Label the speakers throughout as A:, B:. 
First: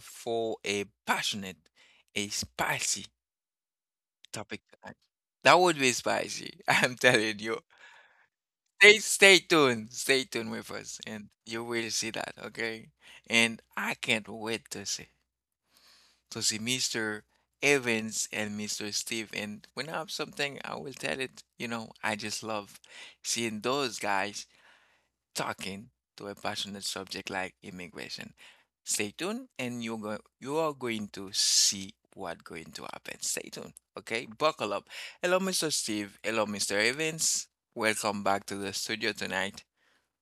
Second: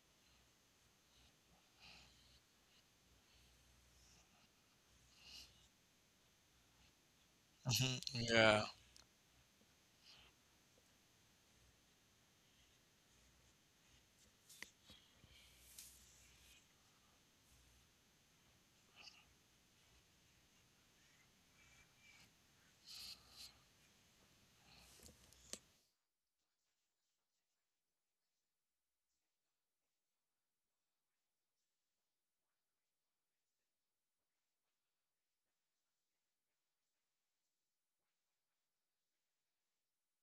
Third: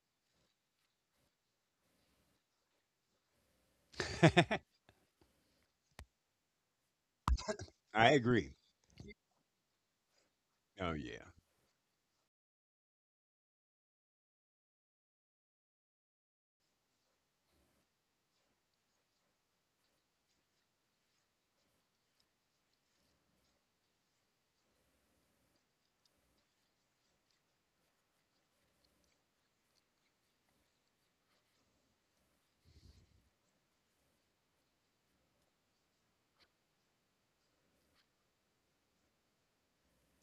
A: for a passionate, a spicy topic. That would be spicy. I'm telling you.
B: Mhm.
C: I agree.
B: Yeah.
A: Stay tuned. Stay tuned with
C: Oh,
A: us,
C: yeah.
A: and you will see that. Okay. And I can't wait to see Mr. Evans and Mr. Steve. And when I have something, I will tell it. I just love seeing those guys talking to a passionate subject like immigration. Stay tuned, and you are going to see what going to happen. Stay tuned. Okay? Buckle up. Hello, Mr. Steve. Hello, Mr. Evans. Welcome back to the studio tonight.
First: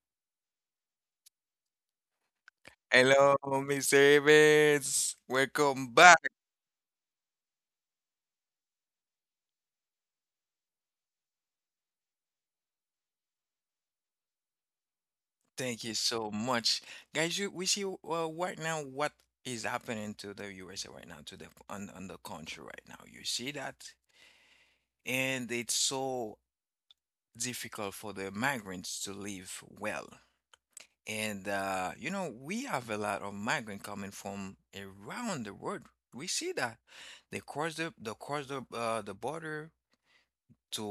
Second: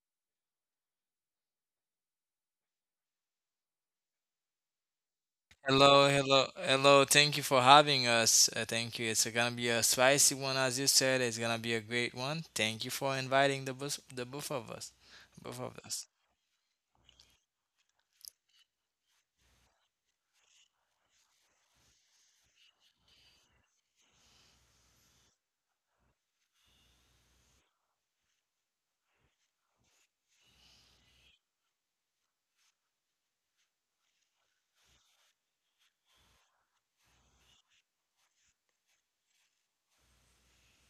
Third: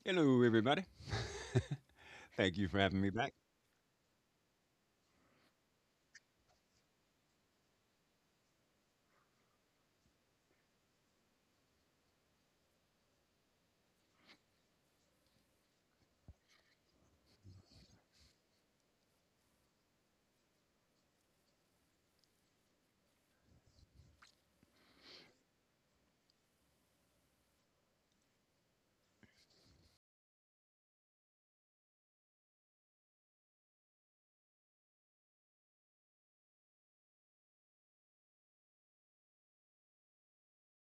C: Hello, everybody. Thank you for having me back.
A: Hello, Mr. Evans. Welcome
B: Hello,
A: back.
B: hello, hello. Thank you for having us. Thank you. It's gonna be a spicy one, as you said. It's gonna be a great one. Thank you for inviting the both of us, both of
A: Thank you
B: us.
A: so much. Guys, we see right now what is happening to the USA right now, to the on the country right now. You see that? And it's so difficult for the migrants to live well. And we have a lot of migrants coming from around the world. We see that they cross the the border to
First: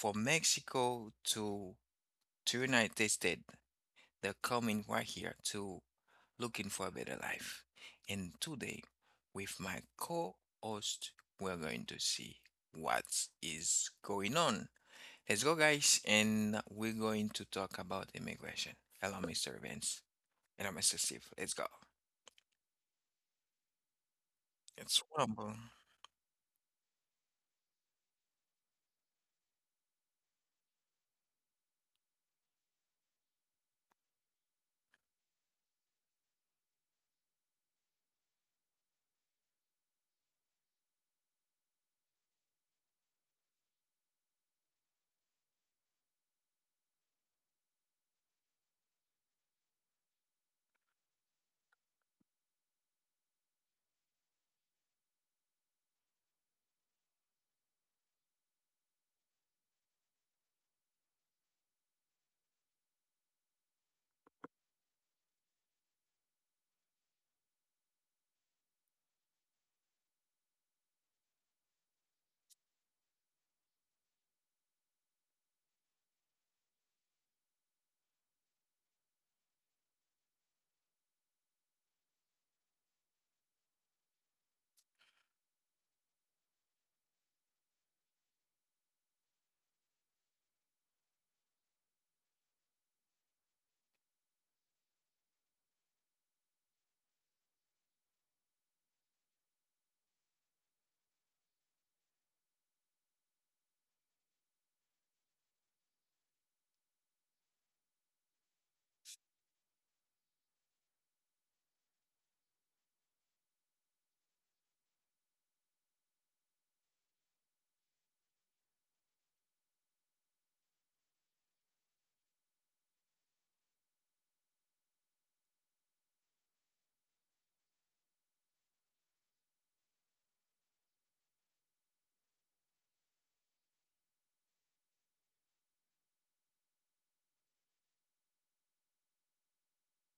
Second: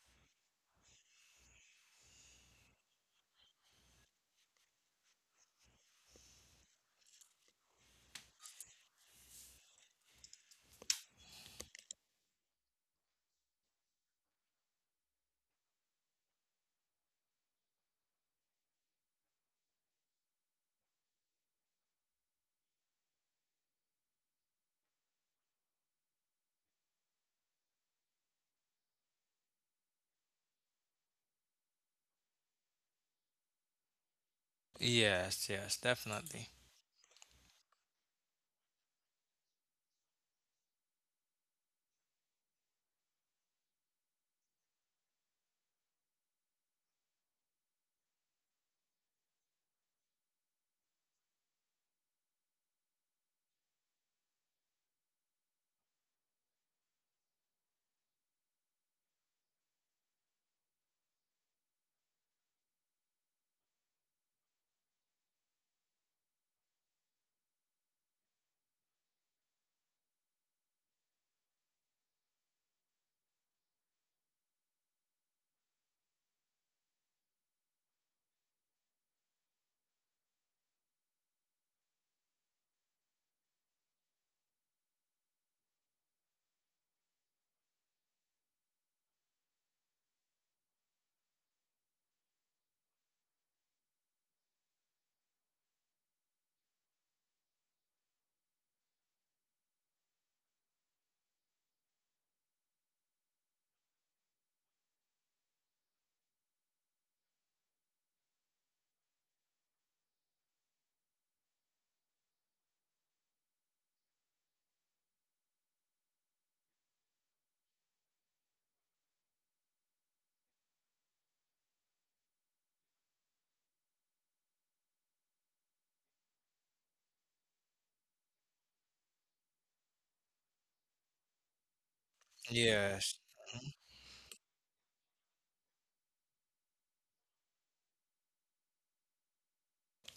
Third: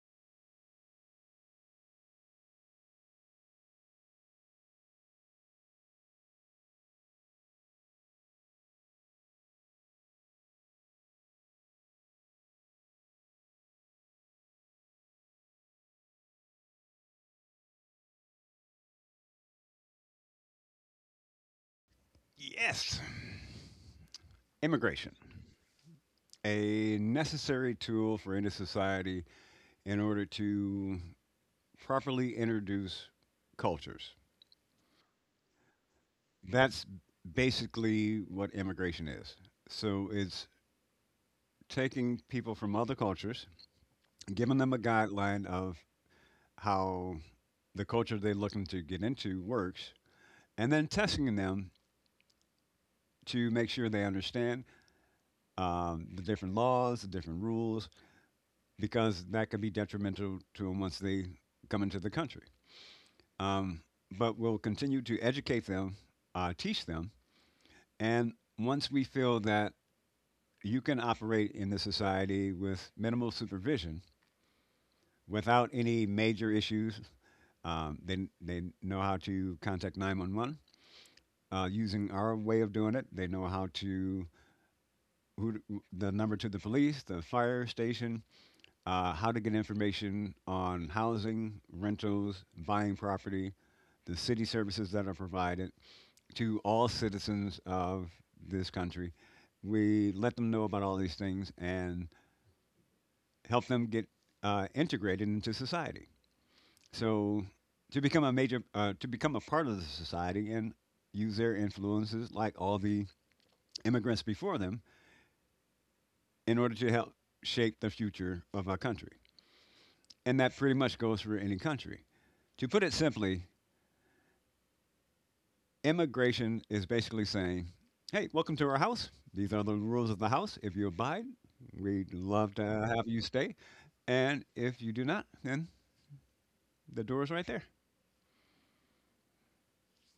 A: from Mexico to United States. They're coming right here to looking for a better life. And today, with my co-host, we're going to see what is going on. Let's go, guys, and we're going to talk about immigration. Hello, Mr. Evans, and I'm Mr. Steve. Let's go.
C: Yes.
A: It's
C: Immigration,
A: wonderful.
C: a necessary tool for any society in order to properly introduce cultures.
B: Yes, yes, definitely.
C: That's basically what immigration is. So it's taking people from other cultures, giving them a guideline of how the culture they're looking to get into works, and then testing them to make sure they understand the different laws, the different rules, because that could be detrimental to them once they come into the country. Um, but we'll continue to educate them, teach them, and once we feel that you can operate in the society with minimal supervision without any major issues, they know how to contact 911 using our way of doing it. They know how to, who, the number to the police, the fire station, how to get information on housing, rentals, buying property, the city services that are provided to all citizens of this country. We let them know about all these things and help them get integrated into society. So to become a to become a part of the society and use their influences like all the immigrants before them in order to help shape the future of our country. And that pretty much goes for any country. To put it simply, immigration is basically saying, "Hey, welcome to our house. These are the rules of the house. If you abide, we'd love to have
B: Yes,
C: you stay." And if you do not, then the door is right there.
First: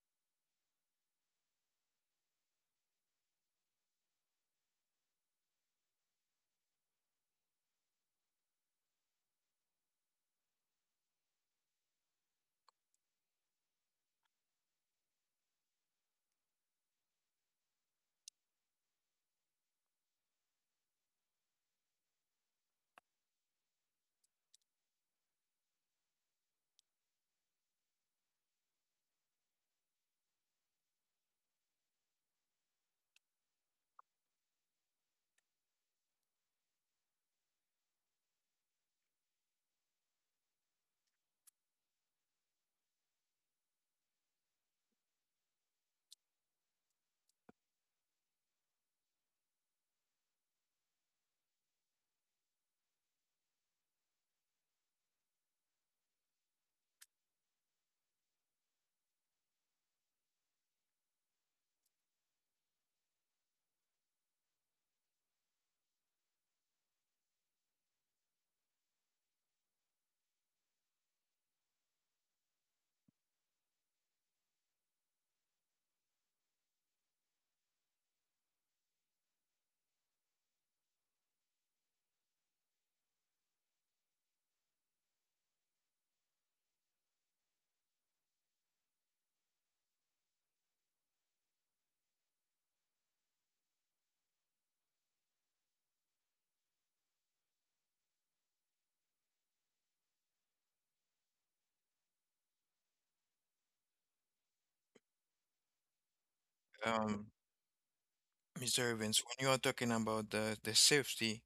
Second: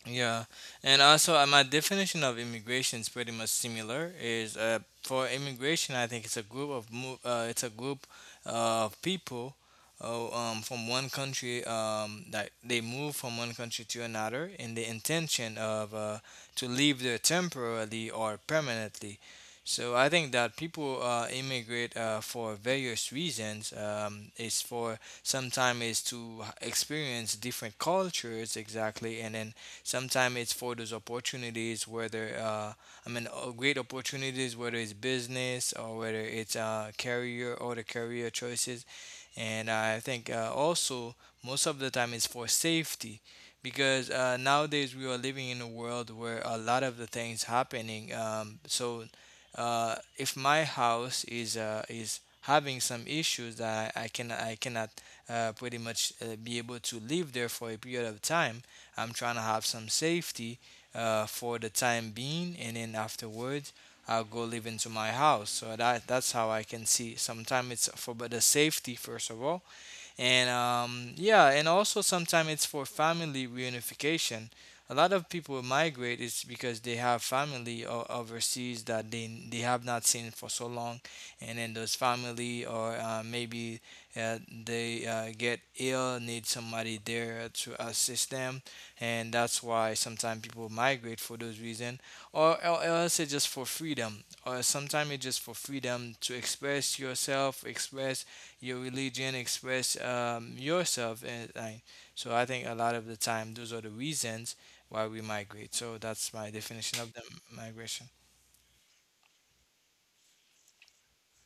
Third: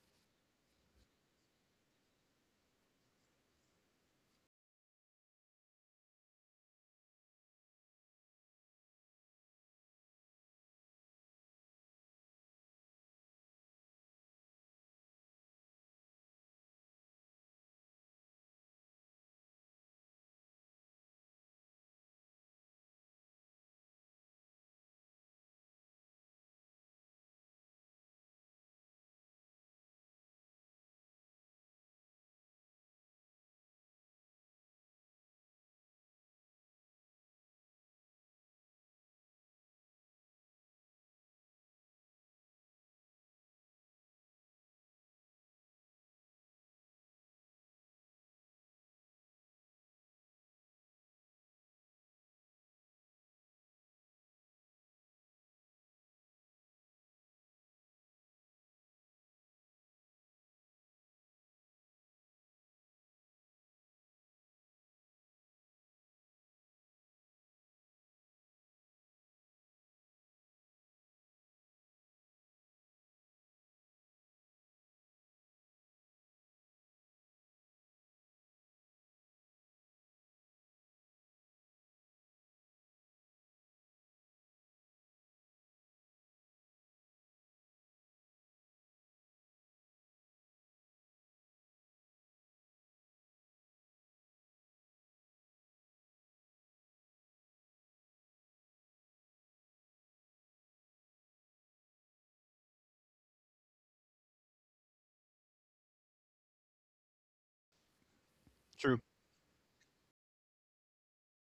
B: yeah, and also my definition of immigration is pretty much similar. Is for immigration, I think it's a group of it's a group of people from one country, that they move from one country to another in the intention of to live there temporarily or permanently. So I think that people immigrate for various reasons. It's for sometimes is to experience different cultures exactly, and then sometimes it's for those opportunities, whether great opportunities, whether it's business or whether it's career or the career choices. And I think also most of the time it's for safety because nowadays we are living in a world where a lot of the things happening. So if my house is having some issues that I cannot pretty much be able to live there for a period of time, I'm trying to have some safety for the time being, and then afterwards I'll go live into my house. So that's how I can see. Sometimes it's for but the safety first of all, and yeah, and also sometimes it's for family reunification. A lot of people migrate is because they have family overseas that they have not seen for so long, and then those family or maybe uh, they get ill, need somebody there to assist them, and that's why sometimes people migrate for those reasons, or else it's just for freedom, or sometimes it's just for freedom to express yourself, express your religion, express yourself. So I think a lot of the time, those are the reasons why we migrate. So that's my definition of the
A: Um,
B: migration.
A: Mr.
C: True.
A: Evans, when you are talking about the safety,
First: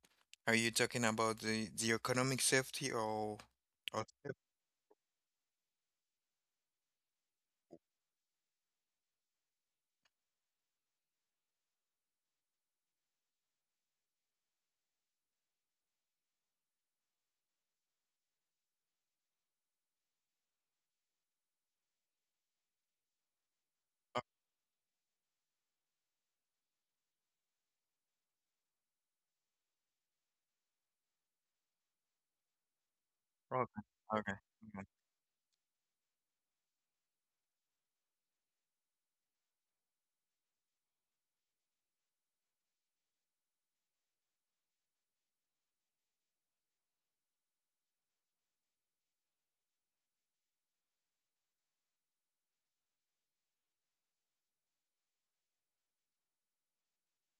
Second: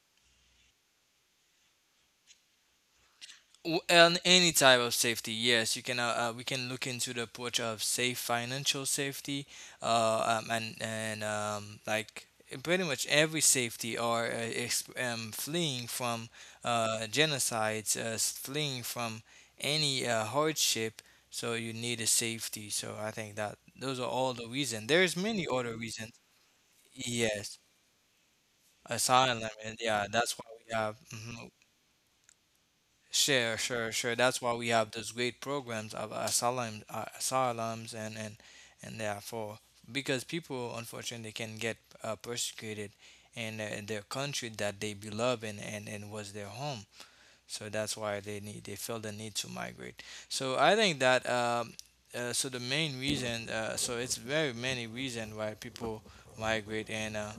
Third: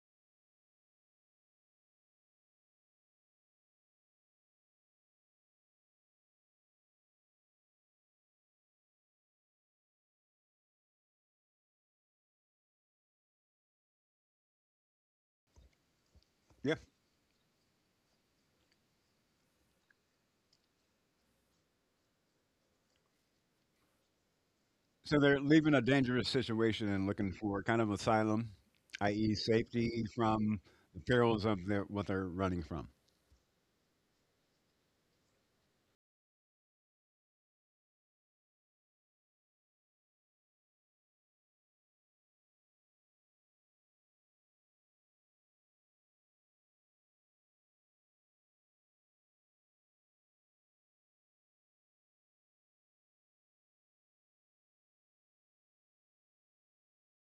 A: are you talking about the economic safety or, or
B: On
A: safety?
B: any type of safety, yes, you can we can look into the approach of safe financial safety and like pretty much every safety or fleeing from
C: Yeah.
B: genocides, fleeing from any hardship. So you need a safety, so I think that those are all the reasons. There's
C: So they're
B: many
C: leaving
B: other
C: a
B: reasons.
C: dangerous situation and looking
B: Yes,
C: for kind of asylum, i.e.,
B: asylum, and yeah,
C: safety
B: that's why
C: from
B: we have
C: the perils
B: mhm.
C: of their, what they're running from.
B: Sure,
A: Okay.
B: sure, sure.
A: Okay.
B: That's why we
A: Okay.
B: have those great programs of asylum, asylums, and therefore, because people unfortunately can get persecuted in, their country that they beloved and was their home. So that's why they feel the need to migrate. So I think that so the main reason so it's very many reasons why people migrate and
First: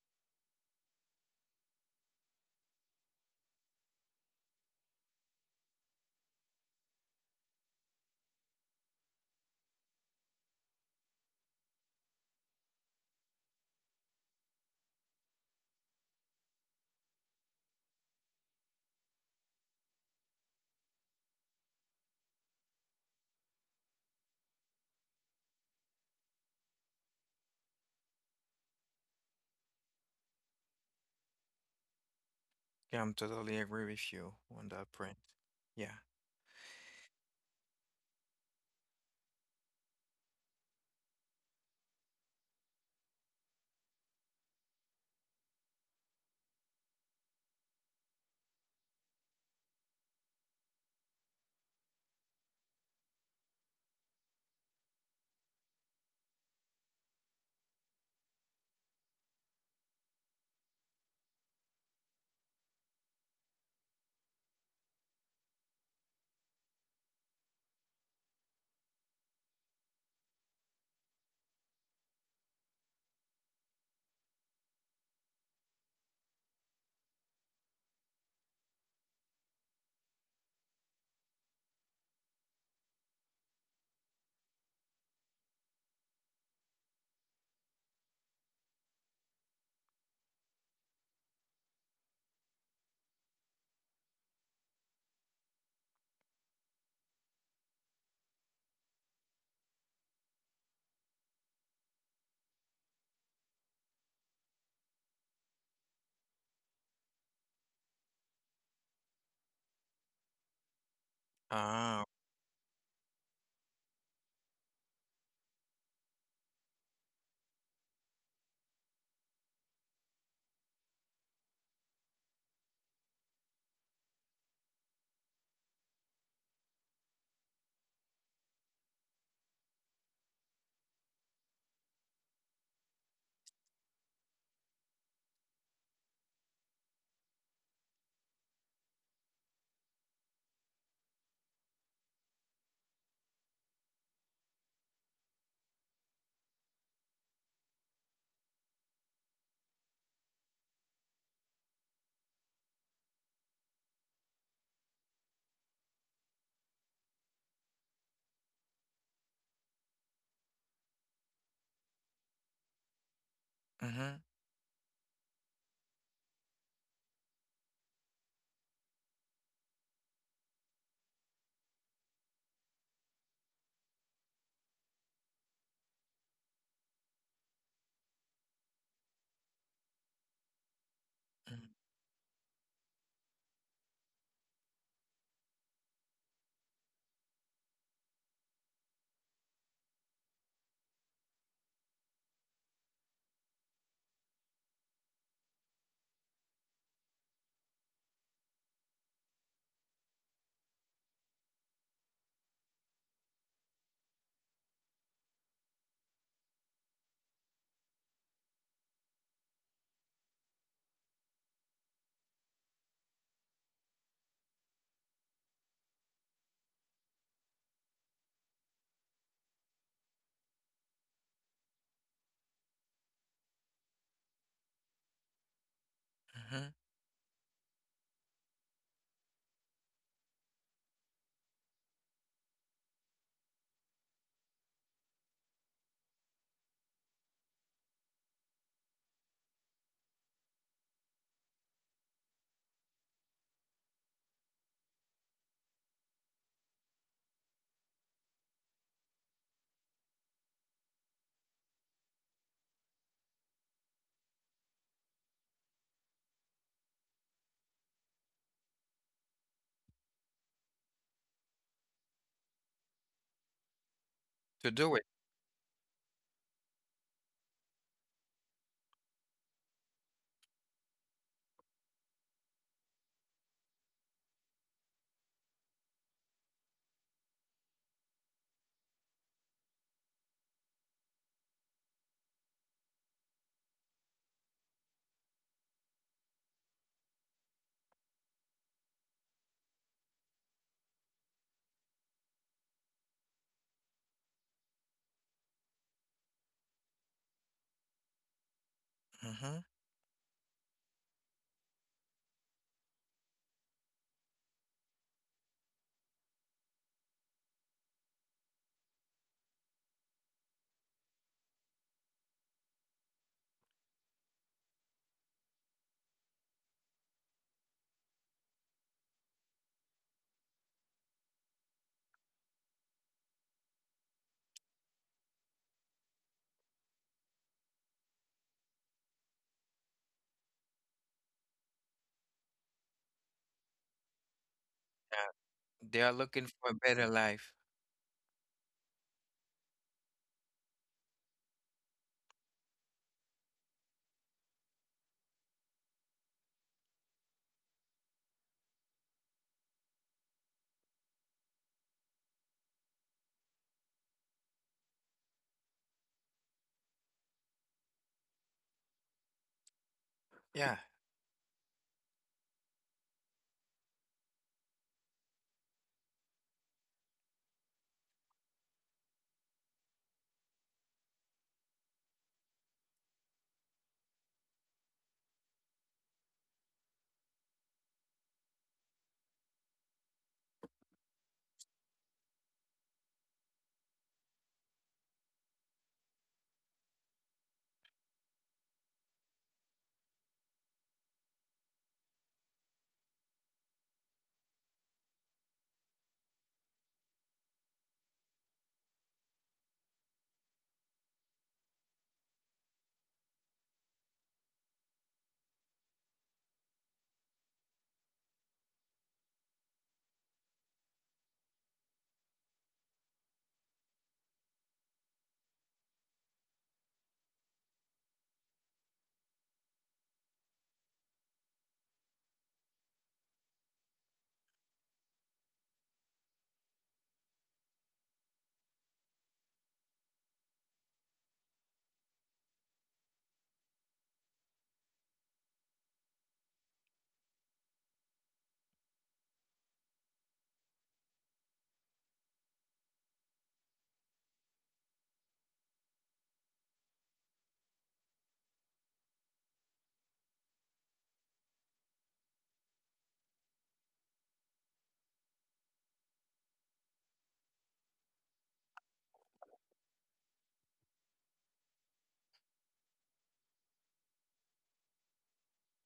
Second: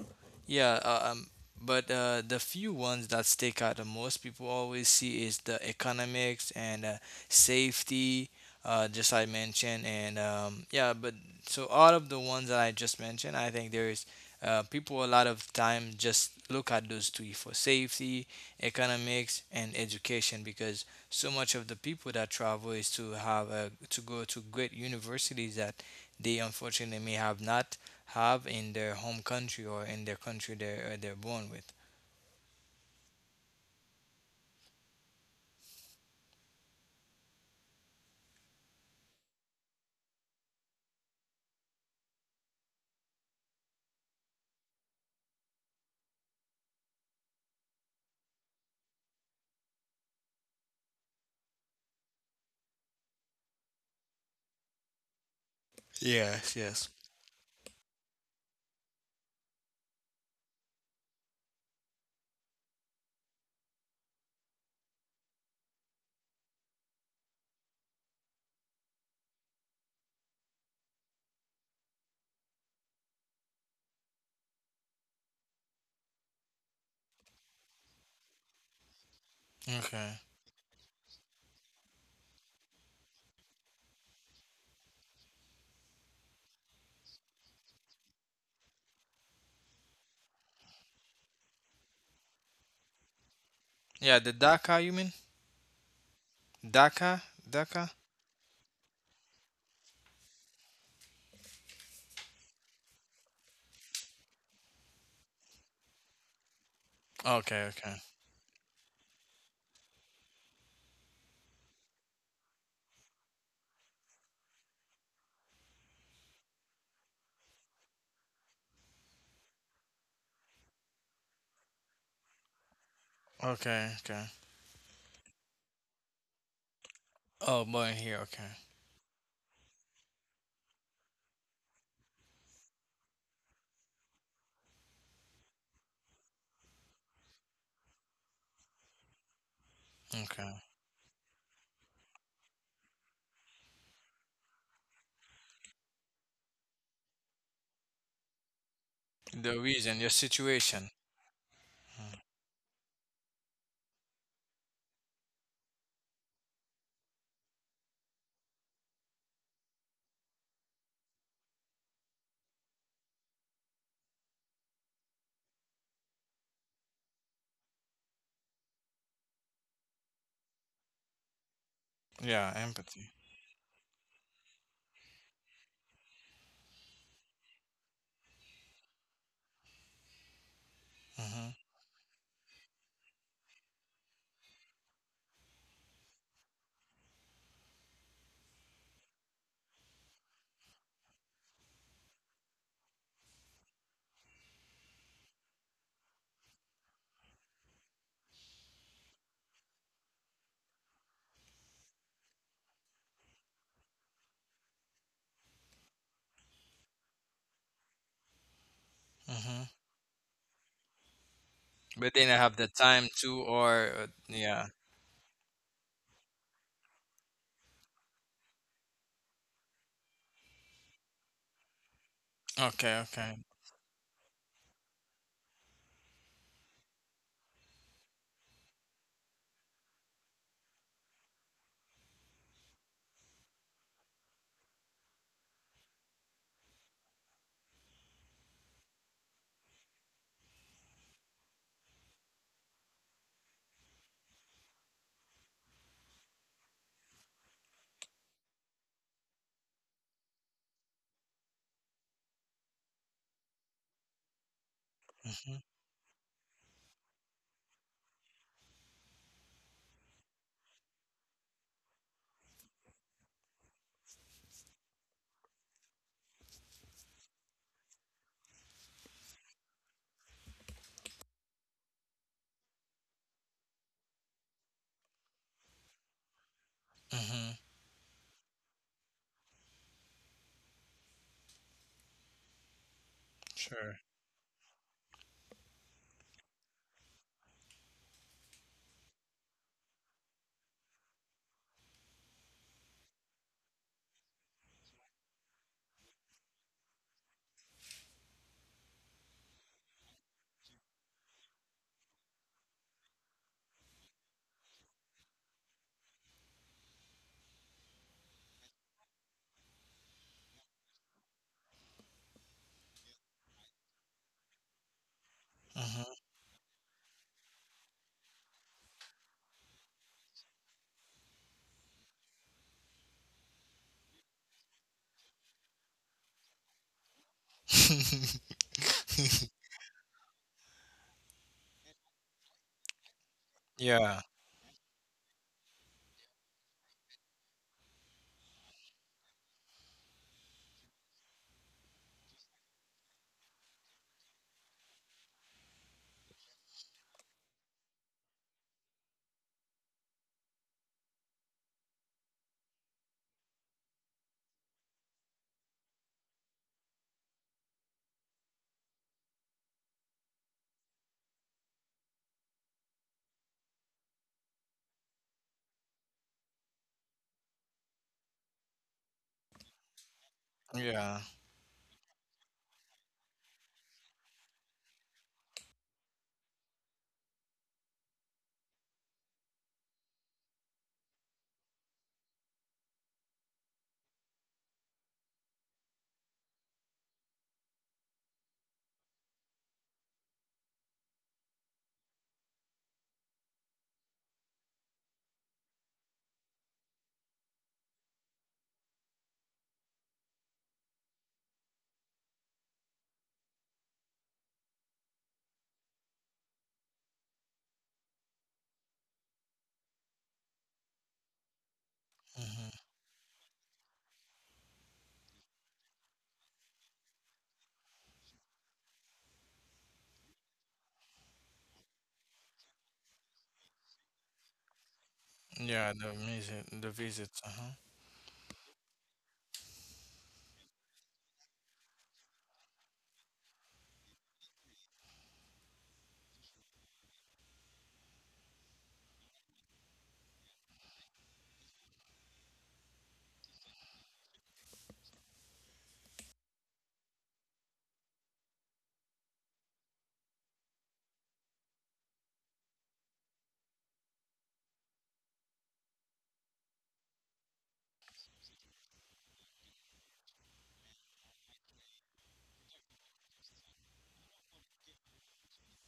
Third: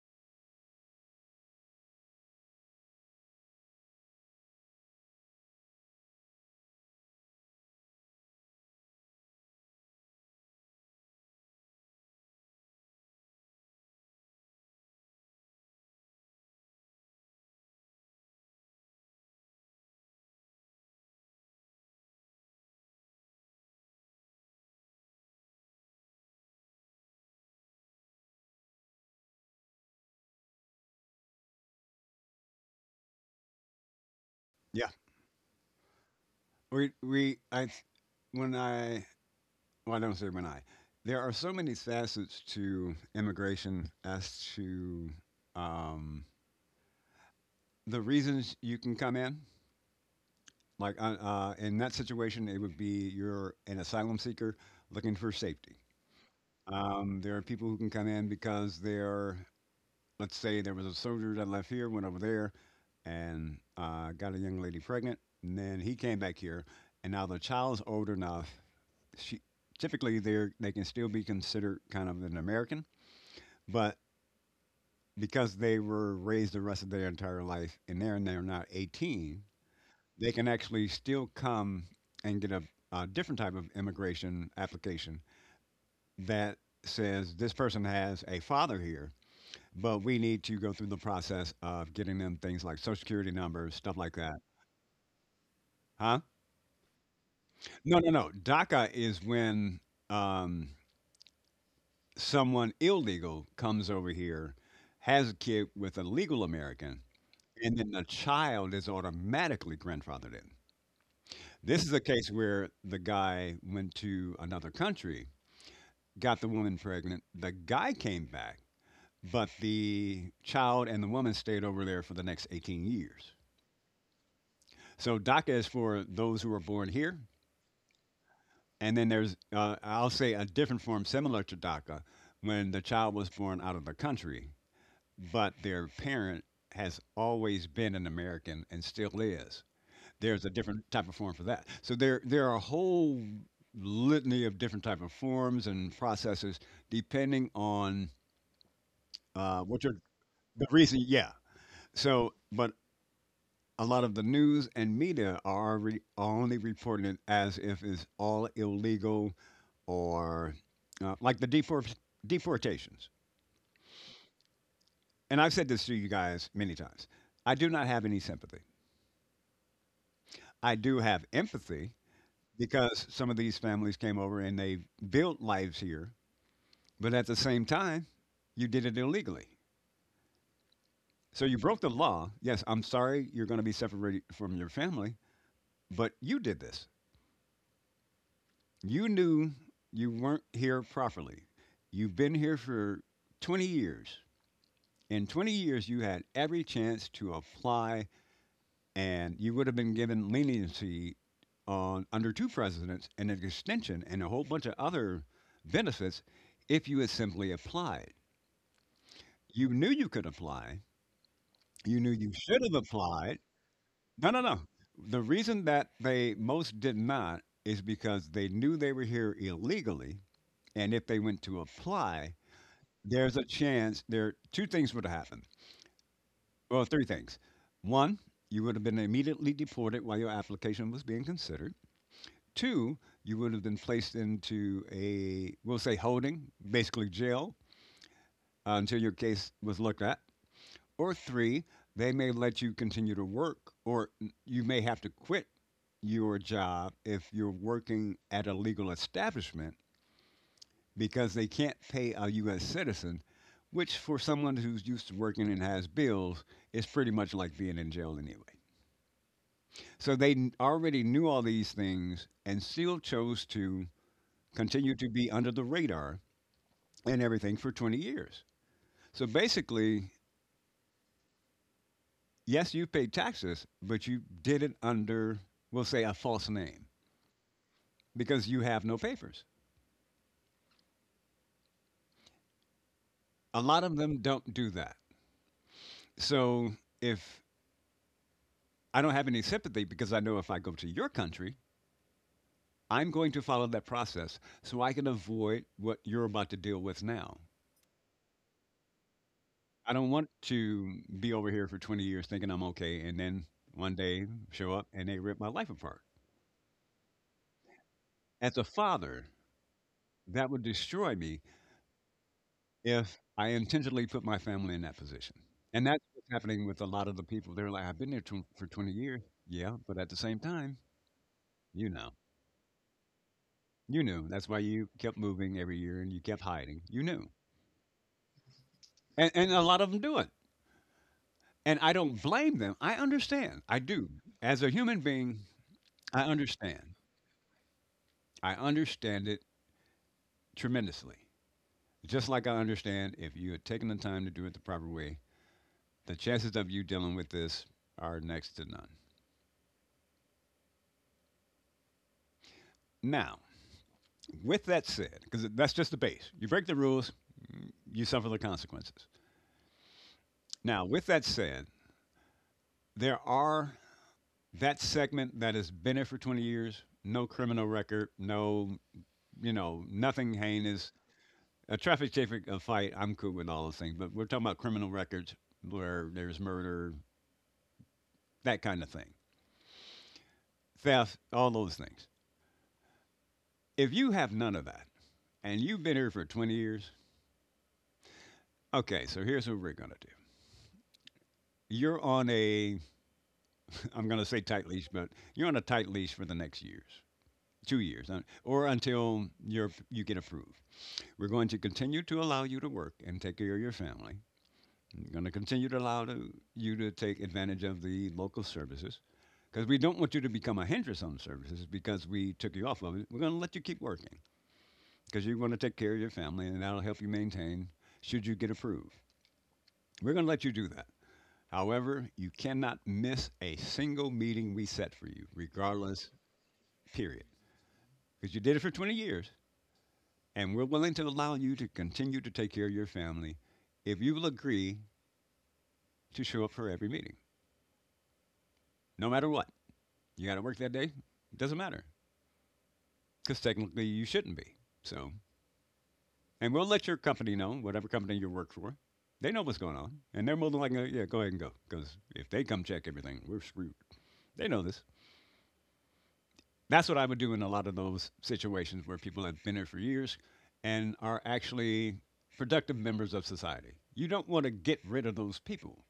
B: yeah, but the few ones that stick out the most people always see is the economics and safety just I mentioned, and yeah, but so out of the ones that I just mentioned, I think there is people a lot of time just look at those three: for safety, economics, and education, because so much of the people that travel is to have a, to go to great universities that they unfortunately may have not have in their home country or in their country they're born with.
A: Yeah, I'm totally agree with you on
C: Yeah.
A: that point. Yeah.
C: We, I, when I, well, I don't say when I, there are so many facets to immigration as to um, the reasons you can come in, like in that situation, it would be you're an asylum seeker looking for safety.
B: Yes, yes.
C: There are people who can come in because they're, let's say, there was a soldier that left here, went over there, and got a young lady pregnant, and then he came back here, and now the child's old enough. She typically they can still be considered kind of an American, but because they were raised the rest of their entire life, and they're not 18,
B: Okay.
C: they can actually still come and get a different type of immigration application that says this person has a father here, but we need to go through the process of getting them things like social security numbers, stuff like
B: Yeah, the
C: that.
B: DACA. You mean?
C: Huh?
B: DACA? DACA?
C: No, no, no. DACA is when um, someone illegal comes over here, has a kid with a legal American,
B: Okay,
C: and then
B: okay.
C: the child is automatically grandfathered in. This is a
A: Ah.
C: case where the guy went to another country, got the woman pregnant. The guy came back, but the child and the woman stayed over there for the next 18 years.
B: Okay, okay.
C: So DACA is for those who are born here.
B: Oh, born here. Okay.
C: And then there's, I'll say, a different form similar to DACA when the child was born out of the country, but their parent has always been an American and still is. There's a
B: Okay.
C: different type of form for that. So there are a whole litany of different type of forms and processes depending on
B: The
C: what your—
B: reason, your
C: the
B: situation.
C: reason, yeah. So, but a lot of the news and media are only reporting it as if it's all illegal or like the deportations.
A: Mm-hmm.
C: And I've said this to you guys many times. I do not have any sympathy. I do have empathy
B: Yeah,
C: because
B: empathy.
C: some of these families came over and they built lives here, but at the same time, you did it illegally. So
B: Mm-hmm.
C: you
A: Mm-hmm.
C: broke the law. Yes, I'm sorry you're going to be separated from your family, but you did this. You knew you weren't here properly. You've been here for 20 years. In 20 years, you had every chance to apply, and you would have been given leniency on under two presidents and an extension and a whole bunch of other benefits if you had simply applied.
B: Mm-hmm.
C: You knew you could apply. You knew
B: But they
C: you
B: don't have
C: should
B: the
C: have
B: time
C: applied.
B: to, or
C: No, no, no.
B: yeah.
C: The reason that they most did not is because they knew they were here illegally, and if they went to apply,
B: Okay,
C: there's
B: okay.
C: a chance there two things would have happened.
A: Mm-hmm.
C: Well, three things. One, you would have been immediately deported while your application was being considered. Two, you would have been placed into a we'll say holding, basically jail, until your case was looked at. Or three, they may let you continue to work, or you may have to quit your job if you're working at a legal establishment because they can't pay a U.S. citizen, which for someone who's used to working and
B: Mhm,
C: has bills is pretty much like being in jail anyway. So they already knew all these things and still chose to
A: To
C: continue
A: do
C: to
A: it.
C: be under the radar and everything for 20 years. So basically, yes, you paid taxes, but you did it under, we'll say, a false name
B: mhm.
C: because you have no papers. A lot of
B: Sure.
C: them don't do that. So if— I don't have any sympathy because I know if I go to your country, I'm going to follow that process so I can avoid what you're about to deal with now.
A: Mm-hmm.
C: I don't want to be over here for 20 years thinking I'm okay and then one day show up and they rip my life apart. As a father, that would destroy me if I intentionally put my family in that position. And that's
B: Mhm.
C: what's happening with a lot of the people. They're like, I've been here for 20 years. Yeah, but at the same time, you know, you knew. That's why you kept moving every year and you kept hiding. You knew. And a lot of them do it. And I don't blame them. I understand. I do.
B: Yeah,
C: As a human
A: Yeah.
C: being,
A: They are
C: I
A: looking for a
C: understand.
A: better life.
C: I understand it tremendously. Just like I understand if you had taken the time to do it the proper way, the chances of you dealing with this are next to none. Now, with that said, because that's just the base, you break the rules, you suffer the consequences.
A: Yeah.
C: Now, with that said, there are that segment that has been there for 20 years, no criminal record, no, you know, nothing heinous,
B: yeah.
C: a traffic ticket, a fight, I'm cool with all those things, but we're talking about criminal records where there's murder, that kind of thing, theft, all those things. If you have none of that and you've been here for 20 years, okay, so here's what we're going to do. You're on a, I'm going to say tight leash, but you're on a tight leash for the next years, 2 years, or until you're, you get approved. We're going to continue to allow you to work and take care of your family. We're going to continue to allow to, you to take advantage of the local services because we don't want you to become a hindrance on services because we took you
B: Mhm.
C: off of it. We're going to let you keep working because you're going to take care of your family and that'll help you maintain should you get approved. We're going to let you do that. However, you cannot miss a single meeting we set for you,
B: Yeah,
C: regardless,
B: the visit. The
C: period.
B: visits. Uh-huh.
C: Because you did it for 20 years and we're willing to allow you to continue to take care of your family if you will agree to show up for every meeting, no matter what. You got to work that day? It doesn't matter because technically you shouldn't be. So— and we'll let your company know, whatever company you work for. They know what's going on, and they're more than likely, yeah, go ahead and go. Because if they come check everything, we're screwed. They know this. That's what I would do in a lot of those situations where people have been here for years and are actually productive members of society. You don't want to get rid of those people,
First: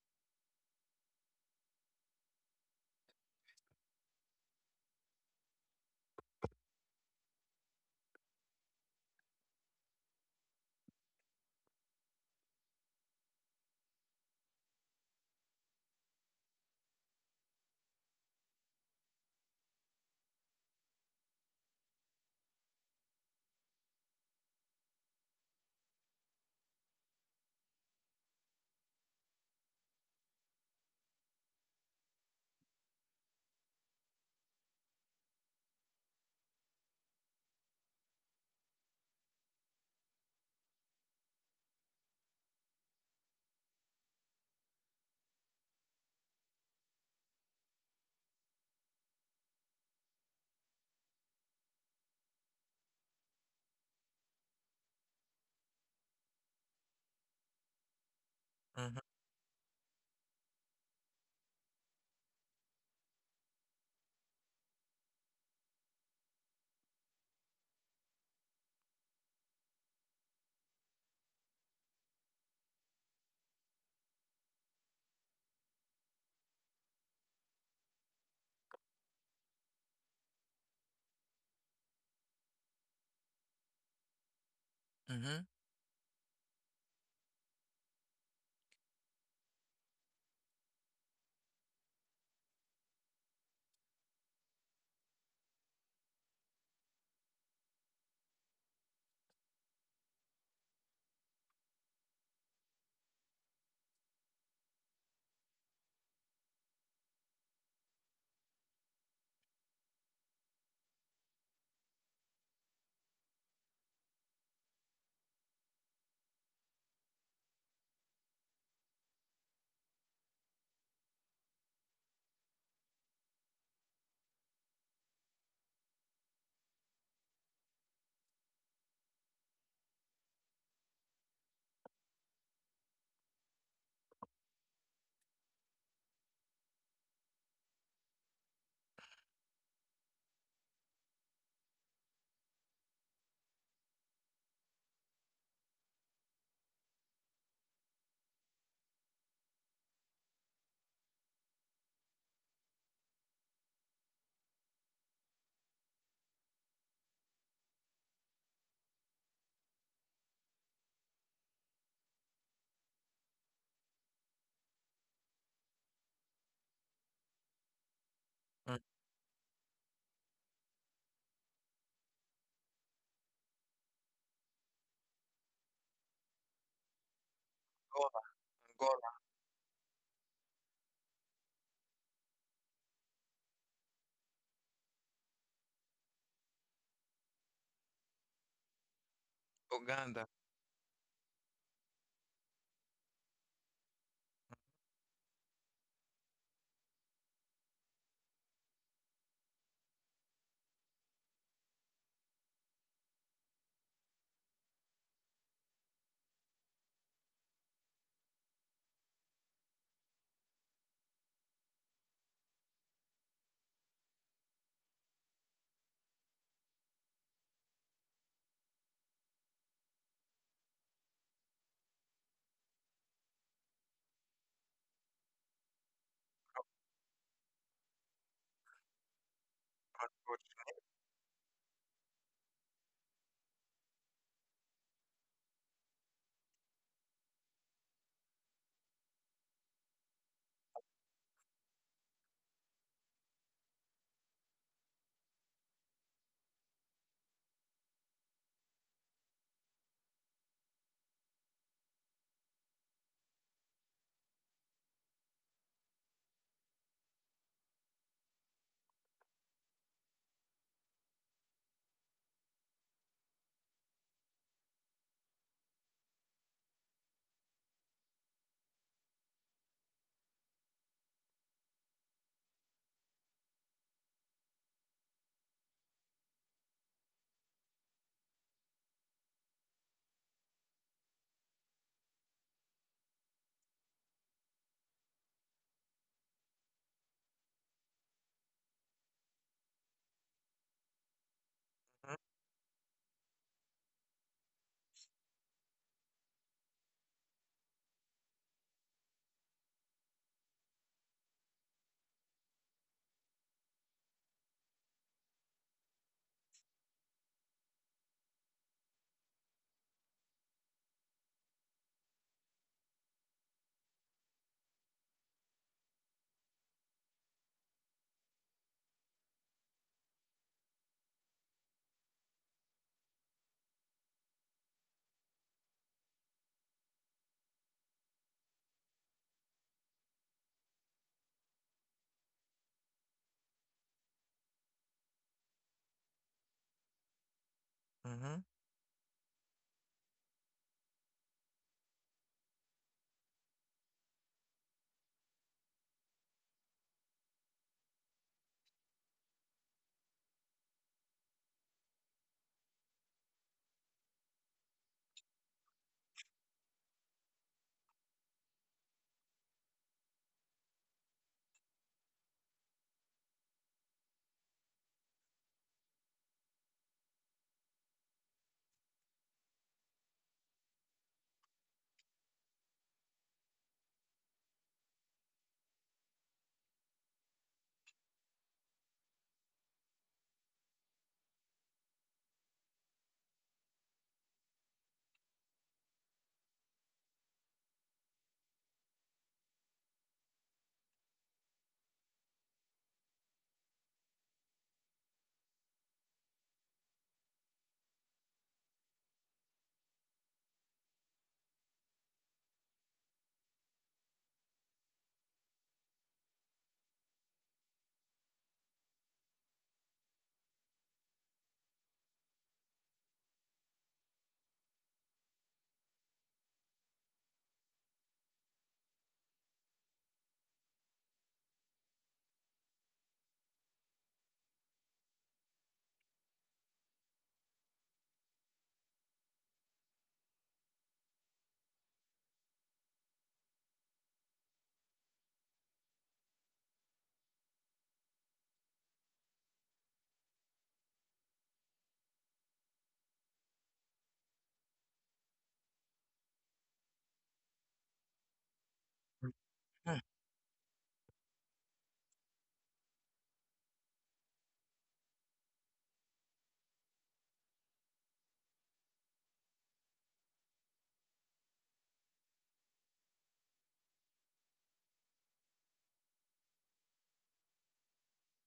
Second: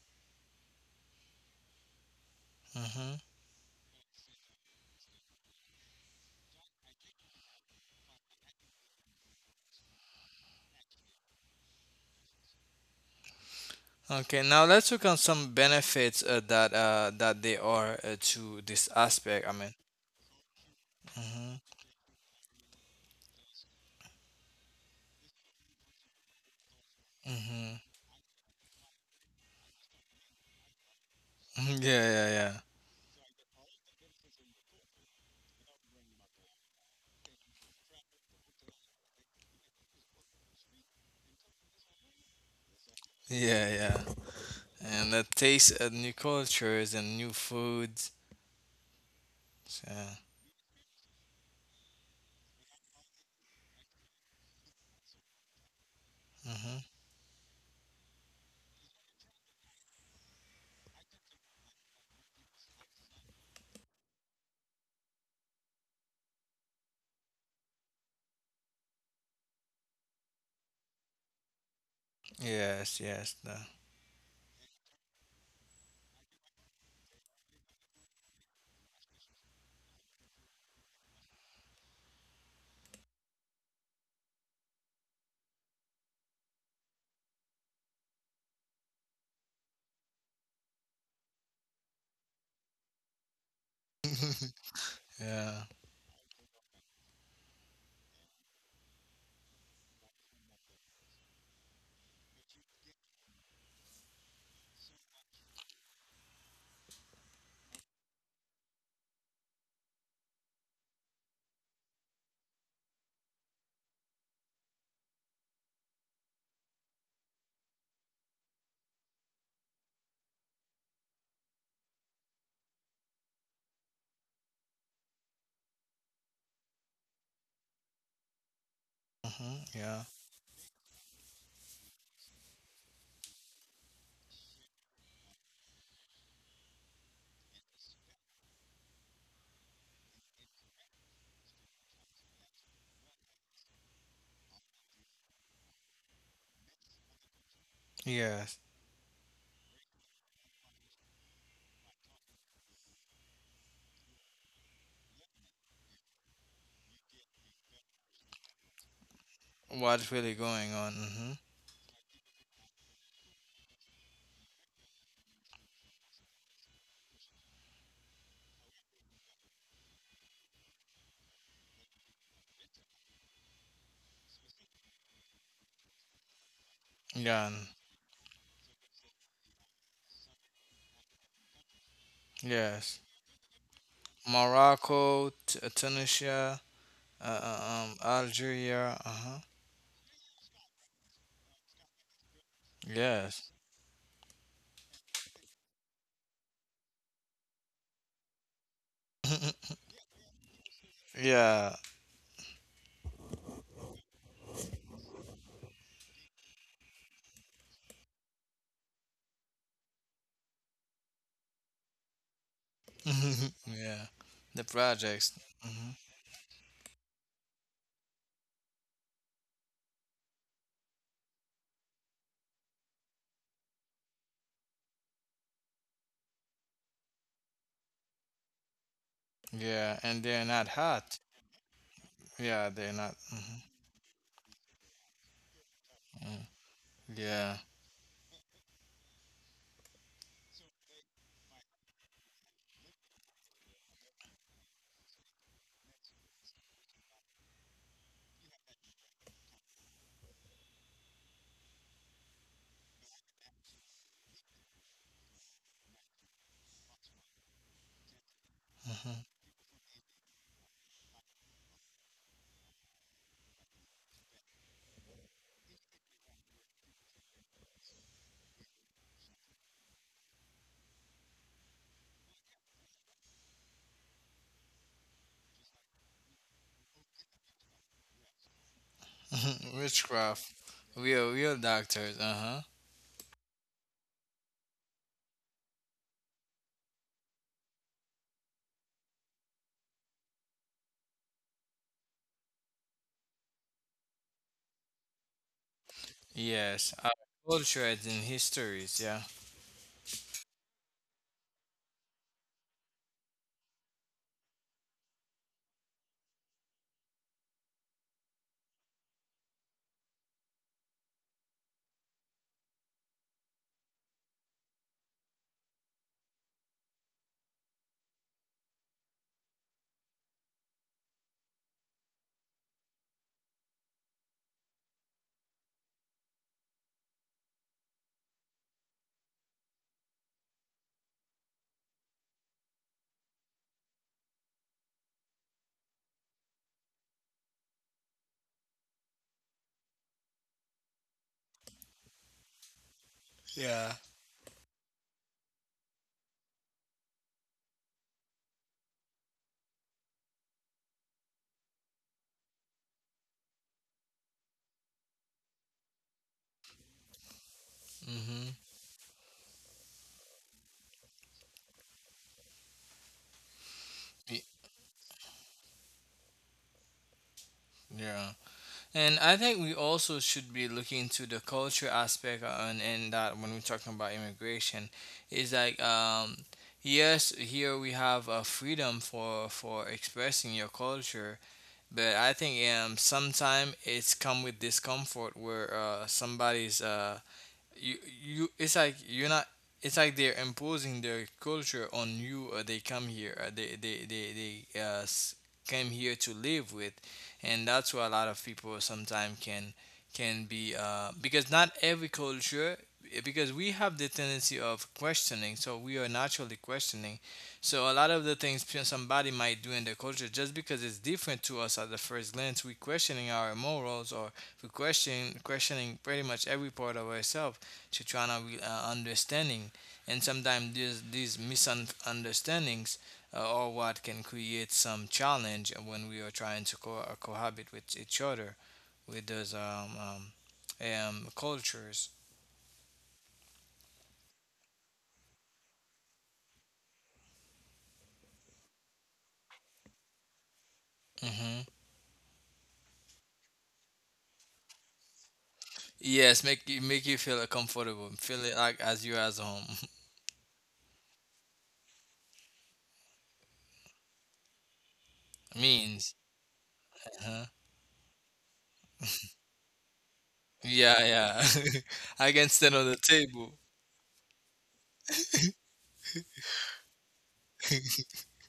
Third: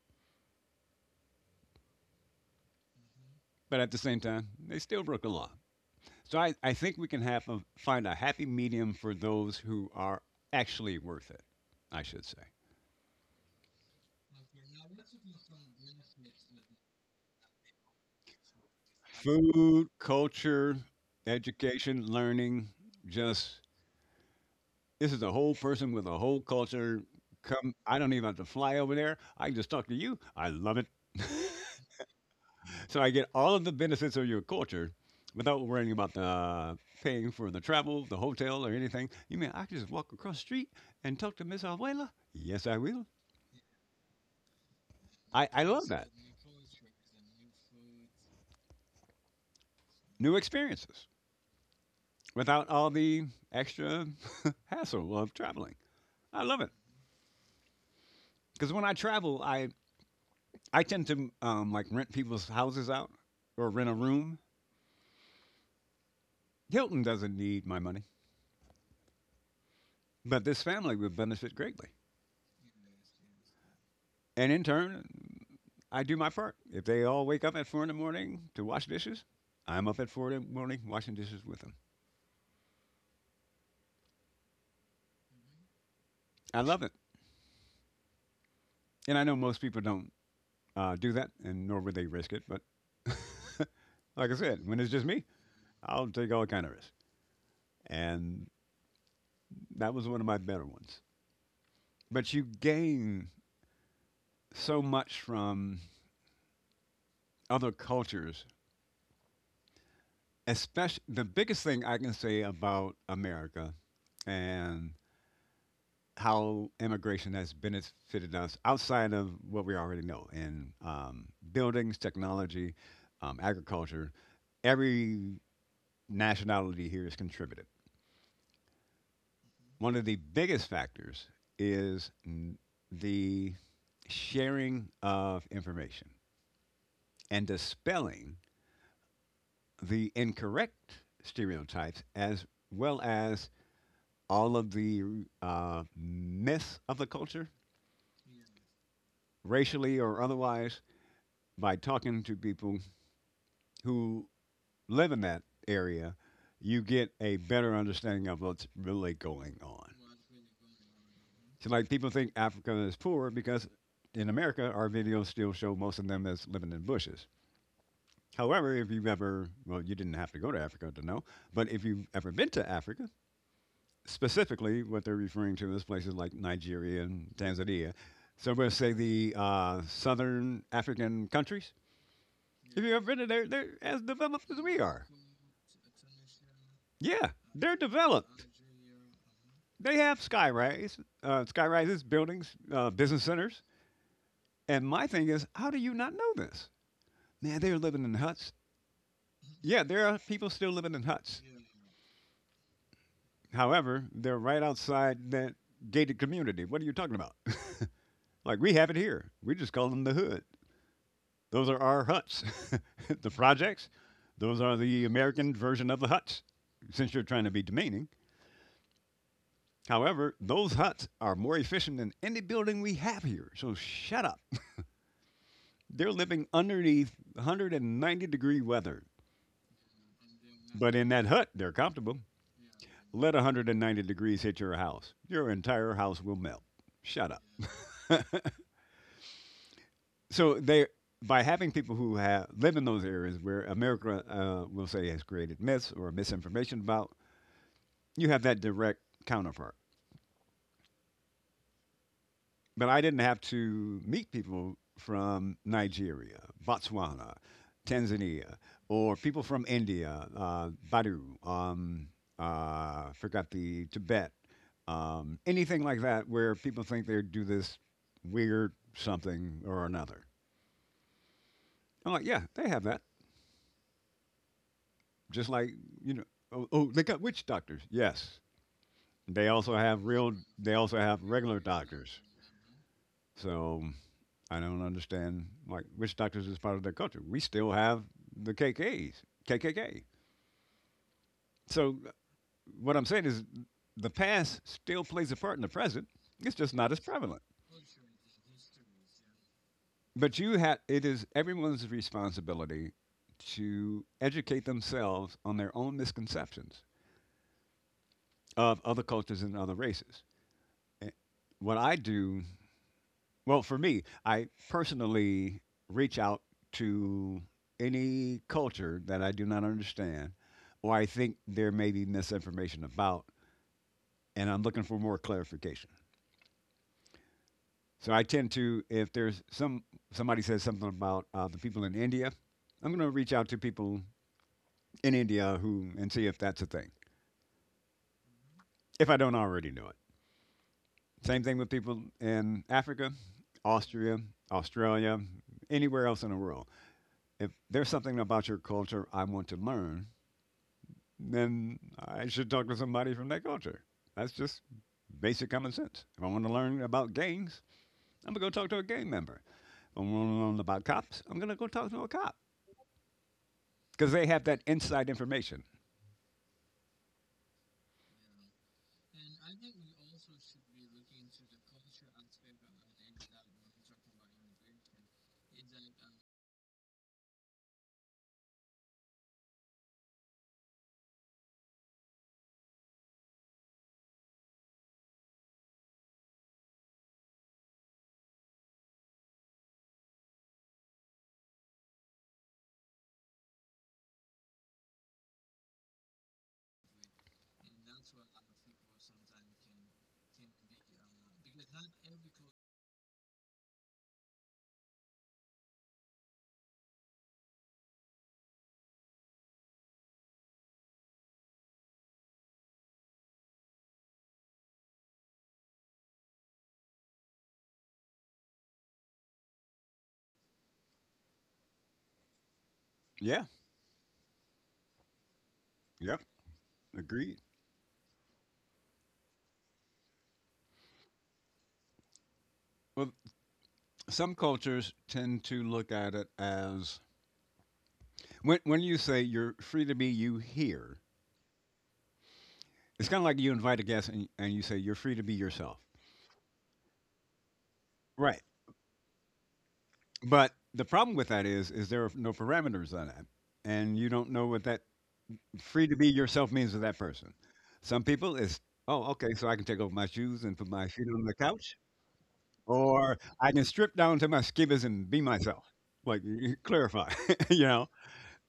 B: Mhm.
C: but at the same time, they still broke the law. So I think we can have a, find a happy medium for those who are actually worth it, I should say.
B: Okay, now let's look on some benefits that that they are to this aspect. I mean.
C: Food, culture,
B: Mhm.
C: education, learning, just this is a whole person with a whole culture. Come,
B: Mhm.
C: I don't even have to fly over there. I can just talk to you. I love it.
B: Mhm, yeah, yeah, yeah.
C: So I get all of the benefits of your culture without worrying about the paying for the travel, the hotel, or anything. You mean I can just walk across the street and talk to Miss Abuela? Yes, I will.
B: Yeah, yeah. And the
C: I
B: taste
C: love
B: of
C: that.
B: new cultures and new foods. So,
C: New experiences without all the extra hassle of traveling. I love it
B: mhm.
C: because when I
A: Mm-hmm.
C: travel, I tend to like rent people's houses out or rent a room. Hilton doesn't need my money, but this family would benefit greatly.
B: Yes, yes. The...
C: And in turn, I do my part. If they all wake up at 4 in the morning to wash dishes, I'm up at 4 in the morning washing dishes with them.
A: Mm-hmm.
C: I love it, and I know most people don't do that, and nor would they risk it. But like I said, when it's just me,
B: yeah.
C: I'll take all kind of risks, and that was one of my better ones. But you gain so much from other cultures. Especially the biggest thing I can say about America and how immigration has benefited us outside of what we already know in buildings, technology, agriculture. Every nationality here has contributed.
B: Mhm.
C: One
B: Yeah.
C: of the biggest factors is the sharing of information and the spelling the incorrect stereotypes as well as all of the myths of the culture,
B: Yes.
C: racially or otherwise, by talking to people who live in that area, you get a better understanding of what's really going on.
B: What's really going on. Hmm.
C: So, like, people think Africa is poor because in America, our videos still show most of them as living in bushes. However,
A: Mm-hmm.
C: if you've ever, well, you didn't have to go to Africa to know, but if you've ever been to Africa, specifically, what they're referring to is places like Nigeria and
B: Yeah,
C: Tanzania.
A: Angola,
C: So I'm going to say
A: Angola,
C: the southern African countries. If you've
B: yes.
C: ever been to there, they're as developed as we are.
B: Morocco, Tunisia,
C: Yeah, they're developed.
B: Algeria. Uh-huh.
C: They have
A: Uganda.
C: skyrises, buildings, business
B: Yes.
C: centers. And my thing is, how do you not know this? Man, they're living in huts. Yeah, there are people still living in huts.
B: yeah.
C: However, they're right outside that gated community. What are you talking about? Like we have it here. We just call them the hood. Those are our huts. The projects,
B: yeah.
C: those
B: The
C: are the
B: projects.
C: American
B: Hmm.
C: version of the huts, since you're trying to be demeaning. However, those huts are more efficient than any building we have here. So shut up. They're living underneath 190-degree weather.
B: Yeah, and they're not
C: But in
B: hot.
C: that hut, they're comfortable.
B: Yeah, they're not.
C: Let
B: Hmm.
C: 190 degrees hit your house. Your entire house will melt. Shut up.
B: Yeah.
C: So they, by having people who have live in those areas where America will say has created myths or misinformation about, you have that direct counterpart. But I didn't have to meet people from Nigeria, Botswana, Tanzania, or
B: Hmm.
C: people from India, Badu, um, forgot the Tibet, anything like that, where people think they do this weird something or another. I'm like, yeah, they have that. Just like you know. Oh, they got witch doctors. Yes, they also have real.
B: Witchcraft.
C: They also have
B: Real, real
C: regular
B: doctors.
C: doctors.
B: Uh huh.
C: So I don't understand. Like witch doctors is part of their culture. We still have the KKK. So what I'm saying is, the past still plays a part in the present. It's just not
B: Yes.
C: as
B: Our
C: prevalent.
B: cultures and histories. Yeah.
C: But you have. It is everyone's responsibility to educate themselves on their own misconceptions of other cultures and other races. A- What I do Well, for me, I personally reach out to any culture that I do not understand or I think there may be misinformation about, and I'm looking for more clarification. So I tend to, if there's somebody says something about the people in India, I'm going to reach out to people in India who and see if that's a thing.
A: Mm-hmm.
C: If I don't already know it. Same thing with people in Africa,
B: Yeah.
C: Austria, Australia, anywhere else in the world. If there's something about your culture I want to learn, then I should talk to somebody from that culture. That's just basic common sense. If I want to learn about gangs, I'm going
B: Mm-hmm.
C: to go talk to a gang member. If I want to learn about cops, I'm going to go talk to a cop because they have that inside information.
B: Yeah. And I think we also should be looking into the culture aspect on, and that when we're talking about immigration is like, yes, here we have a freedom for expressing your culture, but I think sometime it's come with discomfort where somebody's you you it's like you're not, it's like they're imposing their culture on you, or they come here, or they came here to live with, and that's where a lot of people sometimes can be because not every culture, because we have the tendency of questioning, so we are naturally questioning. So a lot of the things somebody might do in their culture, just because it's different to us, at the first glance we questioning our morals, or we questioning pretty much every part of ourselves to try to understanding. And sometimes these misunderstandings
C: Yeah,
B: are what can create some challenge when we
C: yep,
B: are trying to
C: agreed.
B: cohabit with each other with those cultures.
C: Well, some cultures tend to look at it as when you say you're free to be you here,
B: Hmm.
C: it's kind of like you invite a guest and you say you're free to be yourself.
B: Yes, make you, make you feel comfortable,
C: Right.
B: feel it like as you
A: Hmm.
B: as home.
C: But the problem with that is there are no parameters on that, and you don't know what that free to be
B: Means.
C: yourself means to that person.
B: Huh?
C: Some people is, oh, okay, so I can take off my shoes and put my
B: Yeah,
C: feet on the couch,
B: yeah. I can stand on the
C: or I
B: table.
C: can strip down to my skivvies and be myself. Like clarify, you know.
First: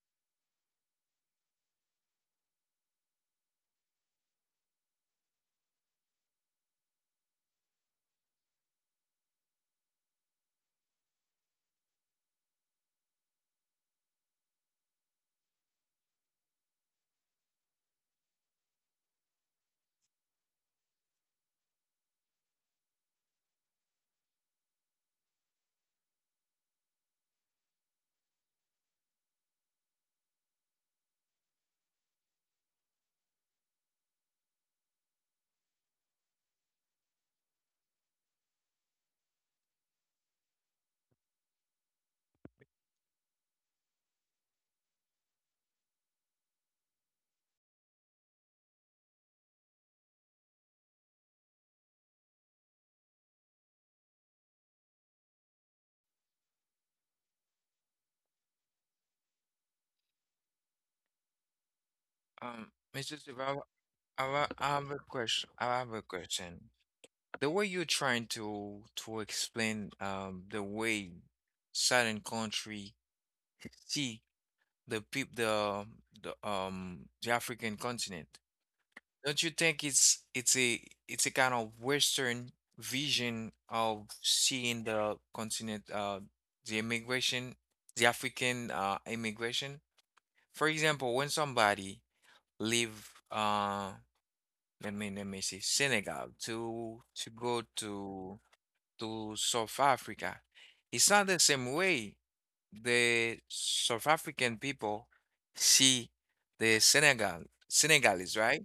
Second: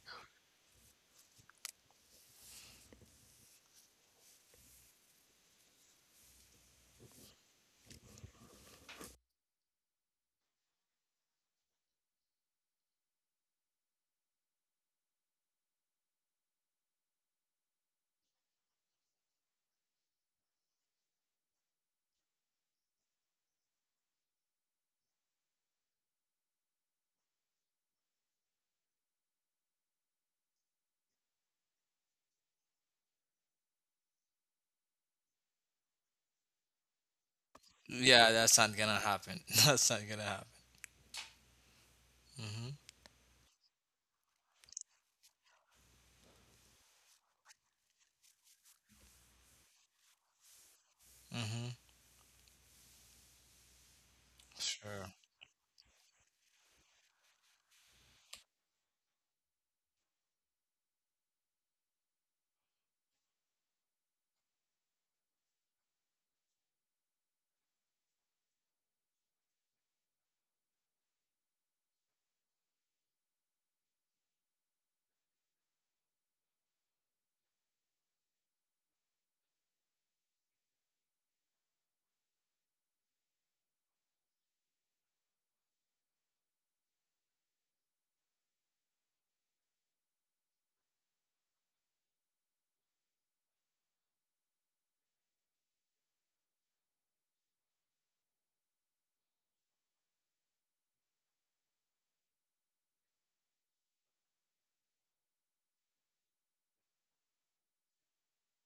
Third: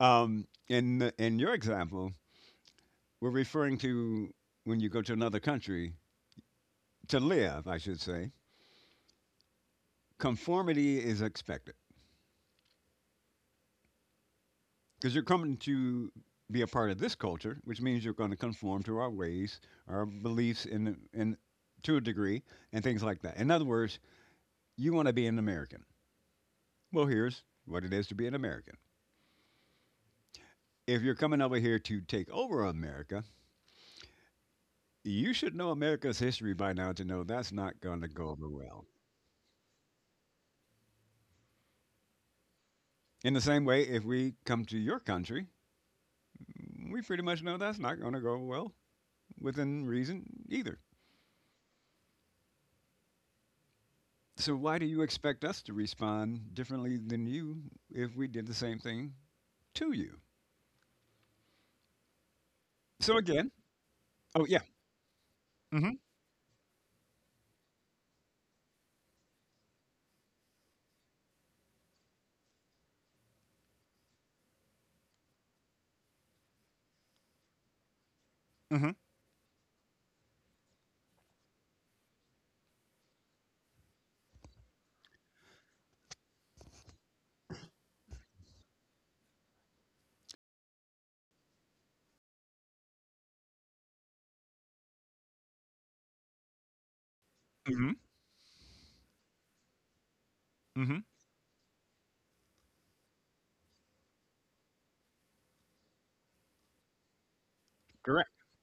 C: In your example, we're referring to when you go to another country to live, I should say. Conformity is expected, because you're coming to be a part of this culture, which means you're going to conform to our ways, our beliefs, in to a degree, and things like that. In other words, you want to be an American. Well, here's what it is to be an American. If you're coming over here to take over America, you should know America's history by now to know that's not going to go
B: Yeah,
C: over
B: that's not
C: well.
B: gonna happen. That's not gonna happen. Mm-hmm.
C: In the same way, if we come to your country, we pretty much know that's not going to go well within reason either.
B: Mm-hmm.
C: So why do you
B: Sure.
C: expect us to respond differently than you if we did the same thing to you?
A: Um, Mr.
C: So again.
A: Siva,
C: Oh yeah.
A: I have a question. I have
C: Hmm.
A: a question. The way you're trying to explain the way certain country see the peop the African continent. Don't you think it's a kind of Western vision of seeing the continent, the immigration, the African immigration? For example, when somebody leave, let me see, Senegal to go
C: Hmm.
A: to South Africa,
C: Hmm.
A: it's not the same way the South African people see the
C: Correct.
A: Senegalese, right?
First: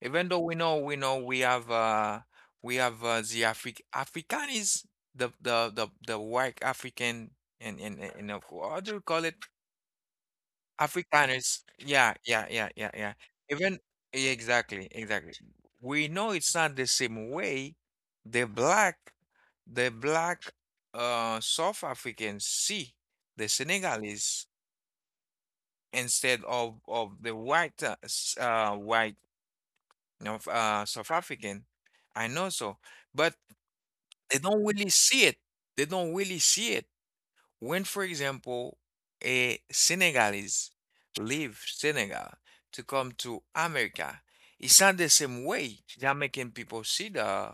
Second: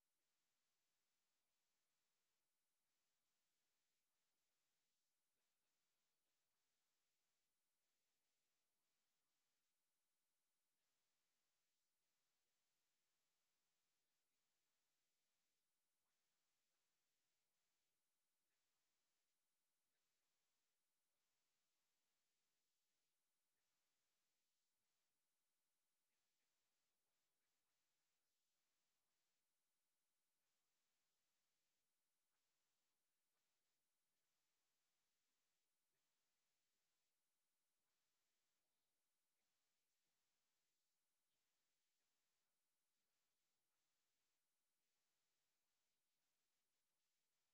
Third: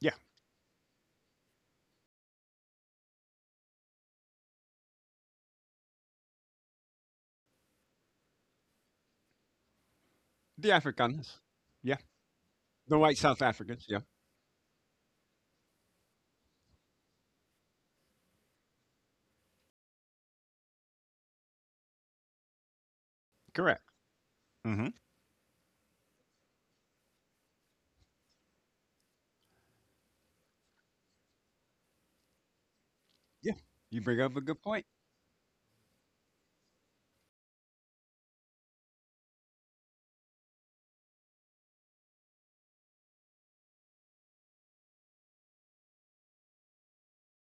C: Yeah,
A: Even though we know we have the Afri African is the white African and of course, what do you call it?
C: the Afrikaners.
A: Afrikaners.
C: Yeah,
A: Yeah, yeah, yeah, yeah,
C: the
A: yeah.
C: white South
A: Even
C: Africans. Yeah,
A: yeah, exactly, exactly. We know it's not the same way the black the black South Africans see the
C: correct.
A: Senegalese
C: Hmm.
A: instead of the white North South African. I know so, but
C: Yeah, you bring up
A: they
C: a good
A: don't
C: point.
A: really see it. They don't really see it. When, for example, a Senegalese leave Senegal to come to America, it's not the same way Jamaican people see the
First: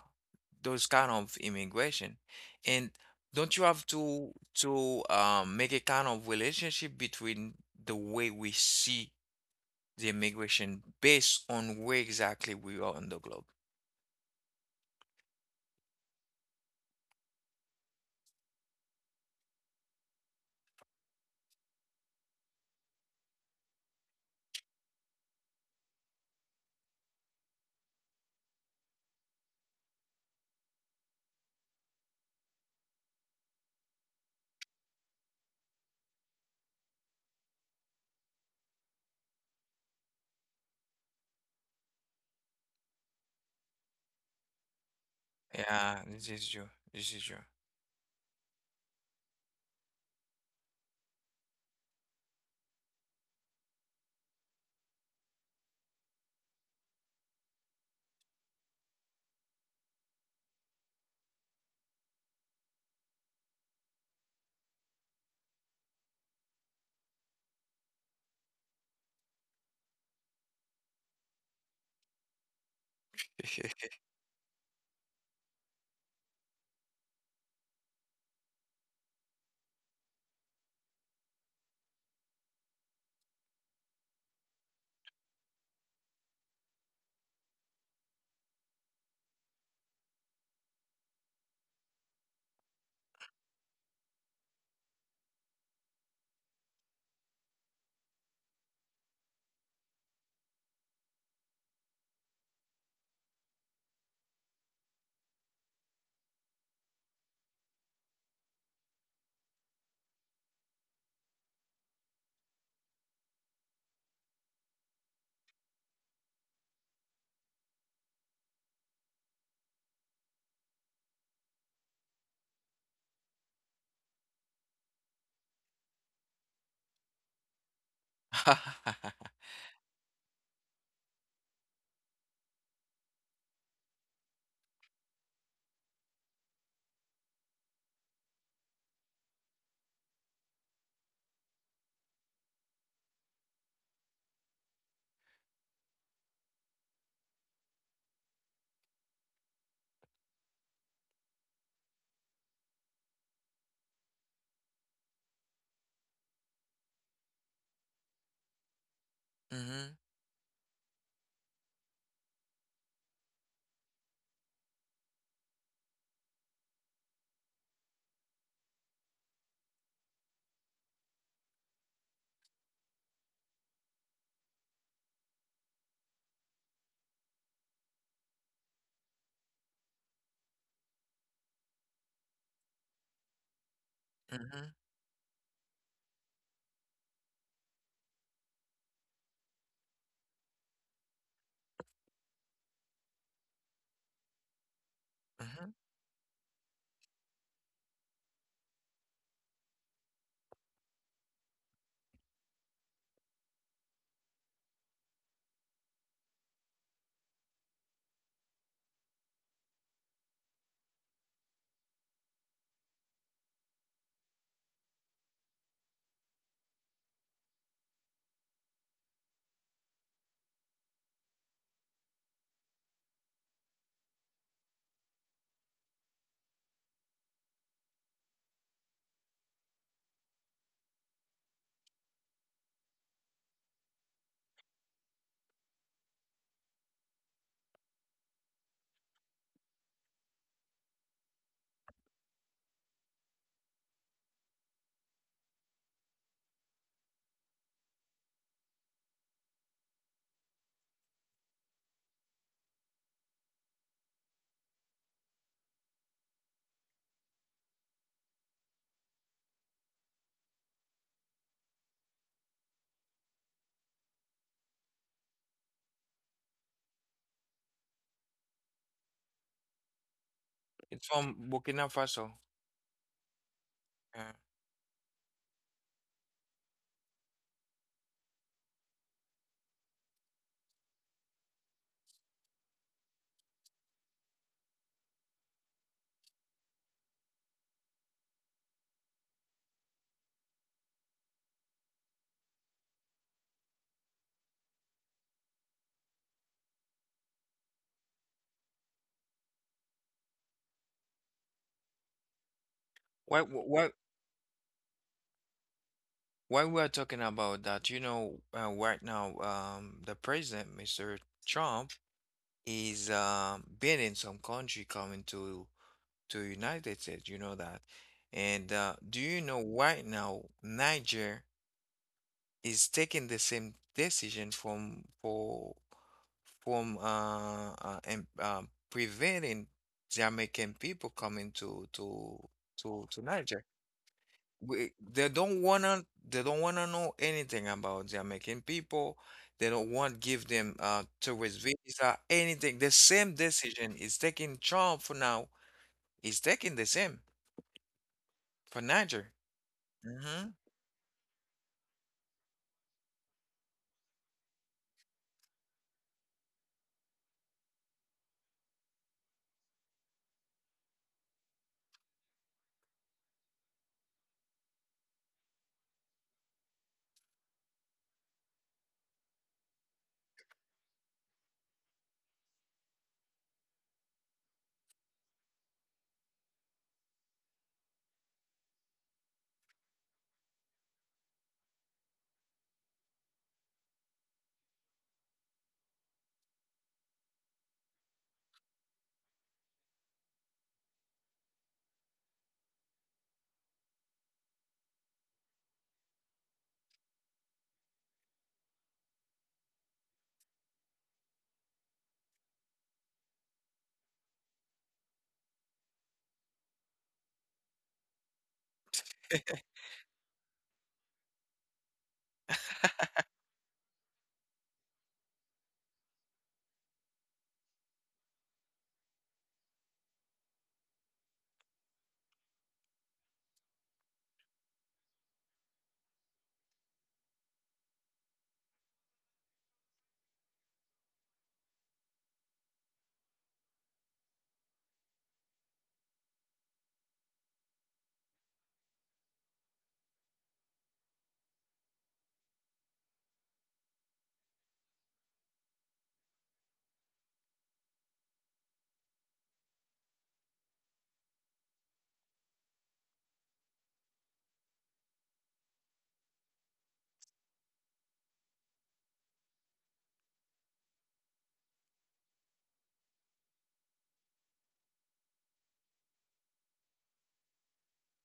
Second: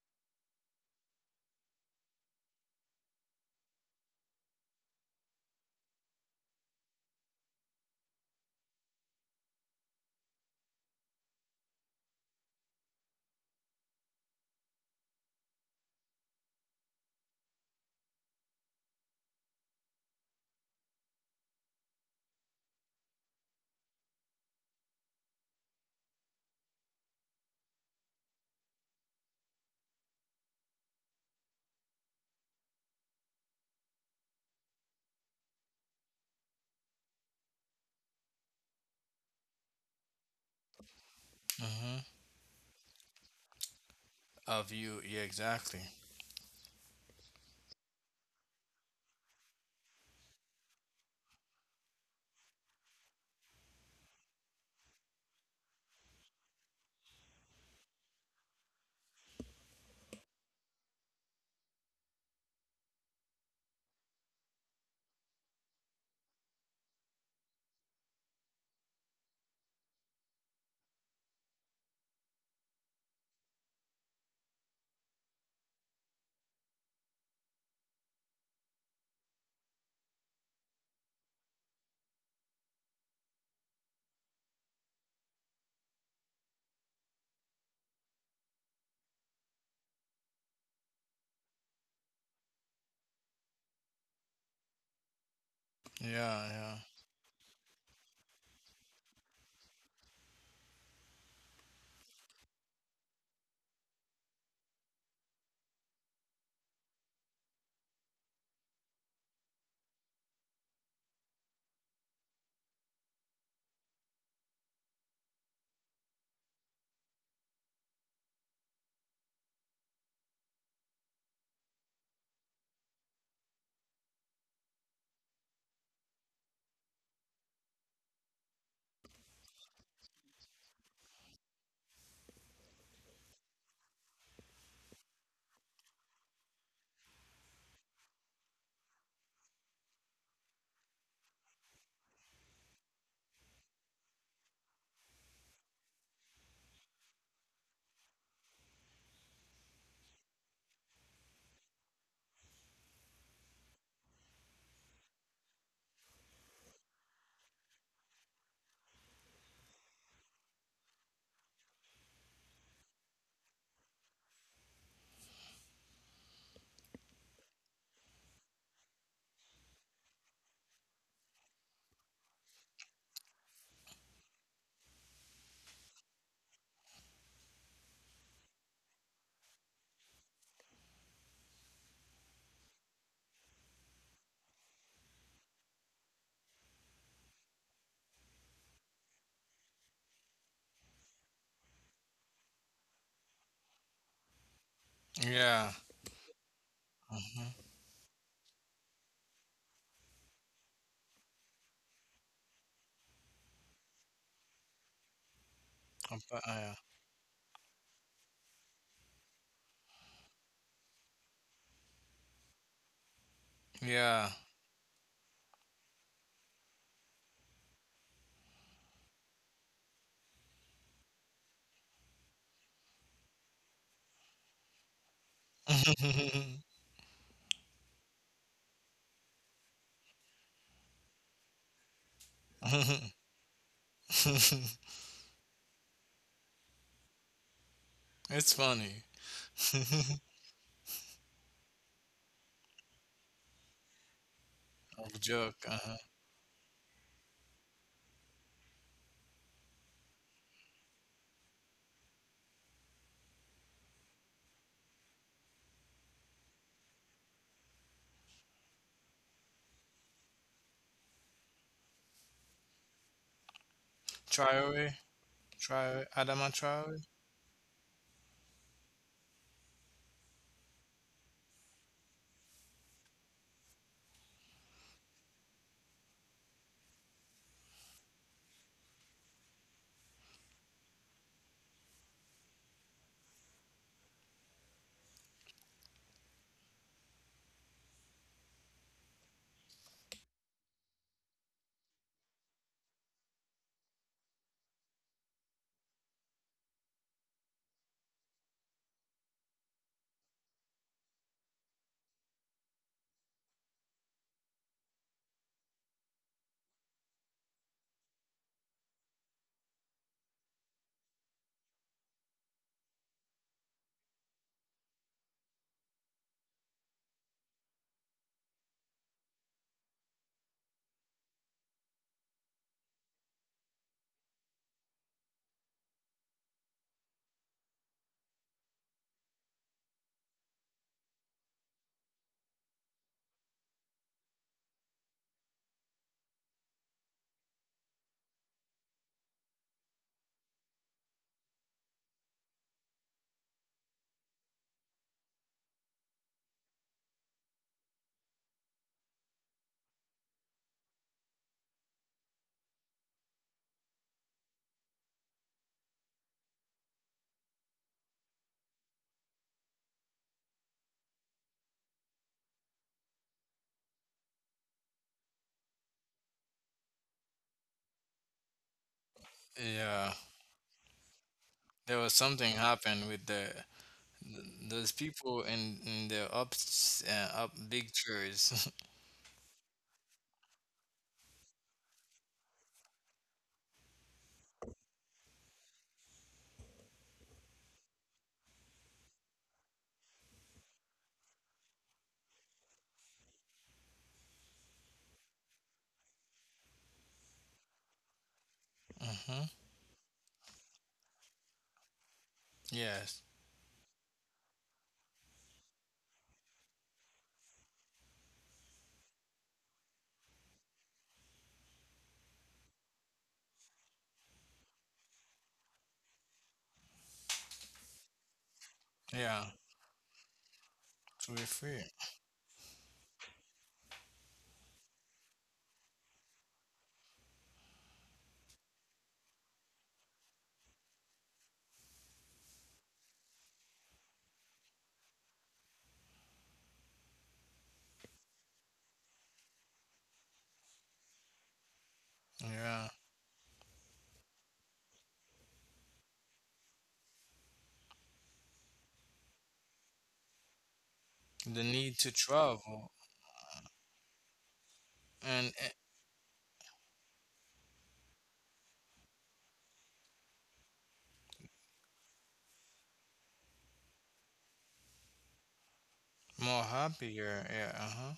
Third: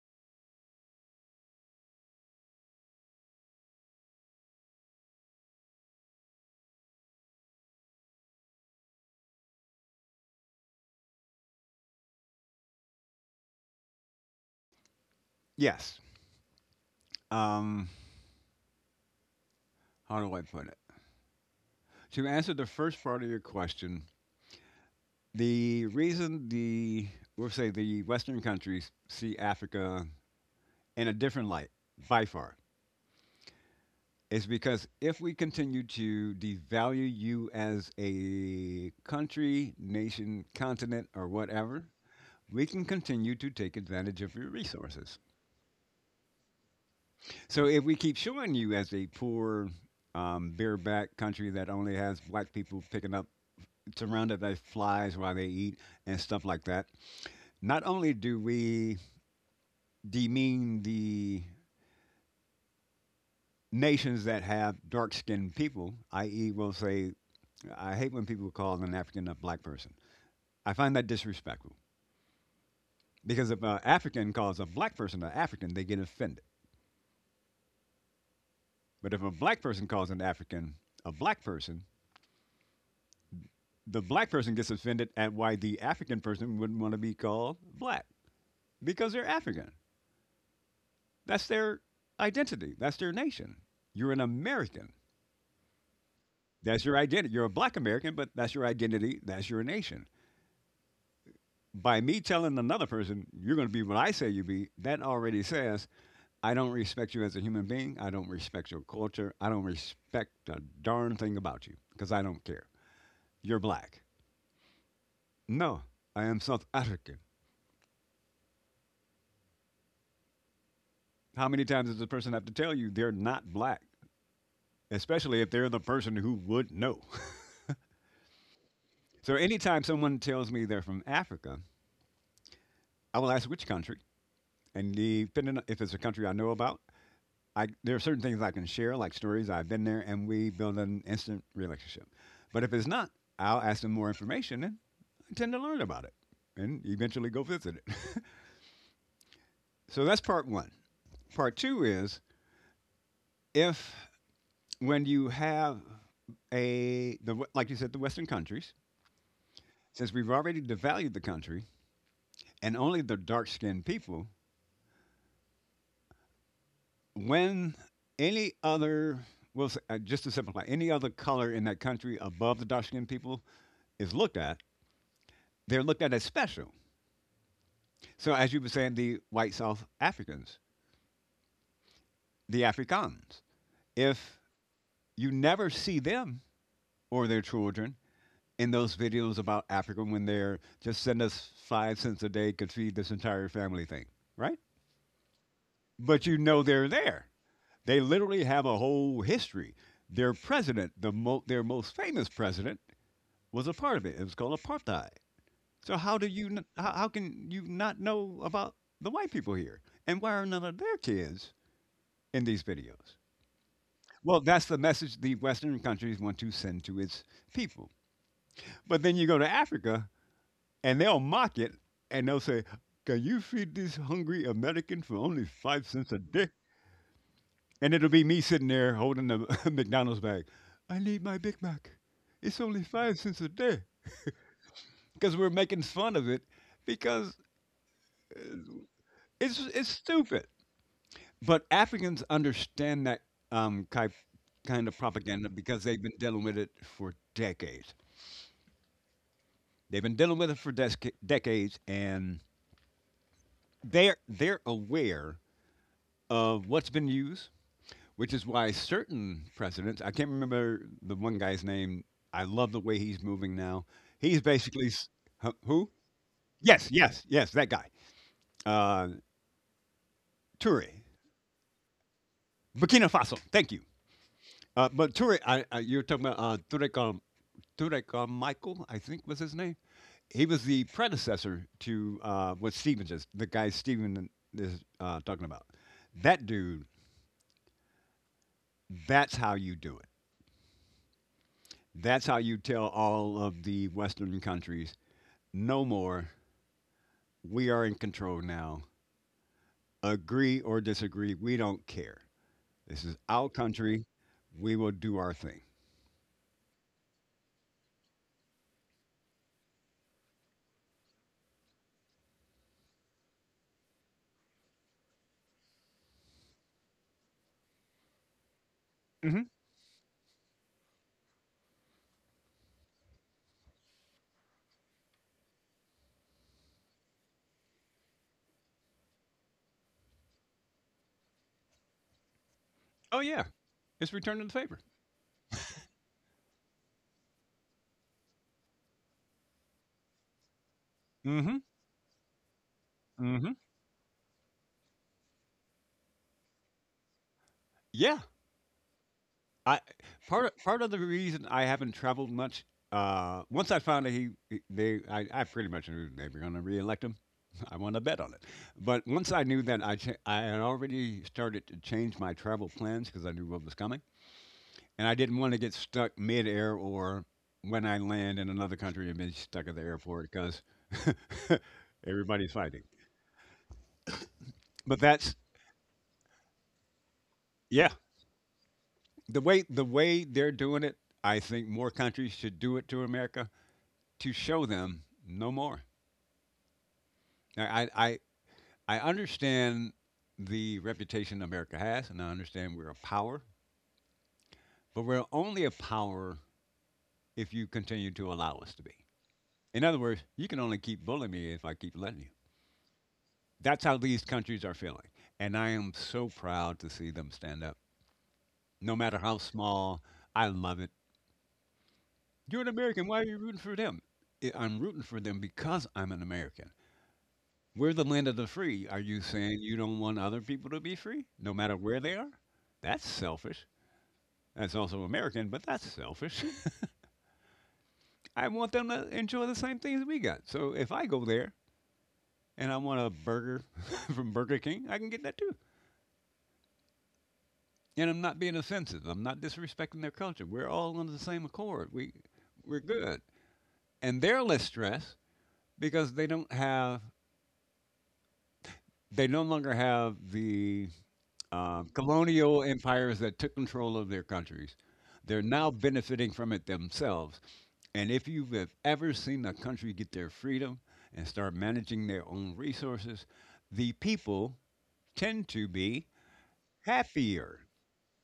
A: those kind of immigration. And don't you have to make a kind of relationship between the way we see the immigration based on where exactly we are on the globe?
C: Yes. Um, how do I put it? To answer the first part of your question, the reason, the, we'll say, the Western countries see Africa in a different light by far is because if we continue to devalue you as a country, nation, continent, or whatever, we can continue to take advantage of your
B: Of you,
C: resources.
B: yeah, exactly.
A: Yeah, this is true. This is
C: So if we keep showing you as a poor, bareback country that only has black people picking up, surrounded by flies while they eat and stuff like that, not only do we demean the nations that have dark skinned people, i.e., we'll say, I hate when people call an African a black person. I find that disrespectful because if
A: true.
C: an African calls a black person an African, they get offended. But if a black person calls an African a black person, the black person gets offended at why the African person wouldn't want to be called black because they're African. That's their identity, that's their nation. You're an American.
B: Yeah,
C: That's your identity. You're a black American, but that's your identity, that's your nation. By me telling another person, you're going to be what I say you be, that already says I don't respect you as a human being. I don't respect your culture. I don't respect a darn thing about you because I don't care. You're black. No, I am South African. How many times does a person have to tell you they're not black, especially if they're the person who would know? So, anytime someone tells me they're from Africa, I will ask which country. And depending on if it's a country I know about, I there are certain things I can share, like stories I've been there, and we build an instant relationship. But if it's not, I'll ask them more information and I tend to learn about it and eventually go visit it. So that's part one. Part two is, if when you have a the, like you said, the Western countries,
A: Mm-hmm.
C: since we've already devalued the country and only the dark-skinned people, when any other, well, just to simplify, any other color in that country above the dark-skinned people is looked at, they're looked at as special. So, as you were saying, the white South Africans, the Afrikaans, if
A: Mm-hmm.
C: you never see them or their children in those videos about Africa when they're just send us 5 cents a day could feed this entire family thing, right?
B: yeah,
A: Mm-hmm.
B: yeah.
C: But you know they're there. They literally have a whole history. Their president, their most famous president, was a part of it. It was called apartheid. So how do you?
B: Mm-hmm.
C: How can you not know about the white people here? And why are none of their kids in these videos?
B: Yeah.
C: Well, that's the message the Western countries want to send to its people. But then you go to Africa and they'll mock it and they'll say, can you feed this hungry American for only 5 cents a day?
B: Yeah.
C: And it'll be me sitting there holding the McDonald's bag. I need my Big Mac. It's only 5 cents a day. Because we're making fun of it because
B: It's
C: uh,
B: funny.
C: it's, it's stupid. But Africans understand that type, kind of
B: Of
C: propaganda
B: joke.
C: because
B: Uh-huh.
C: they've been dealing with it for decades. They've been dealing with it for decades, and they're aware of what's been used, which is why certain presidents. I can't remember the one guy's name. I love the way he's moving now. He's basically
B: Traore,
C: huh? Who?
B: Traore, Adama
C: Yes,
B: Traore.
C: yes, yes, that guy. Uh, Toure,
A: It's from Burkina Faso.
C: Burkina Faso. Thank you.
A: Yeah.
C: But Toure, you're talking about Toure Carmichael, I think was his name. He was the predecessor to what Steven just, the guy Steven is talking about. That dude, that's how you do it. That's how you tell all of the Western countries, no more. We are in control now. Agree or disagree, we don't care. This is
A: Why,
C: our
A: wh- why,
C: country. We will do our thing.
A: why we are talking about that? Right now, the president, Mr. Trump, is banning some country coming to United States. You know that. And do you
C: Hmm.
A: know right now, Niger is taking the same decision from for from and, preventing Jamaican people coming to
C: Oh, yeah.
A: Niger.
C: It's return to the favor.
A: We, they don't wanna know anything about Jamaican people. They don't want give them tourist
C: Hmm.
A: visa, anything. The same
C: Hmm.
A: decision is taking Trump for now. Is taking the same
C: Yeah.
A: for Niger.
C: I
A: Mm-hmm.
C: part of the reason I haven't traveled much. Once I found that they, I pretty much knew they were going to reelect him. I won a bet on it. But once I knew that, I had already started to change my travel plans because I knew what was coming, and I didn't want to get stuck midair or when I land in another country and be stuck at the
B: Yeah,
C: airport because
B: there was
C: everybody's
B: something
C: fighting.
B: happened with the those
C: But that's,
B: people in the up up
C: yeah,
B: big chairs.
C: the way they're doing it. I think more countries should do it to America to show them no more. I, I, I understand the reputation America has, and I understand we're a power, but we're only a power if you continue to allow us to be.
B: Hmm.
C: In other words, you can only keep bullying me if I keep letting you.
B: Yes.
C: That's how these countries are feeling. And I am so proud to see them stand up. No matter how small, I love it. You're an American. Why are you rooting for them? I'm rooting for them because I'm an American. We're the land of the free. Are you
B: Yeah.
C: saying you don't want other people to be free,
B: To be
C: no matter
B: free.
C: where they are? That's selfish. That's also American, but that's selfish. I want them to enjoy the same things we got. So if I go there and I want a burger from Burger King, I can get that too. And I'm not being offensive. I'm not disrespecting their culture. We're all under the same accord. We're
B: Yeah.
C: good. And they're less stressed because they no longer have the
B: The need to
C: colonial
B: travel
C: empires that took control of their countries. They're
B: and
C: now benefiting from it themselves. And if you have ever seen a country get their freedom and start managing their own resources, the people tend to be
B: more happier.
C: happier
B: Yeah. Uh-huh.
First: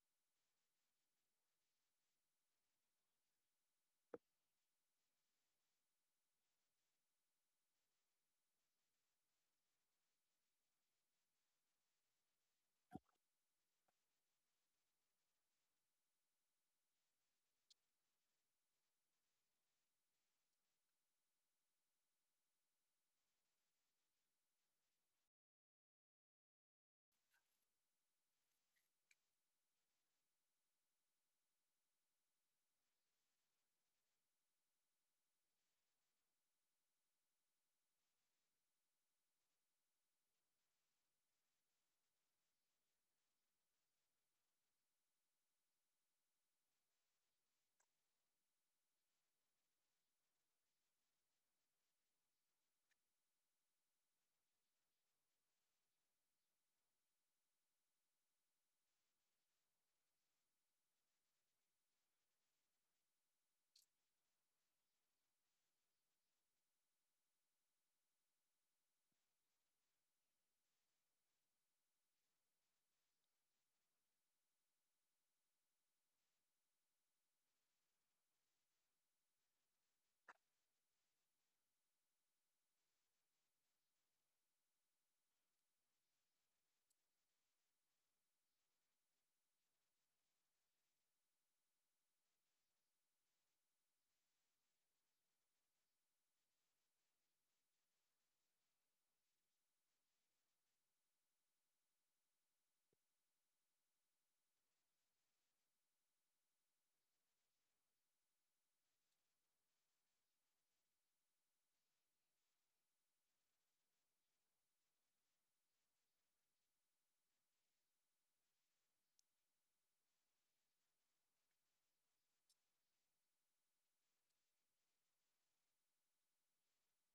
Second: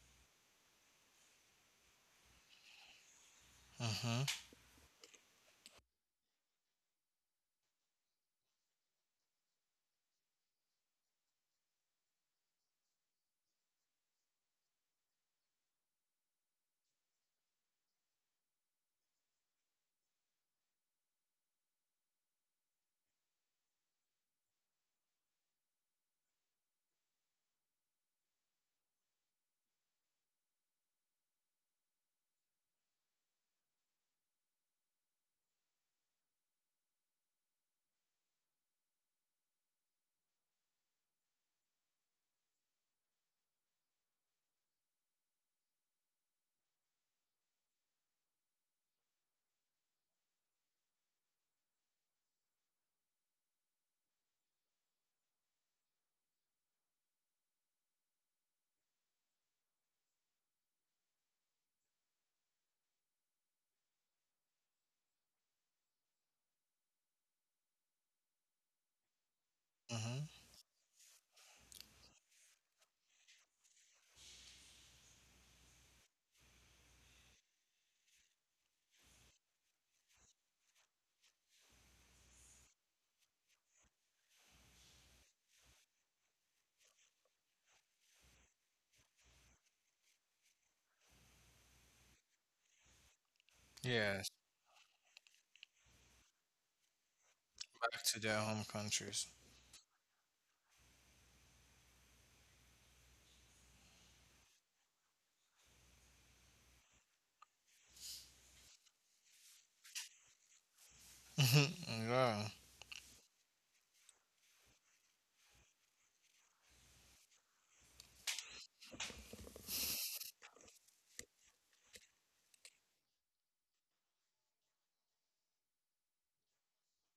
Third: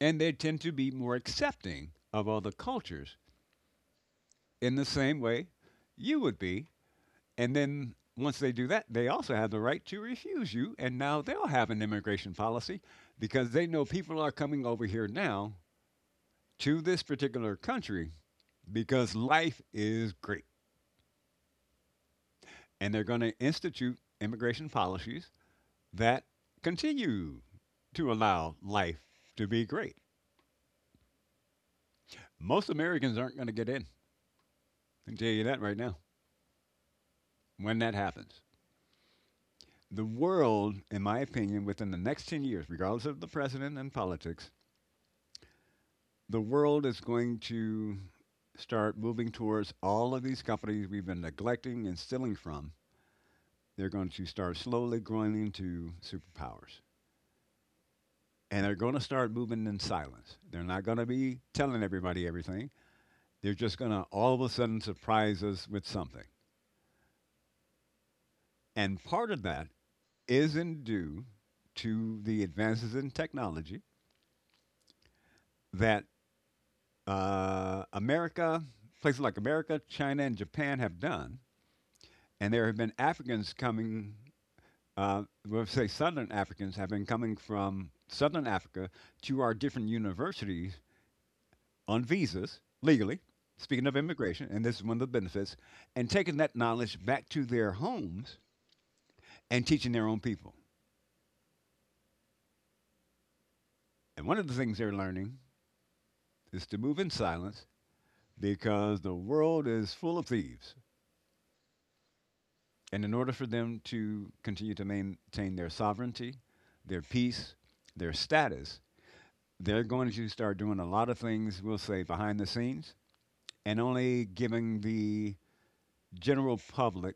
C: and they tend to be more accepting of other cultures
B: Mm-hmm.
C: in the same way you would be. And then once they do that, they also have the right to refuse you. And now they'll have an immigration policy because they know people are coming over here now to this particular country because life is great. And they're going to institute immigration policies that continue to allow life to be great. Most Americans aren't going to get in. I can tell you that right now when that happens. The world, in my opinion, within the next 10 years, regardless of the president and politics, the world is going to start moving towards all of these companies we've been neglecting and stealing from. They're going to start slowly growing into superpowers. And they're going to start moving in silence. They're not going to be telling everybody everything. They're just going to all of a sudden surprise us with something. And part of that
B: Mm-hmm.
C: isn't due to the advances in technology that America, places like America, China, and Japan have done. And there have been Africans coming, we'll say Southern Africans have been coming from Southern Africa to our different universities on visas legally, speaking of
B: Yes.
C: immigration, and this is one of the benefits, and taking that knowledge back to their
B: Back to their
C: homes
B: home countries.
C: and teaching their own people. And one of the things they're learning is to move in silence because the world is full of thieves.
B: Mm-hmm. Yeah.
C: And in order for them to continue to maintain their sovereignty, their peace, their status, they're going to start doing a lot of things, we'll say, behind the scenes and only giving the general public,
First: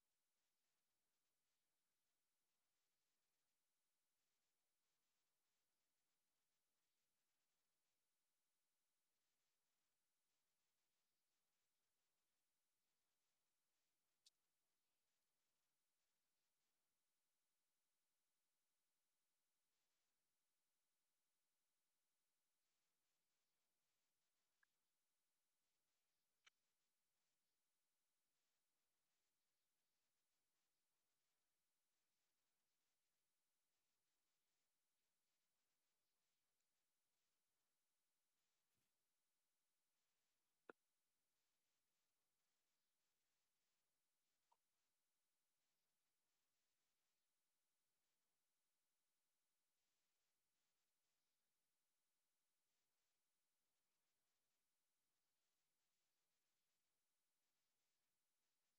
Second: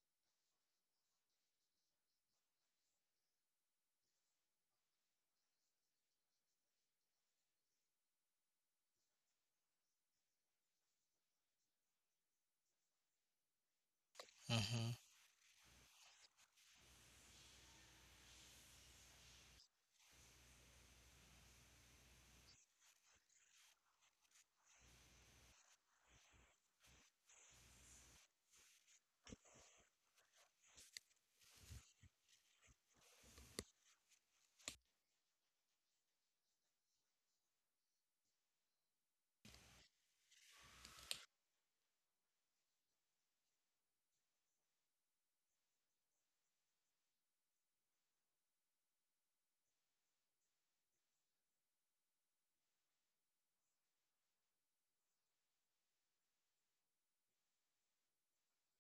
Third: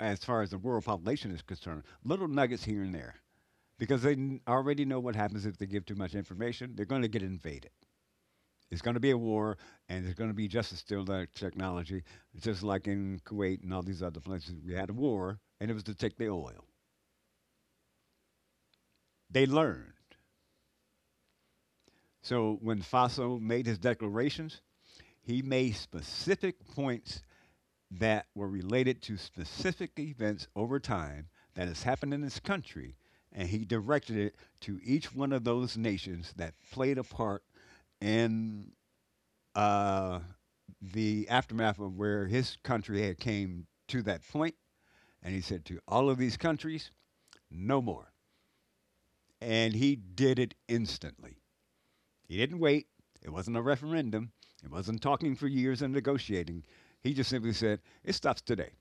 C: as far as the rural population is concerned, little nuggets here and there because they already know what happens if they give too much information. They're going to get invaded. It's going to be a war, and there's going to be just as still that technology, just like in Kuwait and all these other places. We had a
B: Mm-hmm.
C: war, and it was to take the oil. They learned. So when Faso made his declarations, he made specific points that were related to specific events over time that has happened in this country, and he directed it to each one of those nations that played a part in uh, the aftermath of where his country had came to that point. And he said to all of these countries, no more. And he did it instantly. He didn't wait. It wasn't a referendum. It wasn't talking for years and negotiating. He just simply said, it stops today.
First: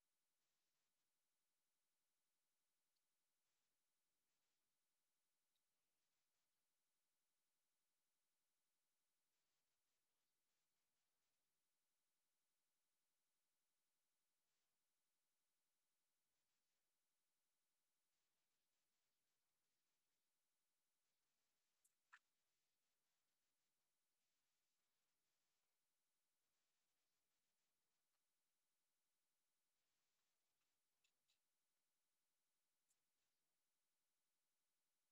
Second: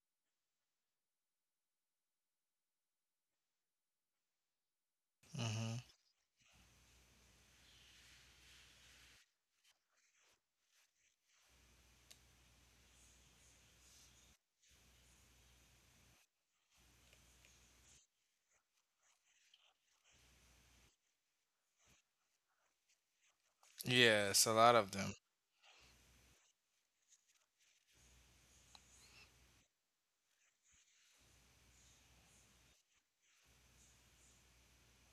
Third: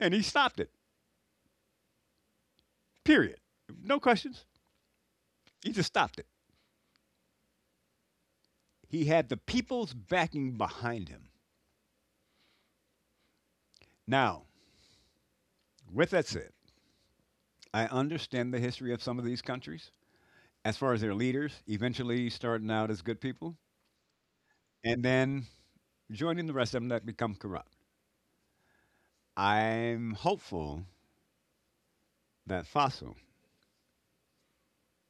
C: And he stopped it. Period. No questions. He
B: Mm-hmm.
C: just stopped it. He had the people's backing behind him. Now, with that said, I understand the history of some of these countries as far as their leaders eventually starting out as good people
B: Yes, a lot of
C: and
B: them.
C: then joining the rest of them that become corrupt. I'm hopeful that Faso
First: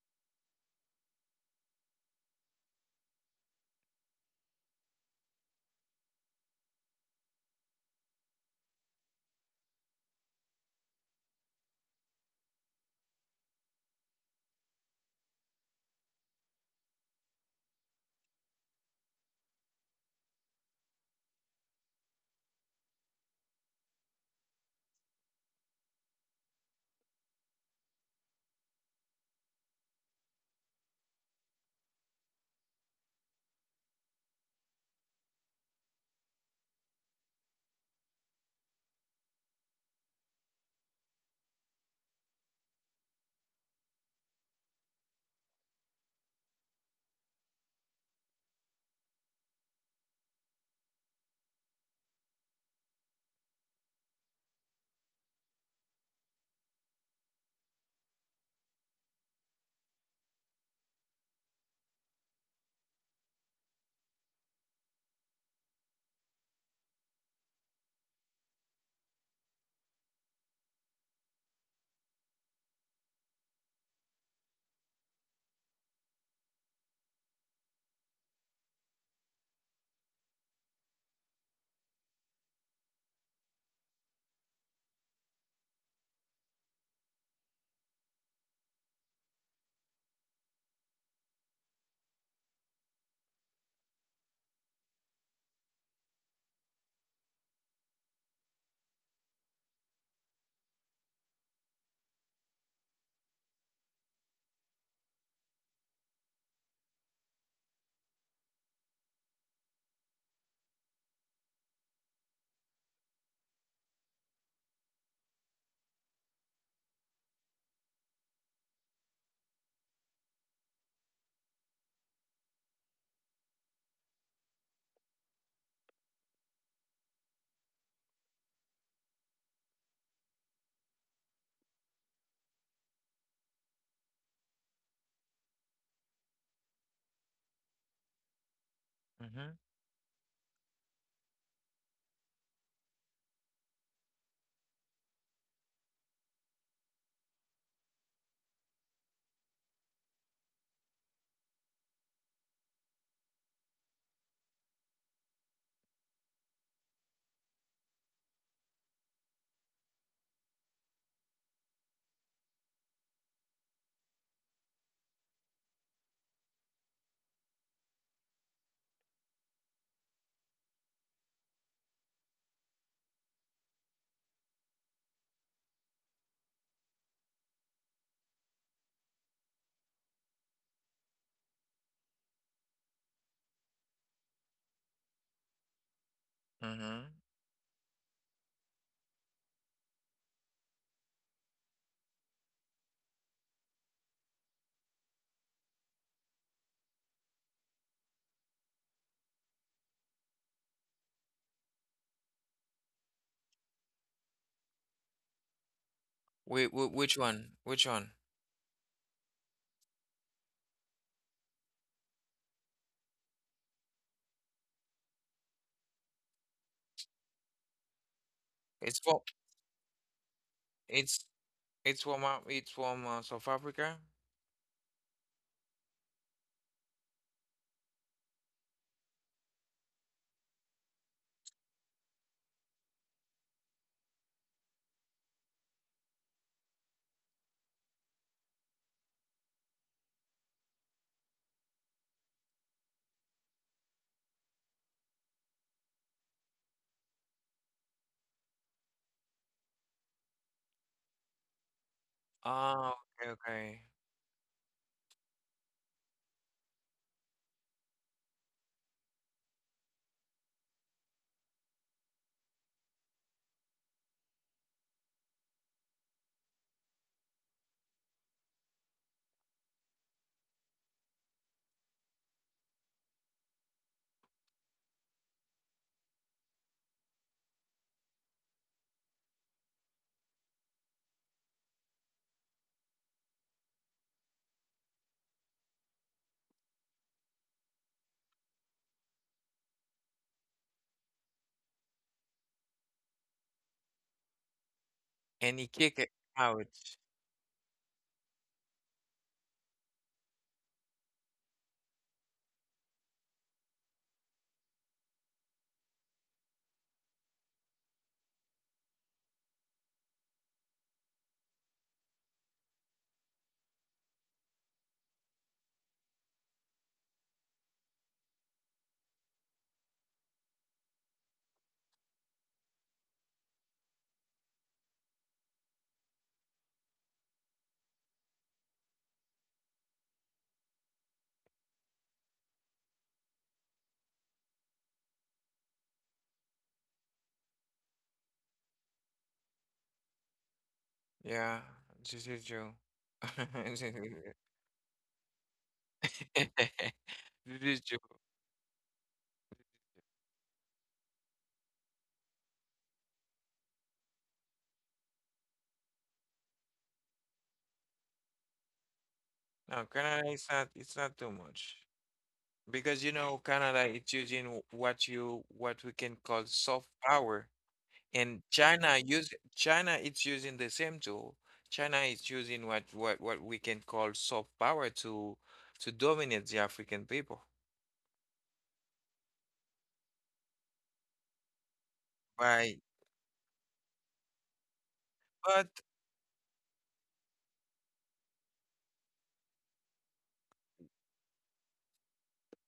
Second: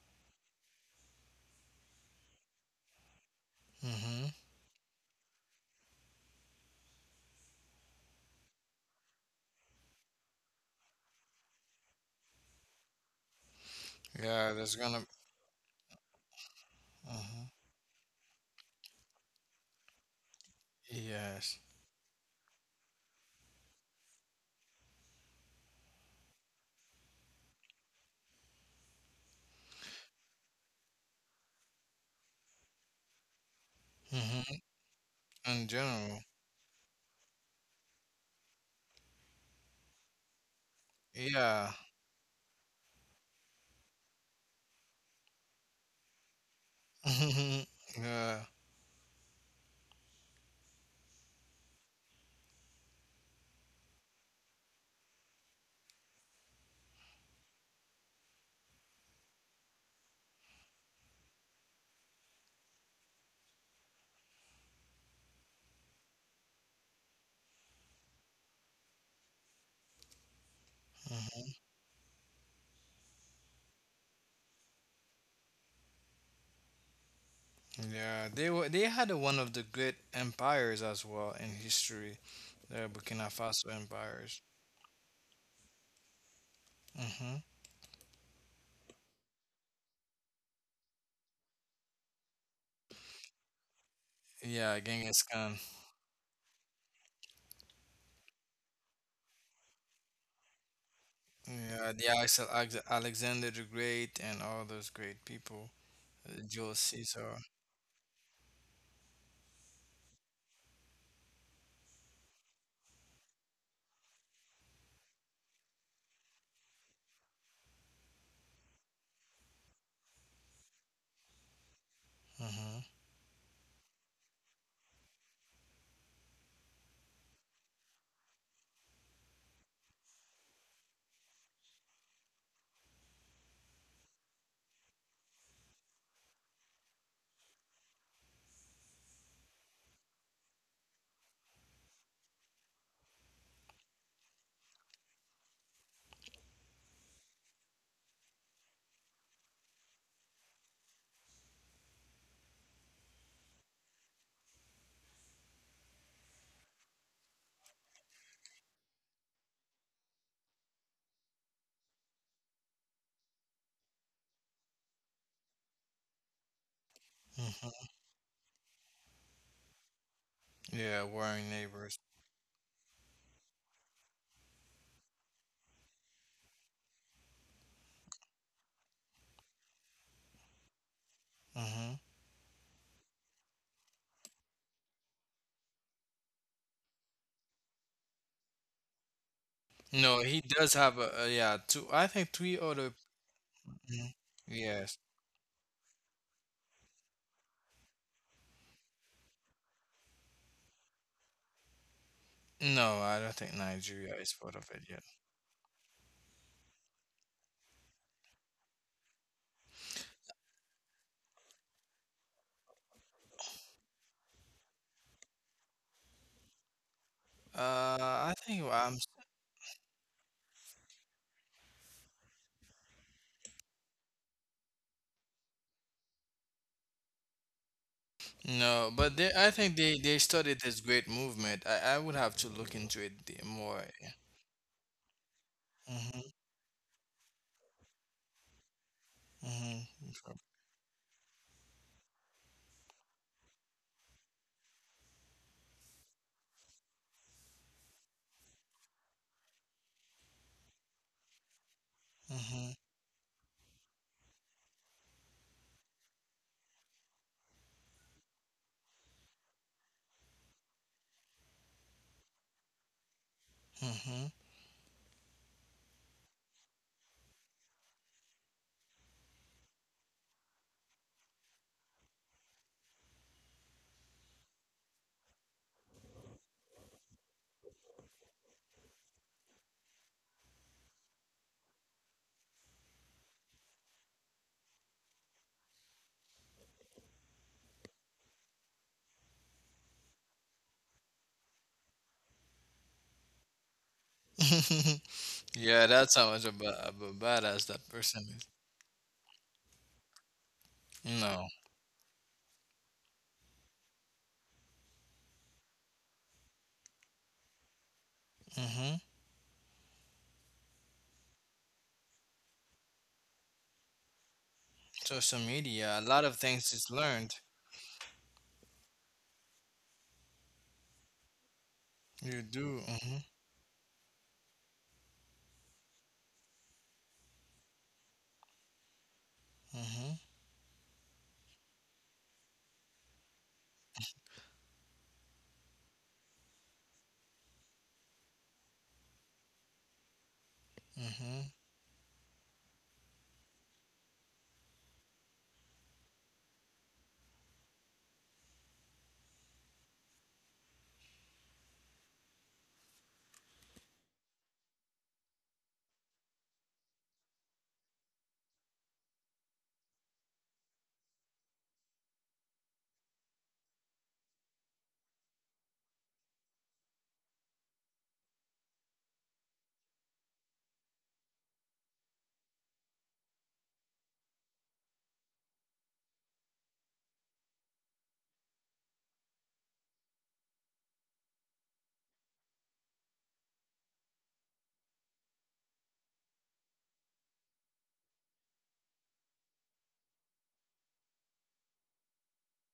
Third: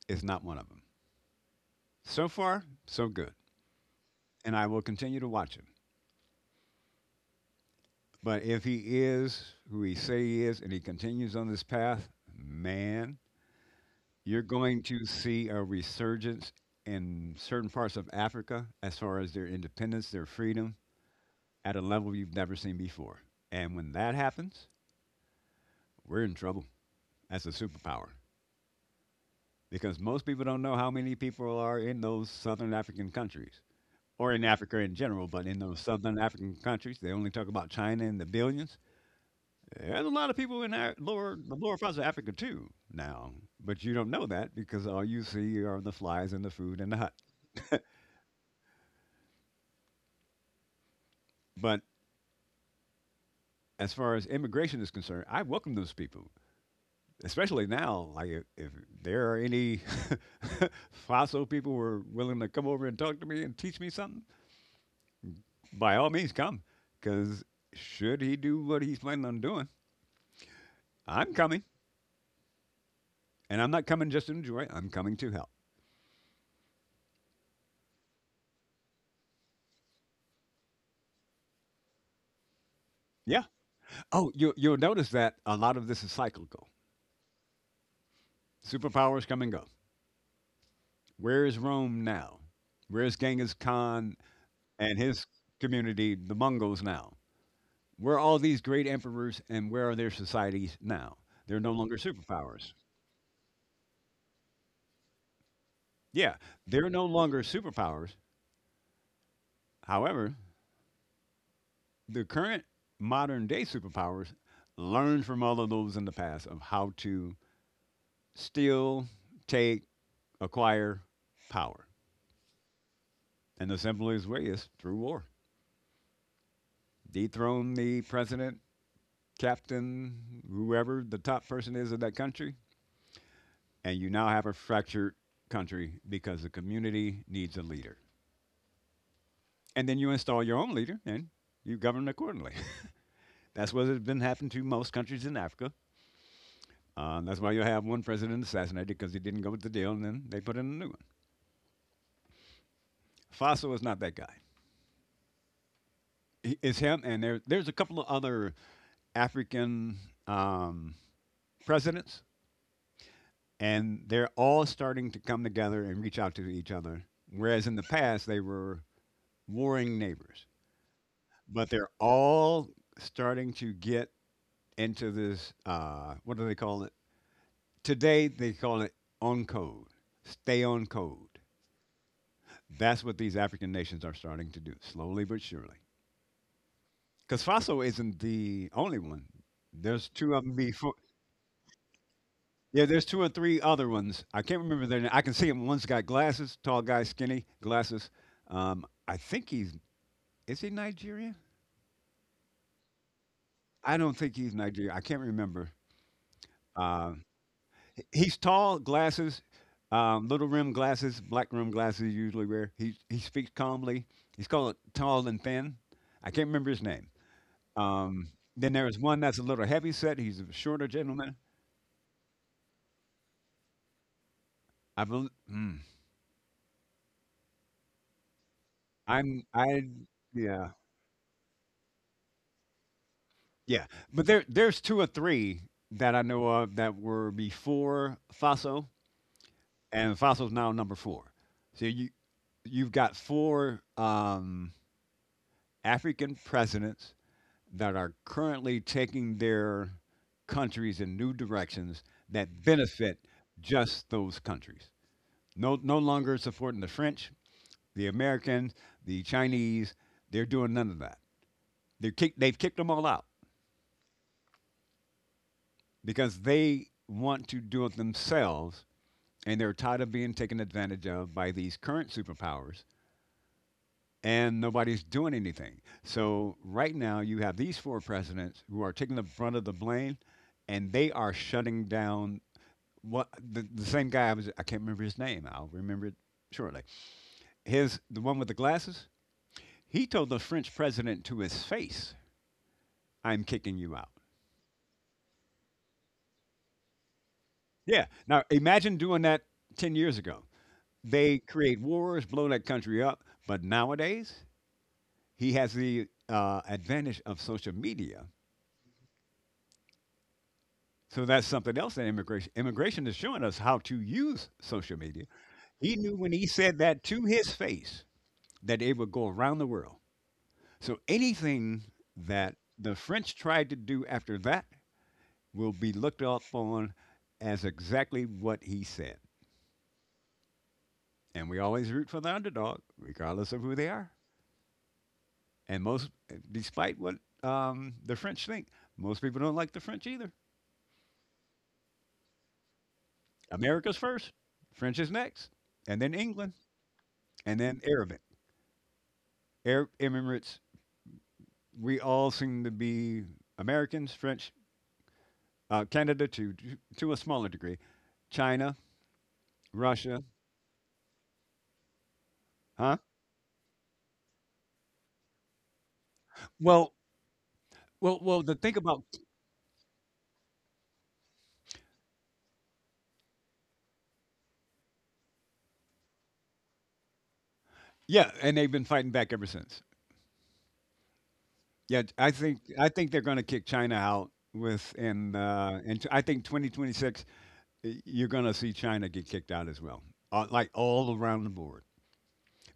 C: is not one of them. So far, so good,
B: Mm-hmm.
C: and I will continue to watch him. But if he is who he say he is and he continues on this path, man, you're
B: Yeah, there's
C: going to
B: gonna.
C: see a resurgence in
B: Mm-hmm.
C: certain parts of Africa as far as their independence, their freedom,
B: Yes.
C: at a level you've never seen before. And when that happens, we're in trouble as a superpower because most people don't know how many people are in those southern African countries or in
B: Mm-hmm.
C: Africa in general, but in
B: In
C: those southern
B: general.
C: African countries, they only talk about China in the billions. There's a lot of people in our lower, the
B: Yeah.
C: lower parts of Africa too now, but you don't know that because all you see are the flies and the food and the hut.
B: Yeah.
C: But as far as immigration is concerned, I welcome those people, especially now. Like if there are any fossil people who are willing to come over and talk to me and teach me something, by all means come. Because should he do what he's planning on doing, I'm
B: Mm-hmm.
C: coming, and I'm not coming just to enjoy. I'm coming to help.
B: Yeah. They were. They had one of the great empires as well in history. The Burkina
C: Yeah.
B: Faso
C: Oh,
B: empires.
C: you'll notice that a lot of this is cyclical.
B: Mm-hmm.
C: Superpowers come and go. Where is Rome now? Where's Genghis Khan
B: Yeah,
C: and
B: Genghis
C: his
B: Khan.
C: community, the Mongols now? Where are all these great emperors and where are their societies now? They're no
B: Yeah,
C: longer
B: the
C: superpowers.
B: Alexander the Great and all those great people.
C: Yeah,
B: Jules
C: they're no
B: Caesar.
C: longer superpowers. However, the current modern day superpowers learned from all of those in the past of how to steal, take, acquire power.
B: Hmm.
C: And the simplest way is through war. Dethrone the president, captain, whoever the top person is of that country, and you now have a fractured country because the community needs a leader.
A: Mm-hmm.
C: And then you install your own leader and you govern accordingly. That's what has been happening to most countries in Africa. That's why you have one president assassinated because he didn't go with the deal, and then they put in a new one. Faso is not that guy. It's him, and there's a couple of other African um, presidents, and they're all starting to come together and reach out to each other. Whereas in the
B: Hmm.
C: past, they were warring neighbors,
B: Yeah, warring
C: but they're
B: neighbors.
C: all starting to get into this what do they call it? Today they call it on code. Stay on code.
B: Hmm.
C: That's what these African nations are starting to do, slowly but surely.
A: Mm-hmm.
C: Because Faso isn't the only one. There's
B: No,
C: two
B: he
C: of them
B: does
C: before.
B: have a yeah, two I think three
C: Yeah,
B: other.
C: there's two or three other
B: Mhm.
C: ones. I can't remember
B: Yes.
C: their name. I can see him. One's got glasses, tall guy, skinny, glasses. I think he's is he Nigerian?
B: No, I don't think
C: I don't
B: Nigeria is
C: think he's
B: part of it
C: Nigerian. I
B: yet.
C: can't remember.
A: Wait,
C: Uh,
A: which one? Which one?
C: He's tall, glasses, little rim glasses, black rim glasses usually wear. He speaks calmly. He's called tall and thin. I can't remember his name. Um,
B: I think
C: then there is
B: I'm
A: It's
C: one
A: for
C: that's a little heavy set. He's a shorter
A: it's
C: gentleman.
A: it's from South Africa.
C: I bel mm,
B: no, but they
C: I'm
B: I think
C: I
B: they started
C: yeah
B: this great movement. I would have to look into it more.
C: yeah. But there's two or three that I
B: Mm-hmm.
C: know of that were before Faso,
B: Mm-hmm.
C: and Faso's now number four. So you've got four African presidents that are currently taking their countries in new directions that
B: Mm-hmm.
A: Oh,
C: benefit
A: okay, okay.
C: just those countries. No, no longer supporting the French, the Americans, the Chinese. They're doing none of that. They've kicked them all out
B: Mm-hmm.
C: because they want to do it themselves, and they're tired of being taken advantage of by these current superpowers, and nobody's doing anything. So right now you have these four presidents who are taking the brunt of the blame, and they are shutting down what the same guy. I can't remember his name. I'll remember it shortly. His the one with the glasses. He told the French president to his face, "I'm kicking you out."
A: And he
B: Yeah,
A: kicked
B: that's
A: it
B: how much
A: out.
B: of a badass that
C: Yeah.
B: person
C: Now imagine doing that 10 years ago. They
B: is.
C: create wars, blow that country up. But nowadays, he has the advantage of social media.
B: No.
C: So that's something else in immigration. Immigration is showing us how to use social media.
B: Social
C: He
B: media, a
C: knew
B: lot
C: when
B: of
C: he
B: things
C: said
B: is
C: that to
B: learned.
C: his face that it would go around the world. So anything
B: You
C: that
B: do.
C: the
B: Hmm.
C: French tried to do after that will be looked upon as exactly what he said.
B: Hmm.
C: And we always root for the underdog, regardless of who they are. And most, despite what the French think, most people don't like the French either.
B: Hmm.
A: Yeah, this is true.
C: America's first, French is next, and then England, and
A: This
C: then
A: is true.
C: Arabic, Arab Emirates. We all seem to be Americans, French, Canada to a smaller degree, China,
A: No,
C: Russia,
A: Canada is not, it's not too much,
C: huh?
A: because Canada it's using what you what we can call
C: Well,
A: soft power,
C: Well well,
A: and
C: the thing about
A: China it's using the same tool. China is using what we can call soft power to dominate the African people.
C: yeah, and they've been fighting back ever since. Yeah, I think
A: Right.
C: I think they're gonna kick China out within,
A: But.
C: I think 2026, y you're gonna see China get kicked out as well, like all around the board.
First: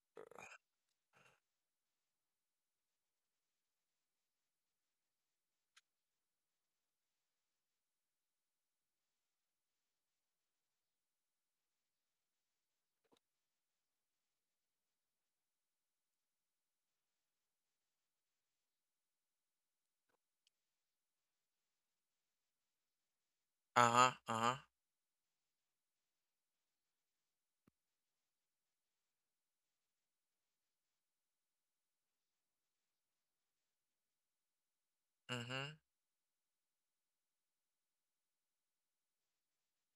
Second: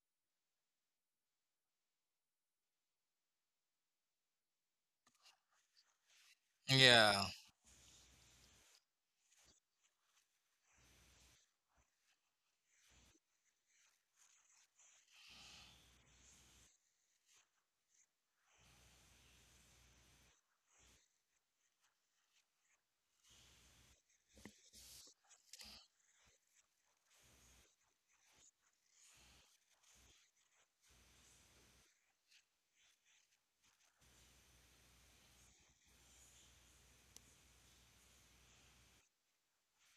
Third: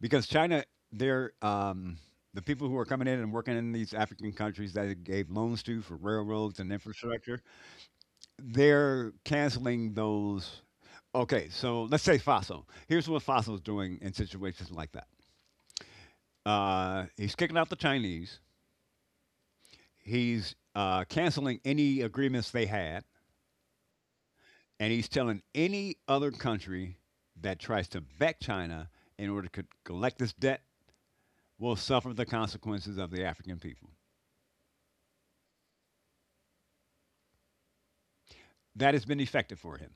C: Because China, they're, the people who are coming in and working in these African countries that it gave loans to for railroads and
B: Yeah.
C: infrastructure, they're canceling those. Okay, so let's say Faso. Here's what Faso's doing in situations like that. He's kicking out the Chinese. He's canceling any agreements they had,
A: Uh-huh, uh-huh.
C: and he's telling any other country that tries to back China in order to collect this debt will suffer the consequences of the African people.
A: Mhm,
C: That has been effective for him.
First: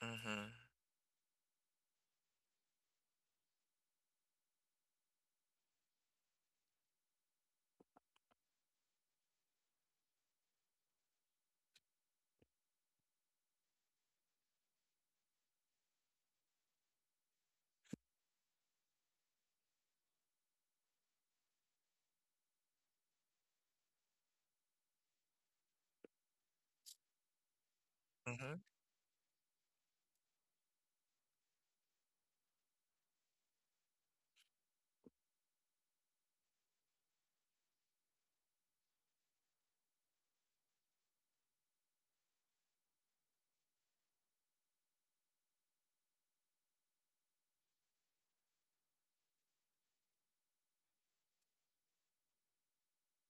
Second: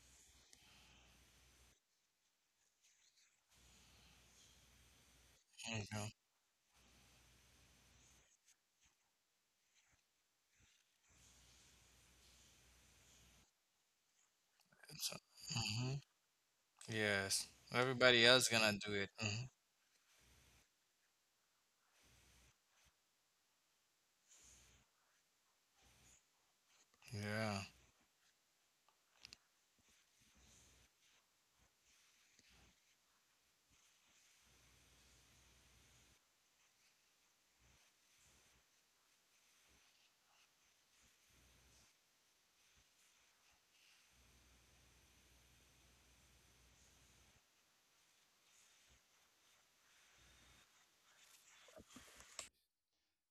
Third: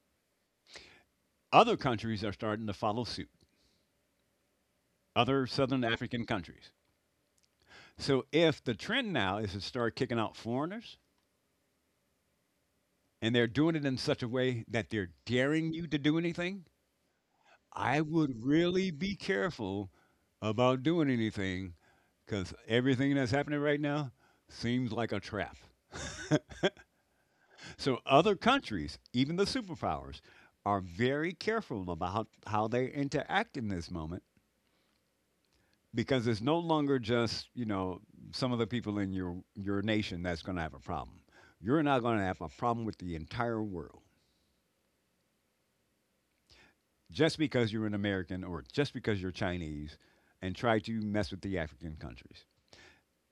A: mhm,
C: Other countries are starting to follow suit, other Southern
B: Mhm.
C: African countries. So if the trend now is to start kicking out foreigners, and they're doing it in such a way that they're
B: So,
C: daring you
B: hmm.
C: to do anything,
B: Yes.
C: I
B: Everybody
C: would
B: else gonna
C: really
B: do it.
C: be
B: Hmm.
C: careful about doing anything because everything that's happening right now seems like a trap.
B: Yeah.
C: So other
A: mhm,
C: countries, even the superpowers, are very careful about how they interact in this moment because it's no longer just, some of the people in your nation that's going to have a problem. You're not going to have a problem with the entire world just because you're an American or just because you're Chinese and try to mess with the African countries.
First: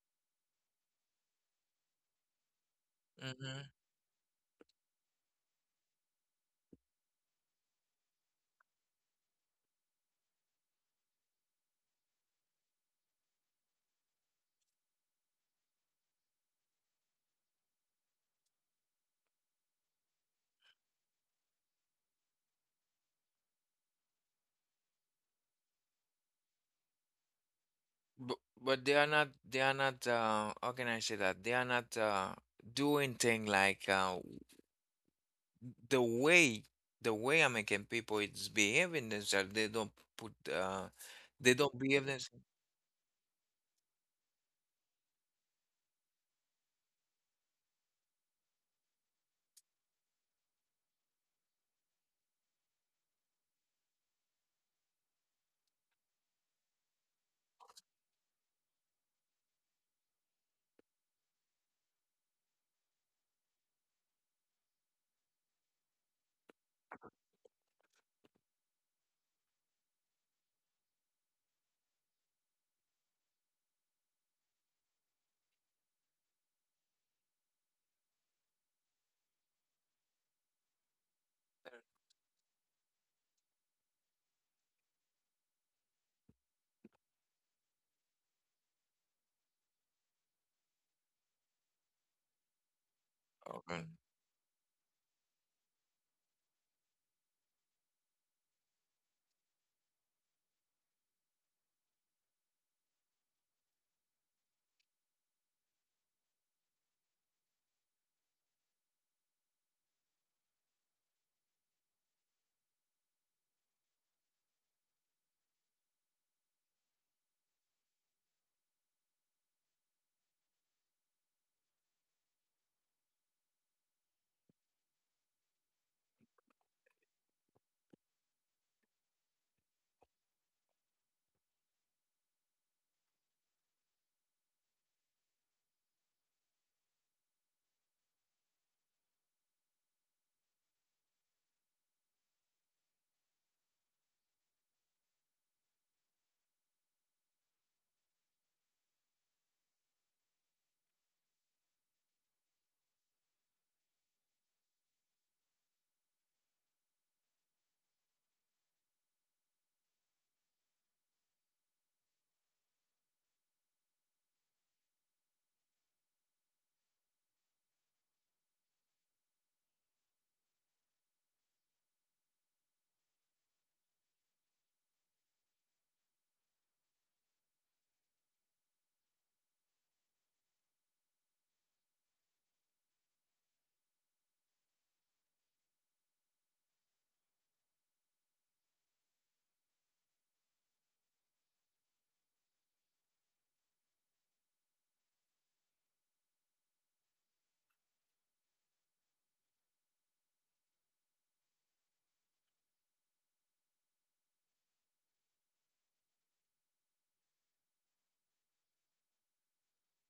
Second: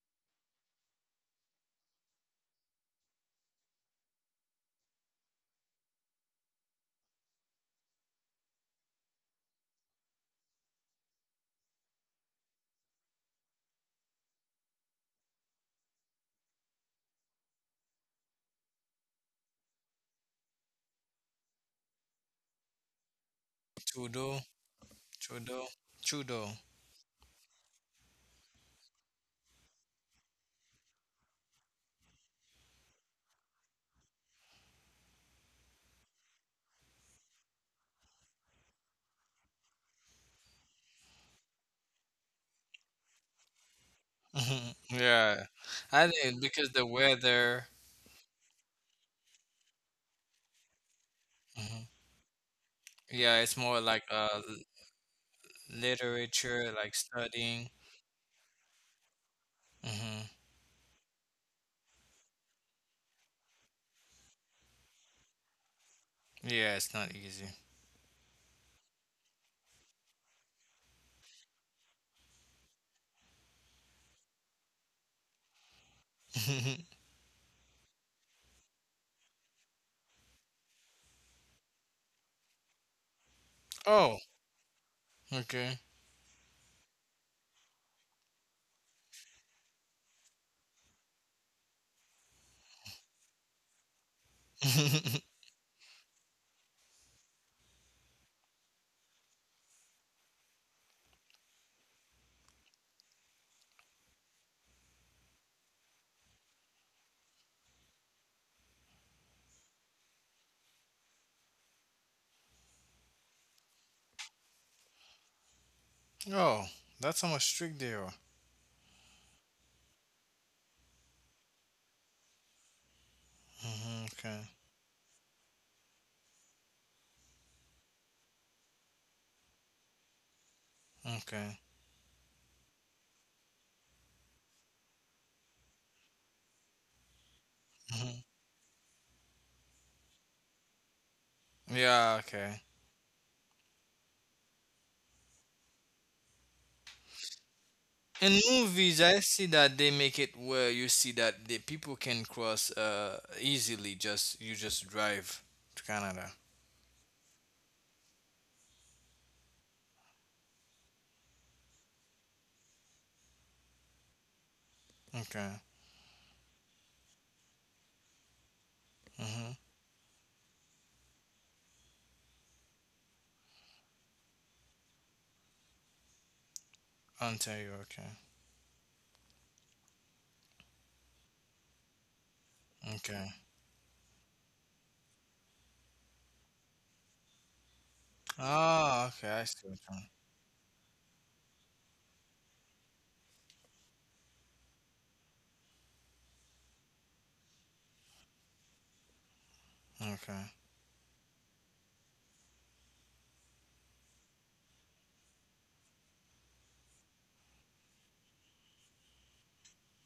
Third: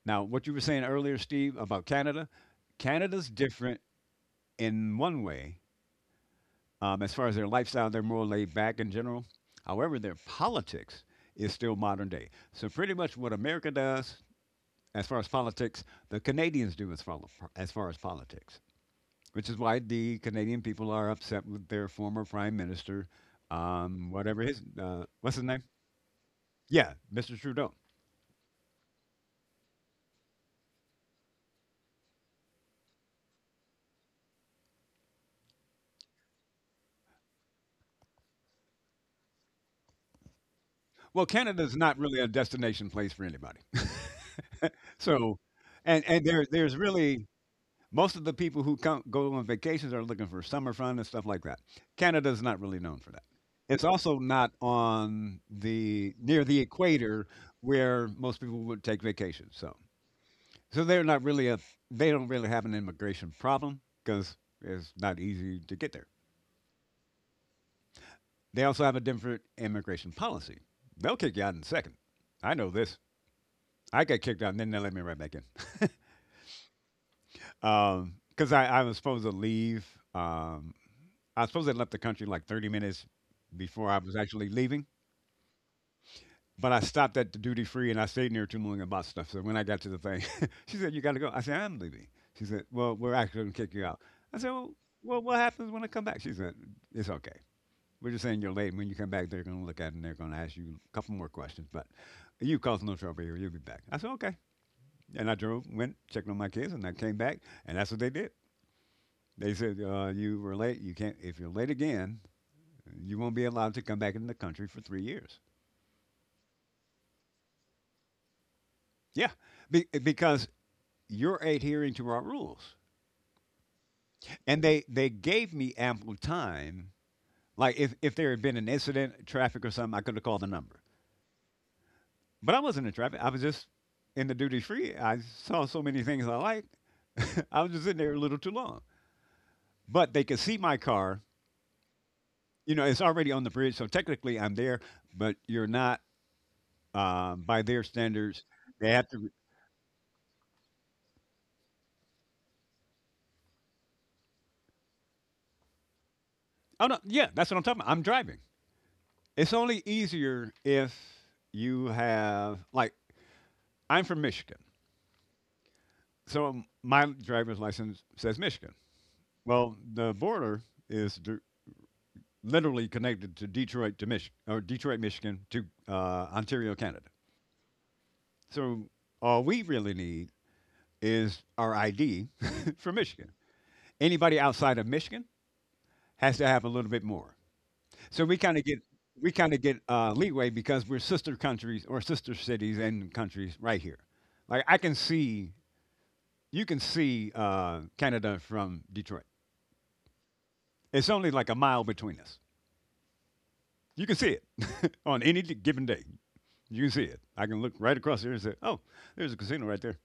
C: Now, what you were saying earlier, Steve, about Canada, Canada's
A: mhm.
C: different in one way. As far as their lifestyle, they're more laid back in general. However, their politics is still modern day. So, pretty much what America does as far as politics, the Canadians do as far as politics, which is why the Canadian people are upset with their former prime minister,
B: Trudeau.
C: what's his
B: Trudeau.
C: name?
B: Trudeau.
C: Yeah, Mr. Trudeau.
A: But but they are not, how can I say that? They are not doing thing like the way the way American people is behaving themselves. Put uh
C: Well,
A: they
C: Canada's
A: don't
C: not
A: behave
C: really a
A: themselves.
C: destination place for anybody.
B: Mhm.
C: So,
B: Yeah.
C: and
B: I
C: and
B: think
C: there
B: because
C: there's
B: the
C: really
B: weather.
C: most of the people who come go on vacations are looking for summer fun and stuff like that.
B: Hmm.
C: Canada's not really known for that.
B: Yeah, it's more
C: It's
B: like
C: also not on the near the
B: literature, like
C: equator
B: studying.
C: where most people would take vacation. So,
B: Hmm.
C: so they're not really a they don't really have an immigration problem because it's not easy to get there.
B: Yeah, it's not easy.
C: They also have a different immigration policy. They'll kick you out in a second. I know this. I got kicked out and then they let me right back in. Because I was supposed to leave. Um, I suppose I left the country like 30 minutes before I was
B: Oh,
C: actually leaving.
B: okay.
C: But I stopped at the duty free and I stayed near too long and bought stuff. So when I got to the thing, she said, "You got to go." I said, "I'm leaving." She said, "Well, we're actually going to kick you
A: Okay.
C: out." I said, well, "Well, what happens when I come back?" She said, "It's okay. We're just saying you're late. And when you come back, they're going to look at it and they're going to ask you a couple more questions. But you caused no trouble here. You'll be back." I said, "Okay." And I drove, went, checked on my kids, and I came back, and that's what they did. They said you were late. You can't if you're late again, you won't be allowed to come back in the country for 3 years.
B: Oh, that's how much strict they are.
C: Yeah, because you're adhering to our rules,
B: Mhm, okay.
C: and they gave me ample time. Like if there had been an incident, traffic or something, I could have called the number.
B: Okay.
C: But I wasn't in traffic. I was just in the duty free. I saw so many things I liked. I was just in there
B: Hmm.
C: a little too long. But they could see my car.
B: Yeah. Okay.
C: You know, it's already on the bridge, so technically I'm there, but you're not. By their
B: In
C: standards, they
B: movies,
C: have
B: I
C: to.
B: see that they make it where you see that the people can cross easily. Just you just drive to Canada.
C: Oh, no, yeah, that's what I'm talking about. I'm driving. It's only easier if you have like, I'm from Michigan,
B: Okay.
C: so my driver's license says Michigan.
B: Mm-hmm.
C: Well, the border is dir literally connected to Detroit to Mich or Detroit, Michigan to Ontario, Canada.
B: Ontario. Okay.
C: So all we really need is our ID for
B: Okay.
C: Michigan. Anybody outside of Michigan has to have a little bit more. So
B: Ah. Okay.
C: we
B: I
C: kind of
B: see
C: get
B: what you
C: leeway because we're sister countries or sister cities and countries right here. Like I can see You can see Canada from Detroit.
B: mean. Okay.
C: It's only like a mile between us. You can see it on any given day. You can see it. I can look right across here and say, "Oh, there's a casino right there."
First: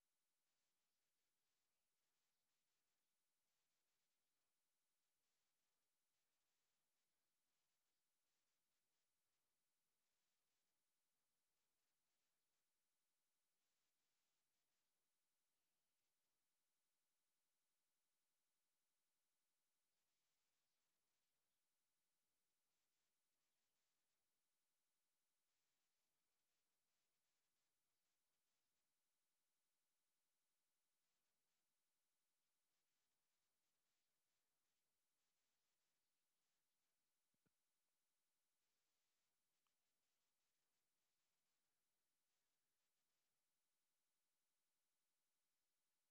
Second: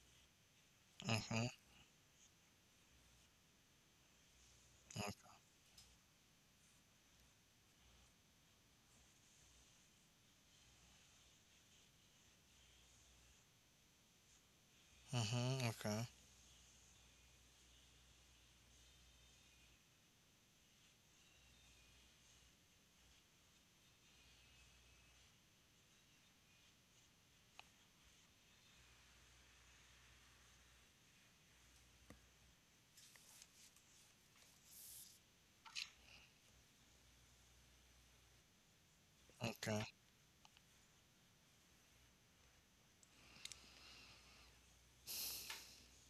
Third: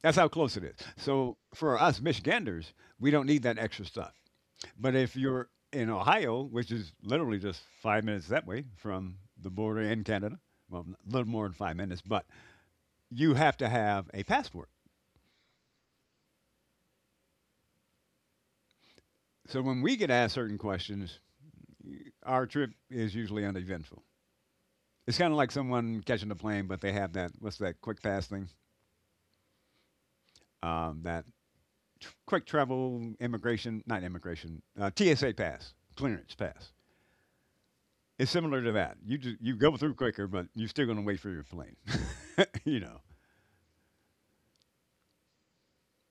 C: That's how close it is. So
B: Mm-hmm.
C: for us Michiganders, we don't need that extra stuff. But
B: Okay,
C: if you're in Ohio, which is literally just 5 minutes that way from the border in Canada, well, a little more than 5 minutes, but you have to have a passport.
B: mm-hmm. Okay.
C: So when we get asked certain questions, our trip is usually uneventful. It's kind of like someone catching a plane, but they have that what's that quick pass thing? Um, that Quick travel immigration, not immigration, TSA pass, clearance pass. It's similar to that. You just, you go
B: Okay.
C: through quicker, but you're still going to wait for your plane. you know.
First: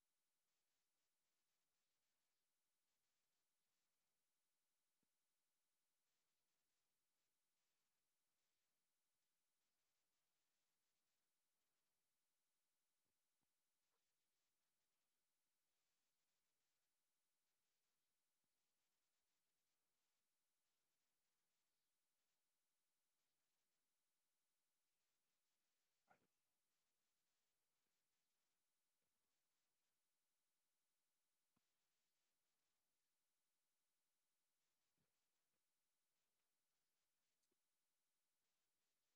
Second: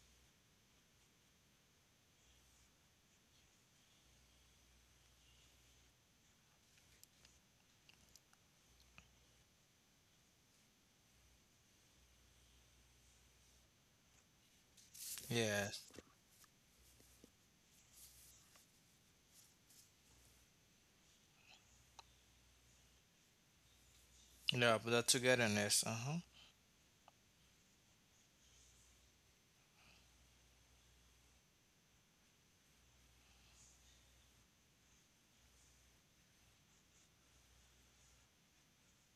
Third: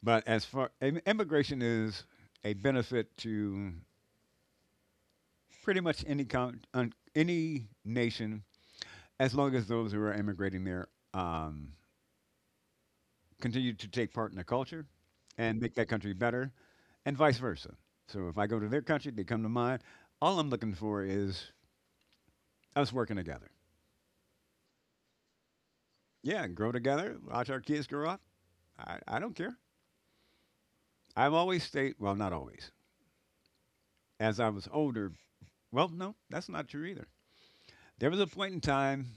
C: But as far immigration is a benefit to pretty much any nation, as long as those who are immigrating there um, continue to take part in the culture and make
B: Yes.
C: that country better, and vice versa. So if I go to their country, they come to mine. All I'm looking for is us working together.
B: Yeah, but that togetherness. Uh huh.
C: Yeah, grow together, watch our kids grow up. I don't care. I've always stayed, well, not always. As I was older, well, no, that's not true either. There was a point in time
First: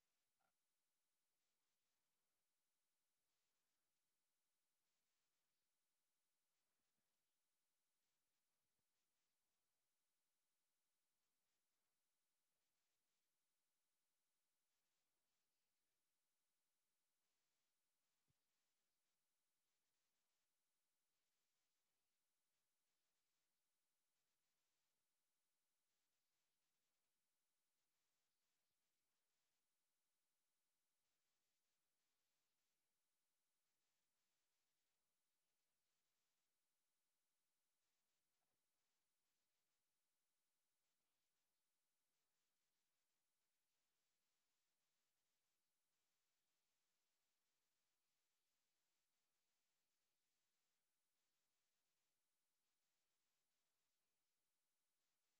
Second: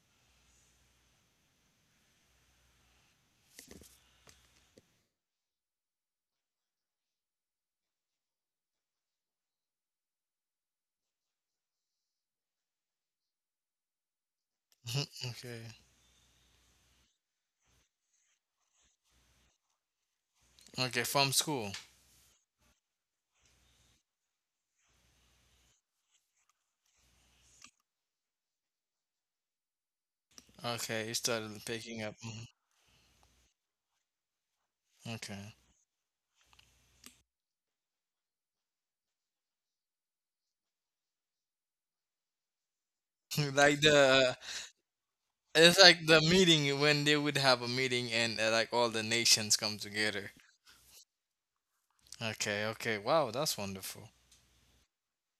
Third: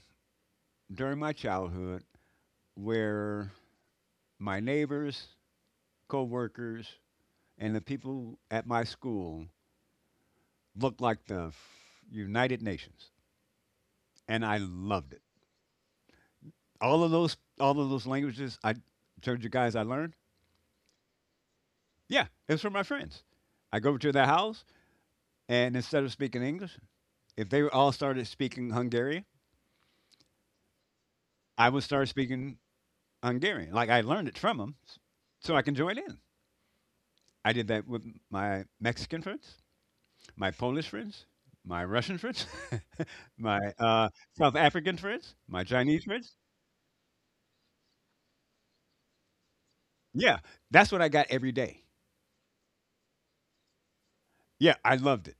C: during my childhood where my neighbors, coworkers, and the people at my school looked like the United Nations, and I loved it.
B: Okay.
C: All of those languages I told you guys I learned.
B: Okay. From school.
C: Yeah, it's from my friends. I go to their house, and instead of speaking English, if they all started speaking Hungarian,
B: Okay. You started
C: I would
B: picking
C: start
B: up. Mhm.
C: speaking Hungarian. Like I learned it from them,
B: Okay.
C: so I can join in. I did that with my Mexican friends, my Polish friends, my Russian friends, my
B: Like the uh,
C: South African friends, my
B: it's
C: Chinese
B: like the
C: friends.
B: meeting when they would have a meeting and like all the nations come together.
C: Yeah, that's what I got every day.
B: Okay, okay. Wow, that's wonderful.
C: Yeah, I loved it.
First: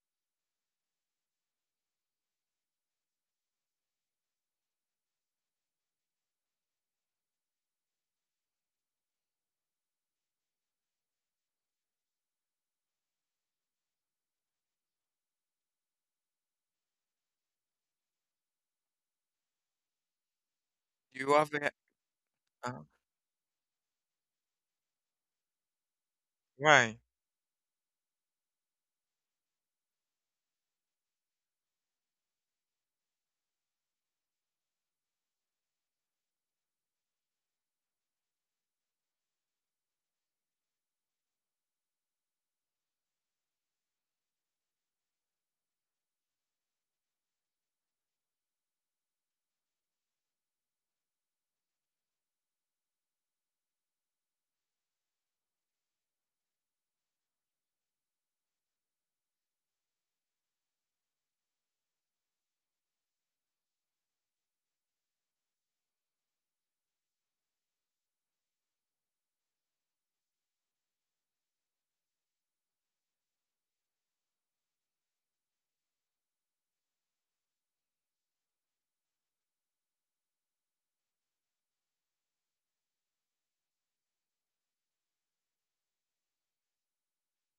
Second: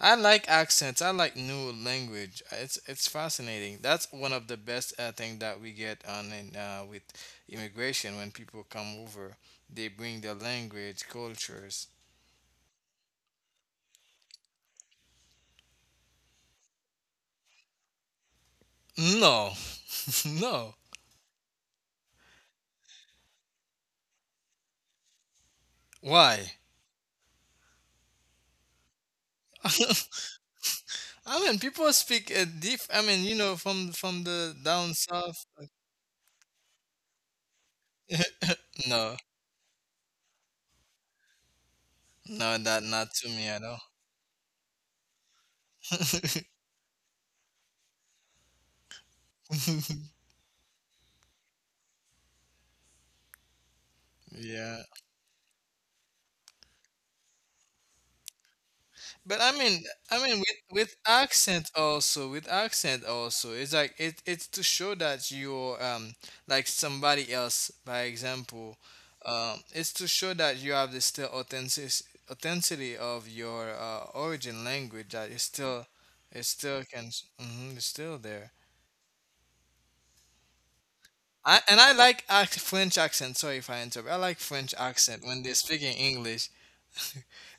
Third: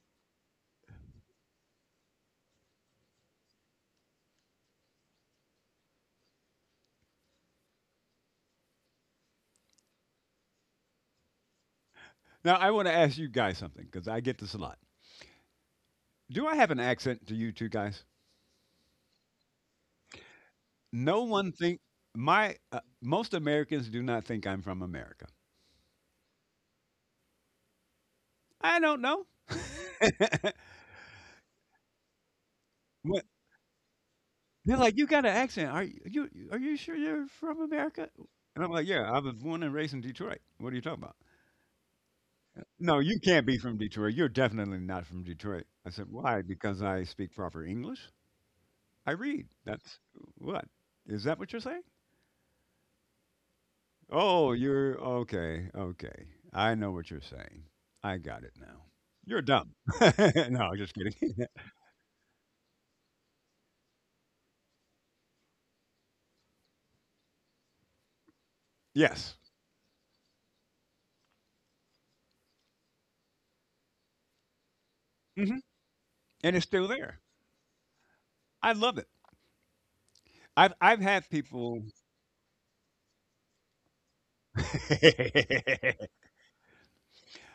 B: I like accents. I like new language. It's fascinating. That's one of the best thing that we get on in, with immigration when people come over. They bring their language, cultures.
C: Now, I want to ask you guys something because I get this a lot. Do I have an accent to you two guys?
B: No, no.
C: No
A: You
C: one
A: have a
C: think my
A: uh,
C: most Americans do not think I'm from America.
B: Why?
A: right.
C: I don't know.
B: I mean, people speak diff. I mean,
C: What-
B: you know, from the
C: They're
B: down
C: like, you got an
B: south.
C: accent. Are you, you are you sure you're from America? And I'm like, yeah,
B: No,
C: I was born and raised in Detroit. What are you talking about?
B: no, that
C: No,
B: not
C: you
B: to me
C: can't be
B: at all.
C: from Detroit. You're definitely not from Detroit. I said, why? Because I speak proper English. I read. That's what? Is that what you're saying? Oh,
B: Yeah,
C: you're okay. Okay. I know what you're saying. I got it now.
B: but
C: You're dumb.
B: I mean, with,
C: no,
B: with
C: just kidding.
B: accent also, with accent also, it's like it, it's to show that you're like somebody else. By example,
C: yes.
B: it's to show that you have the still authentic authenticity of your origin language that is
C: Hmm.
B: still, it
C: And it's
B: still
C: still
B: can,
C: there.
B: it's still there.
C: I love it. I've had
B: I and
C: people.
B: I like French accent. Sorry if I interrupt. I like French accent when they're speaking English.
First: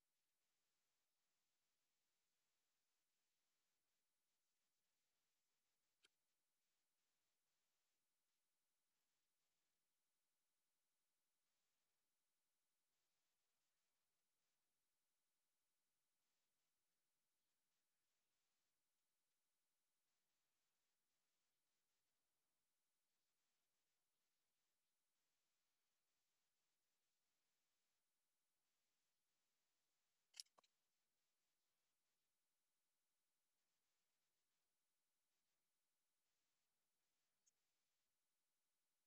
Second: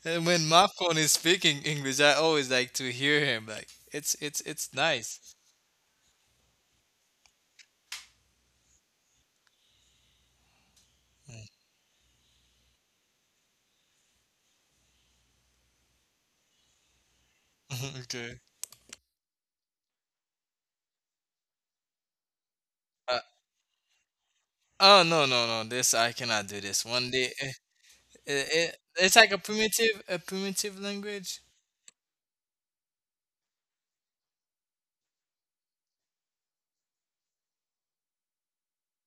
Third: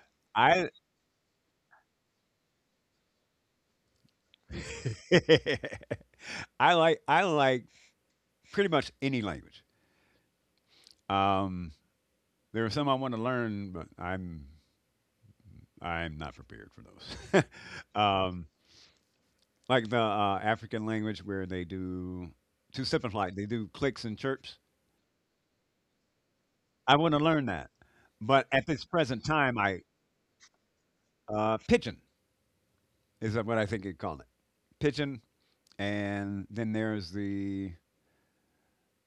B: And when my
C: I,
B: phone is speaking English, I always like to hear him. Like it's nice.
C: I like pretty much any language. Um, There are some I want to learn, but I'm not prepared for those.
B: Okay.
C: um, like the African language where they do to step
B: Uh,
C: flight, they do clicks and chirps.
B: oh no no no! This I cannot do this.
C: I
B: One
C: want to
B: day,
C: learn that, but at this
B: it's
C: present
B: like
C: time, I
B: a primitive language.
C: pigeon is what I think you call it, pigeon. And then there's the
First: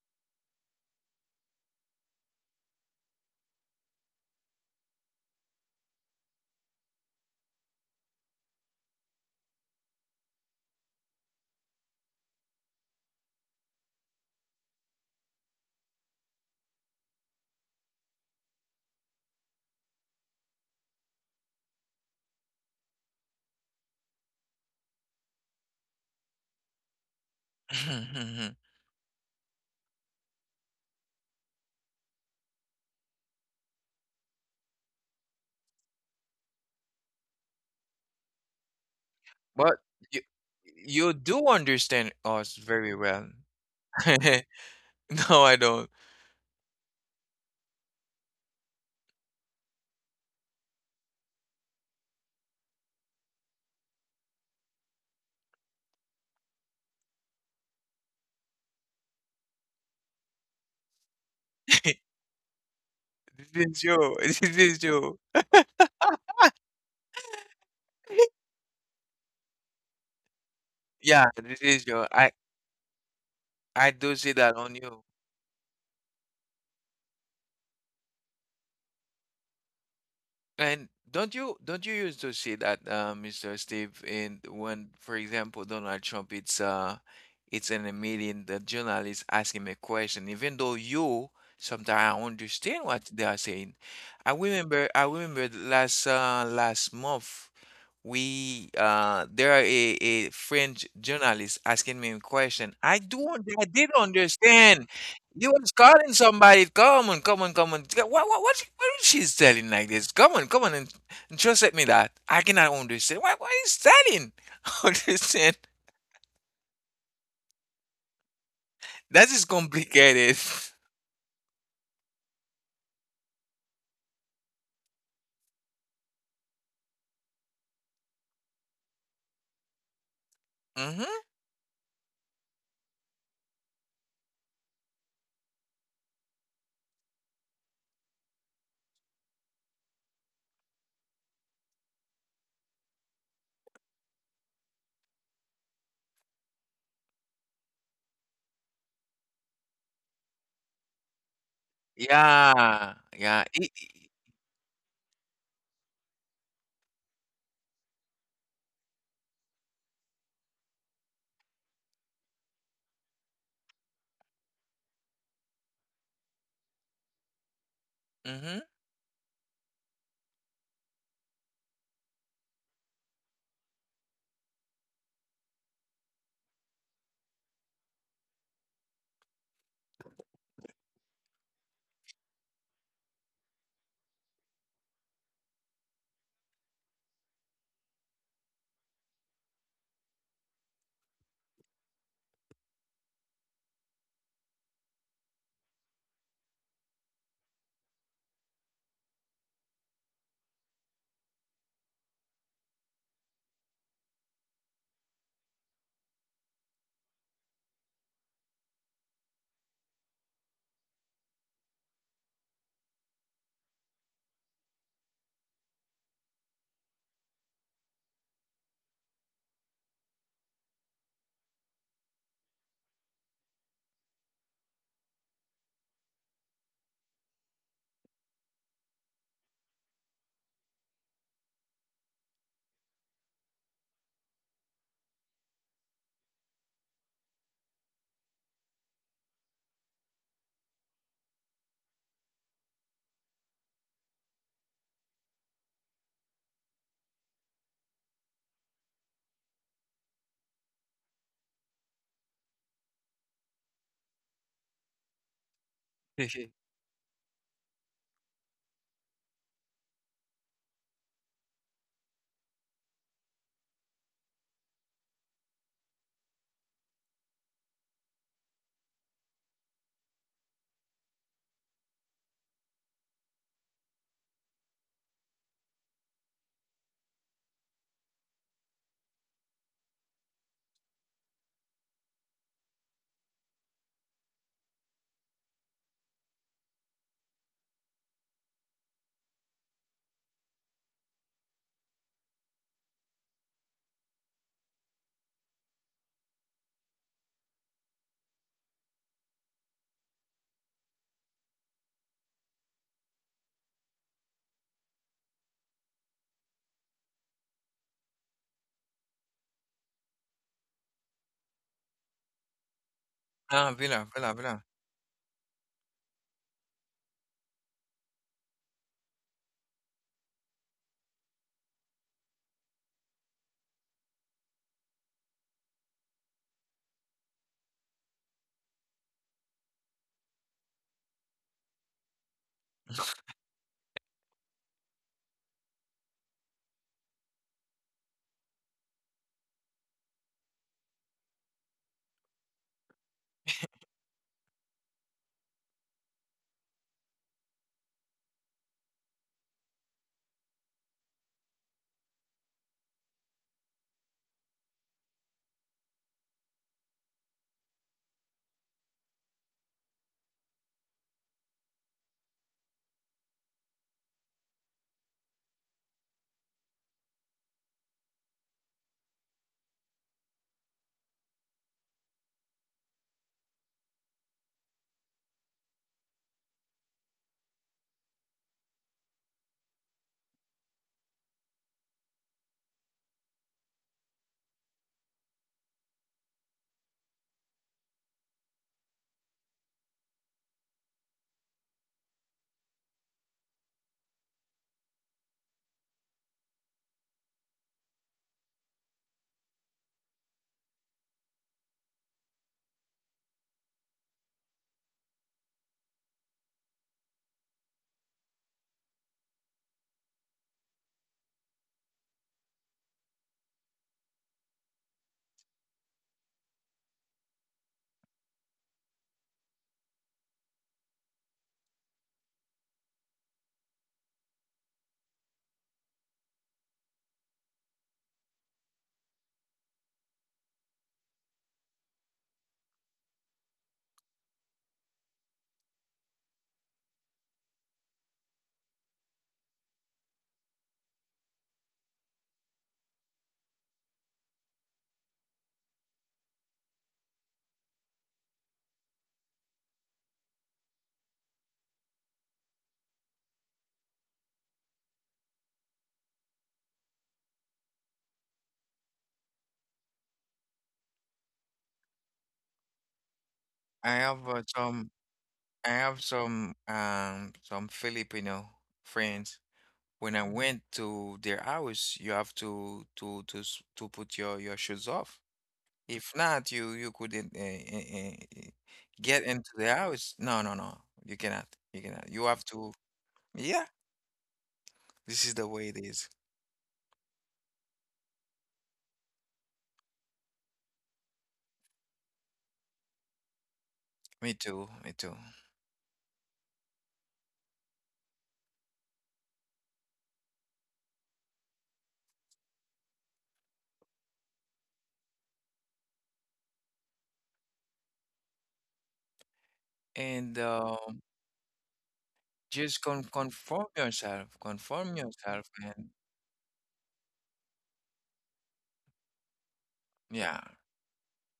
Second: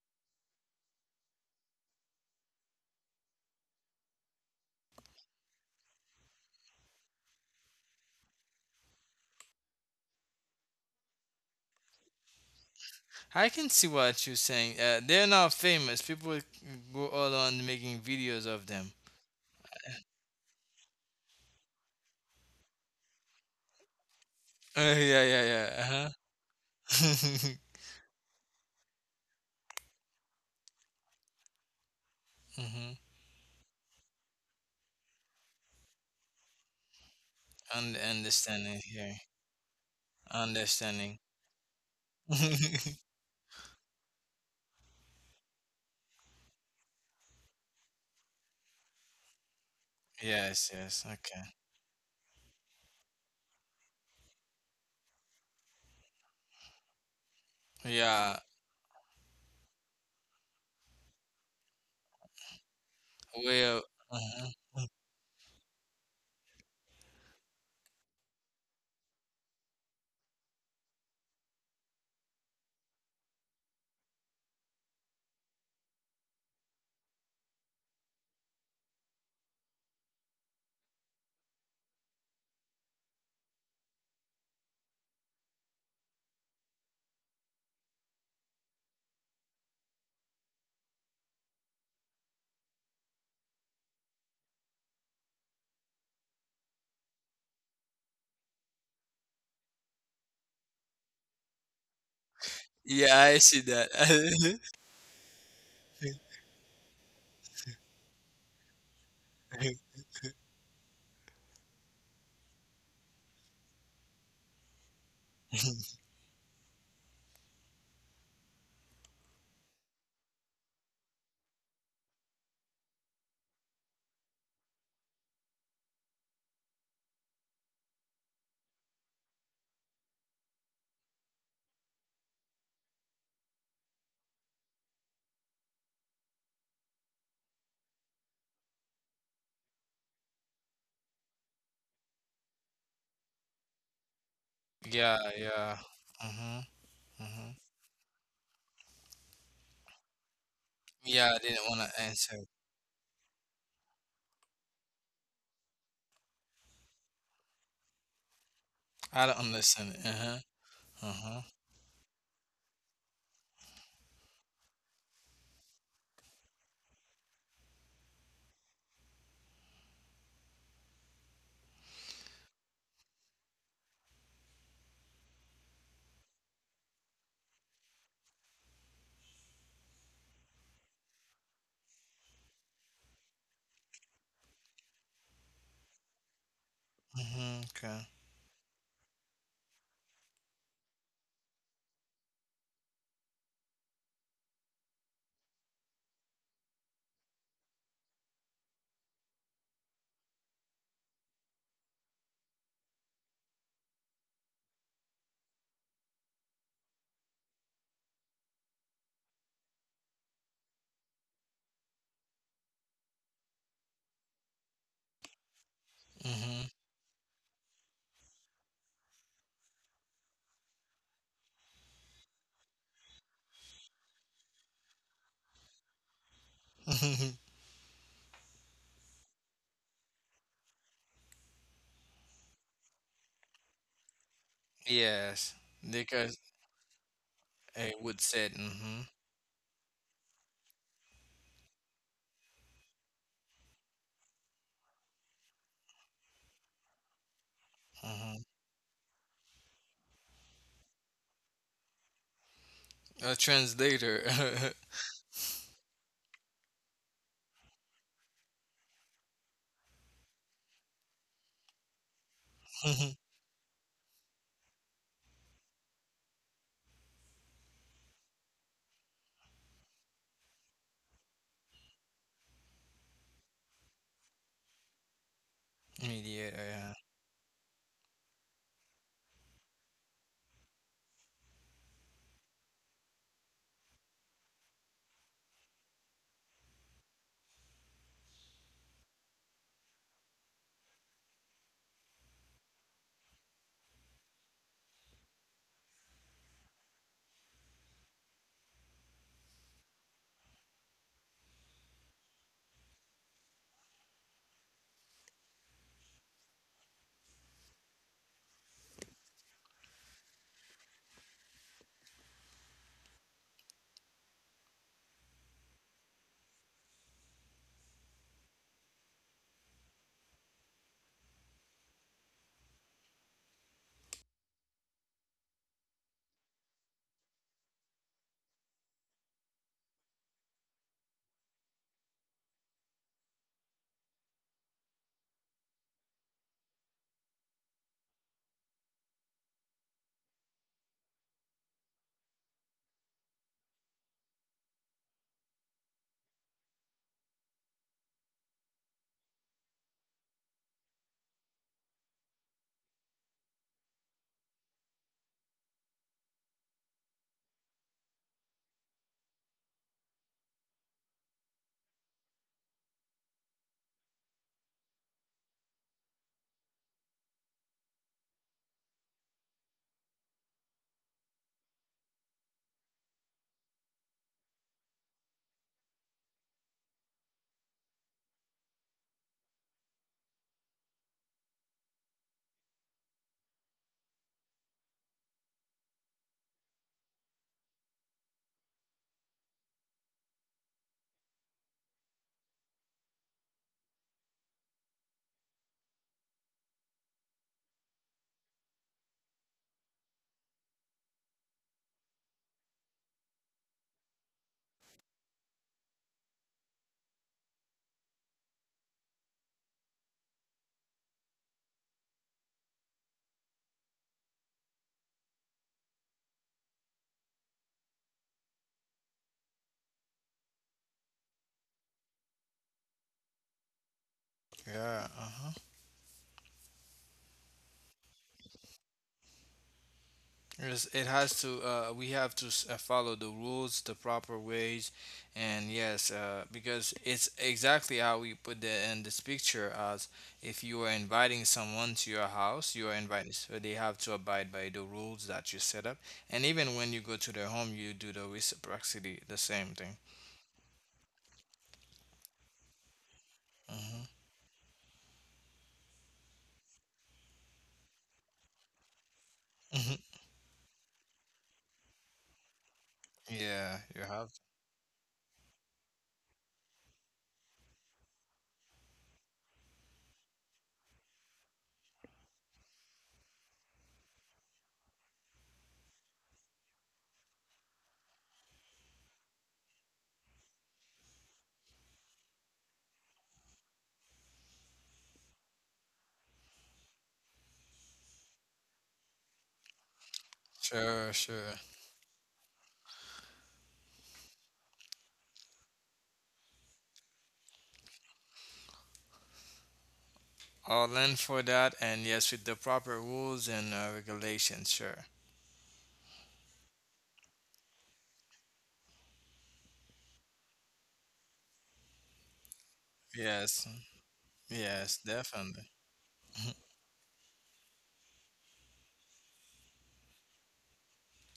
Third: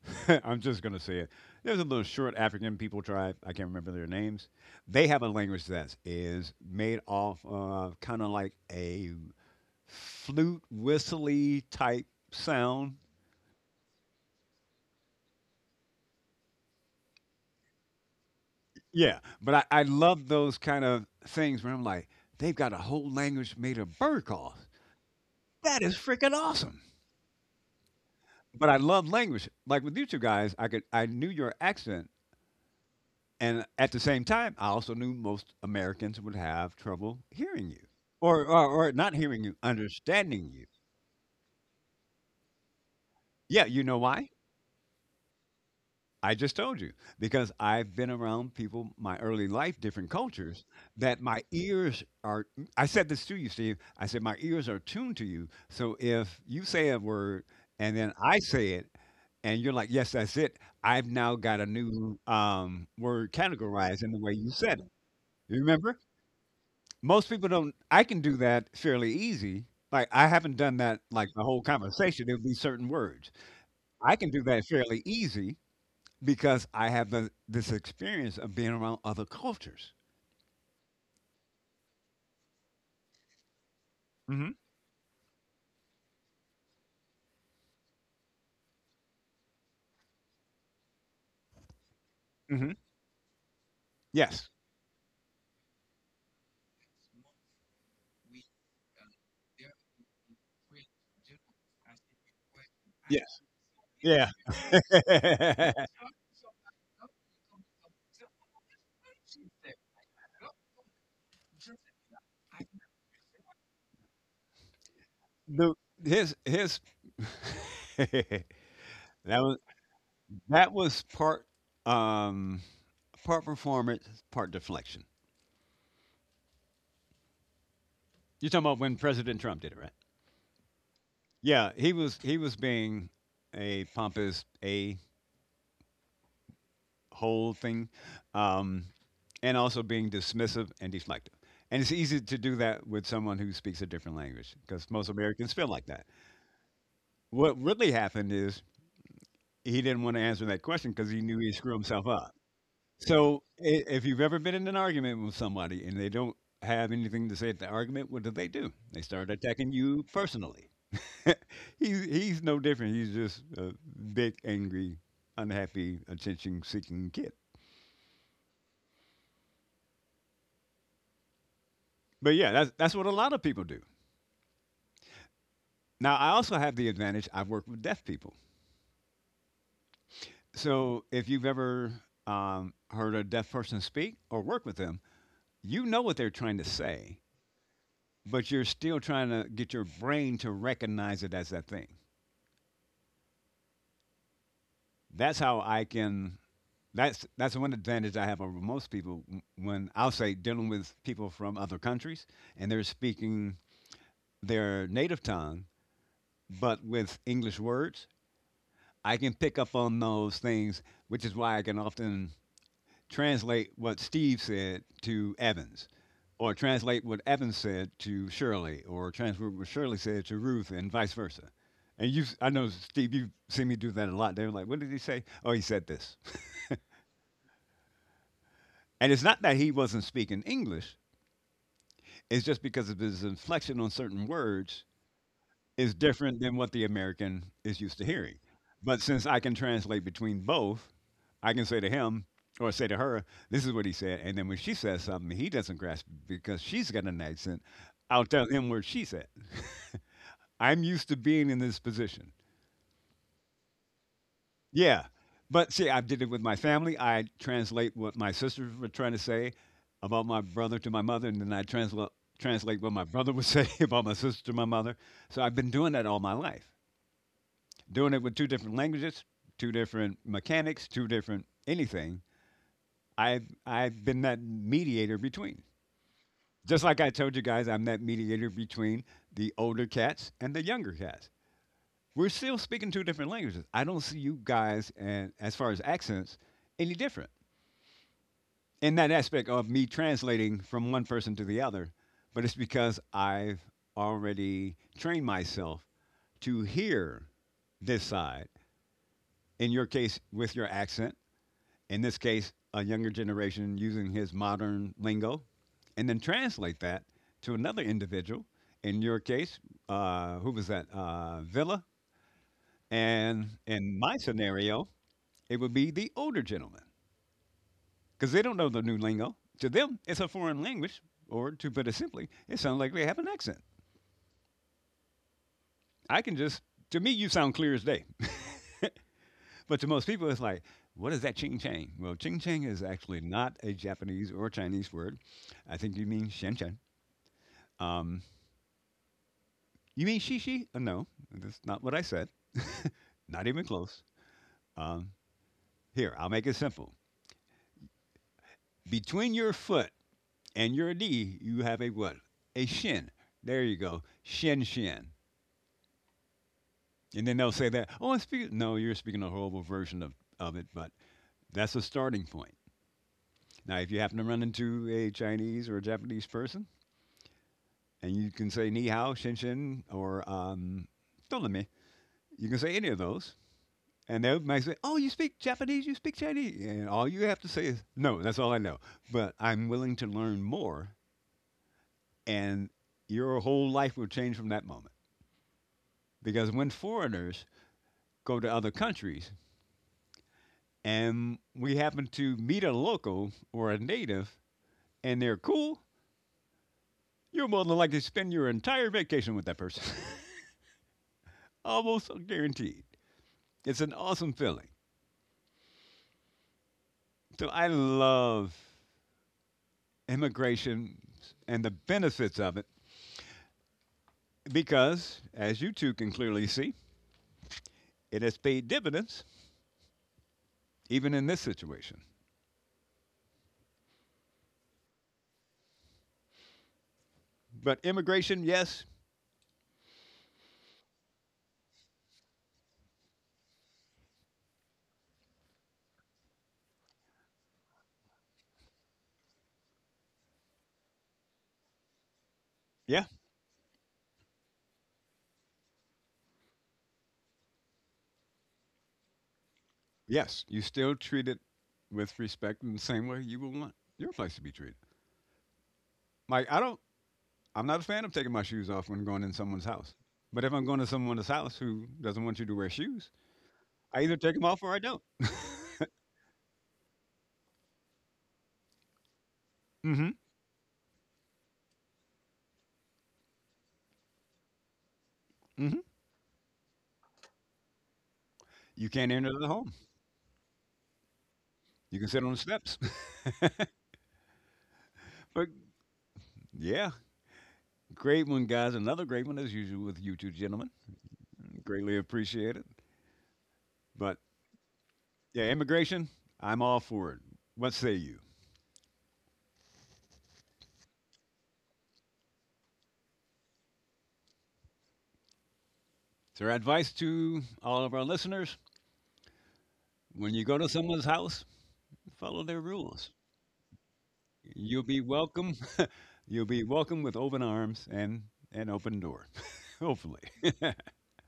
C: I'm just gonna say it. There's a little short African people tribe. I can't remember their names. They have a language that is made off of kind of like a flute whistly type sound.
B: I can see what you're saying. They're not famous. People go all on making videos of them.
C: Yeah. But I love those kind of things where I'm like, they've got a whole language made of bird calls.
B: Yeah yeah yeah.
C: That is freaking awesome.
B: Uh-huh.
C: But I love language. Like with you two guys, I knew your accent,
B: Mm-hmm.
C: and at the same time I also knew most Americans would have trouble hearing you.
B: Und-
C: Or or,
B: understanding
C: or not
B: here.
C: hearing you,
A: But you
C: understanding you.
A: you
B: Understanding.
A: do understand us very well.
C: Yeah, you know why?
A: No, I don't.
C: I just told you, because I've been around people my early life, different cultures,
B: Yes, yes,
C: that my
B: okay.
C: ears are. I said this to you, Steve. I said my ears are tuned to you. So if you say a word and then I
B: Yeah.
C: say it, and you're like, "Yes, that's it," I've now got a new word
A: This
B: Well.
A: is you.
C: categorized in the way
A: This
C: you
A: is
C: said it.
A: you.
C: You remember? Most people don't. I can do that fairly easy. Like I haven't done that
A: Yeah,
C: like the
A: this
C: whole
A: is your I
C: conversation. There'll be certain words
A: I do
C: I
A: see
C: can do
A: that
C: that
A: on you.
C: fairly easy because I have the, this experience of being around other cultures.
A: And don't you used to see that, Mr. Steve, in
C: Hmm.
A: when, for example, Donald Trump, it's in a meeting, the journalist ask him a question, even though you sometimes
C: Hmm.
A: understand what they are saying. I
C: Yes,
A: remember I remember the last month. We there are a French journalist asking me a question.
B: Yeah, I
C: yes,
B: see
A: I
B: that.
A: did understand. You was calling somebody, come on, come on, come on. What is she's telling like this? Come on, come on, and just let me that. I cannot understand. What is telling? Understand?
C: the his that
A: That is
C: was
A: complicated.
C: that was part um part performance, part deflection. You're talking about when President Trump did it, right?
A: Mm-hmm.
C: Yeah, he was being a pompous a whole thing, um, and also being dismissive and deflective. And it's easy to do that with someone who speaks a different language because most
B: Yeah,
C: Americans feel
B: yeah.
C: like that.
B: Mm-hmm. Mm-hmm.
C: What really happened is he didn't want to answer that question because he
B: Yeah,
C: knew
B: I
C: he'd
B: didn't
C: screw
B: want to
C: himself up.
B: answer.
A: Yeah,
C: So
A: yeah.
C: i- if you've ever been in an argument with somebody and they don't have anything to say at the argument, what do? They
B: I
C: start
B: don't
C: attacking
B: understand. It.
C: you
B: Uh-huh.
C: personally.
B: Uh-huh.
C: He's no different. He's just a big, angry, unhappy, attention-seeking kid.
A: Mm-hmm.
C: But yeah, that's what a lot of people do. Now, I also have the advantage I've worked with deaf people. So if you've ever heard a deaf person speak or work with them, you know what they're trying to say,
B: Mm-hmm. Okay.
C: but you're still trying to get your brain to recognize it as that thing. That's how I can. That's one advantage I have over most people when I'll say dealing with people from other countries and they're speaking their native tongue, but with English words. I can pick up on those things, which is why I can often translate what Steve said to Evans, or translate what Evans said to Shirley, or translate what Shirley said to Ruth, and vice versa. And you, I know Steve, you've seen me do that a lot. They were like, "What did he say?" Oh, he said this.
B: Mm-hmm.
C: And it's not that he wasn't speaking English; it's just because of his inflection on certain words,
B: Yes.
C: is different
B: Because
C: than what the American is
B: I
C: used to
B: would
C: hearing.
B: said
C: But
B: mm-hmm.
C: since I can translate between both, I can say to him or say to her, "This is what he said," and then when she says something he doesn't grasp because she's got an accent, I'll
B: Mm-hmm.
C: tell him what she said. I'm used to being in this position.
B: A translator.
C: Yeah. But see, I did it with my family. I translate what my sisters were trying to say about my brother to my mother, and then I translate what my brother would say about my sister to my mother. So I've been doing that all my life, doing it with two different languages, two different mechanics, two different anything. I've been that mediator between.
B: Mediator,
C: Just
B: yeah.
C: like I told you guys, I'm that mediator between the older cats and the younger cats. We're still speaking two different languages. I don't see you guys, and as far as accents, any different in that aspect of me translating from one person to the other. But it's because I've already trained myself to hear this side. In your case, with your accent, in this case, a younger generation using his modern lingo, and then translate that to another individual. In your case, who was that? Villa. And
A: Ah,
C: in
A: Villa,
C: my
A: Villa, Villa.
C: scenario, it would be the older gentleman because they don't know the new lingo. To them, it's a foreign language, or to put it simply, it sounds like they have an accent. I can just, to me, you sound clear as day. but to most people, it's like, what is that ching chang? Well, ching chang is actually not a Japanese or Chinese word. I think you mean shen shen. Um, you mean shishi? No, that's not what I said. not even close. Um, here, I'll make it simple. Between your foot and your knee, you have a what? A shin. There you go. Shin shin. And then they'll say that, oh, I'm speaking. No, you're speaking a horrible version of it, but that's a starting point. Now, if you happen to run into a Chinese or a Japanese person, and you can say ni hao, shin shin, or me, you can say any of those. And they might say, "Oh, you speak Japanese, you speak Chinese," and all you have to say is, "No, that's all I know." But I'm willing to learn more, and your whole life will change from that moment. Because when foreigners go to other countries and we happen to meet a local or a native, and they're cool, you're more than likely to spend your entire vacation with that person, almost guaranteed. It's an awesome feeling. So I love immigration and the benefits of it. Because, as you two can clearly see, it has paid dividends even in this situation.
B: Yeah. Uh-huh.
C: But immigration, yes,
B: Yes, it has to. We have to follow the rules the proper ways, and yes, because it's exactly how we put it in this picture. As if you are inviting someone to your house, you are
C: yeah,
B: invited, so they have to abide by the rules that you set up. And even when you go to their home, you do the reciprocity, the same thing.
C: yes, you still treat it with respect in the same way you would want
B: Hmm.
C: your place to be treated. Like I don't, I'm not a fan of taking my shoes off when going in someone's house. But if I'm going to someone's house who doesn't want you to wear shoes,
B: Yeah,
A: I
B: you
C: I
A: have
C: either
B: have.
A: uh,
C: take them off or
A: some
C: I don't.
A: I have some Filipino friends. When
C: mm-hmm.
A: I went to their house, you have to put your shoes off.
C: Mm-hmm.
A: If not, you couldn't
C: You
A: get
C: can't enter
A: into
C: the
A: the
C: home.
A: house. No, no, no. You cannot. You
C: You
A: cannot.
C: can
A: You
C: sit on
A: have
C: the
A: to.
C: steps.
A: Yeah, this is the
C: but
A: way it is.
C: yeah, great one, guys. Another great one as usual with you two gentlemen.
B: Sure, sure.
C: Greatly appreciated. But
A: Me too. Me too.
C: yeah, immigration, I'm all for it. What say you?
B: All in for that, and yes, with the proper rules and regulations. Sure.
C: So, our advice to all of our listeners,
A: And
C: when you go to someone's house, follow their
A: just con
C: rules.
A: conform
B: Yes,
A: yourself.
C: You'll
A: Conform
B: yes,
C: be
A: yourself.
C: welcome.
B: definitely.
A: And
C: You'll be welcome with open arms and an open door, hopefully.
A: yeah,
C: all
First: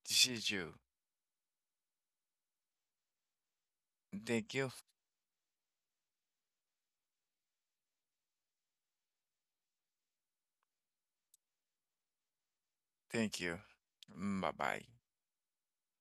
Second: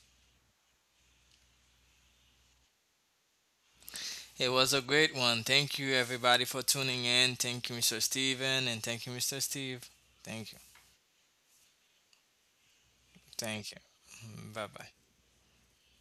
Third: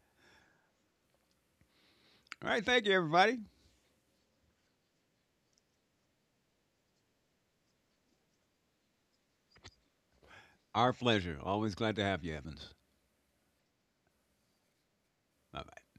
A: this is you.
C: right. Thank you, everybody.
B: It
A: Thank
B: was
A: you.
B: a great one. Thank you, everybody, for tuning in. Thank you, Mr. Steven, and thank you, Mr. Steve. Thank you.
C: Our pleasure. Always glad to have you, Evans.
A: Thank you.
B: Thank you.
A: Bye
B: Bye
A: bye.
B: bye.
C: Bye bye.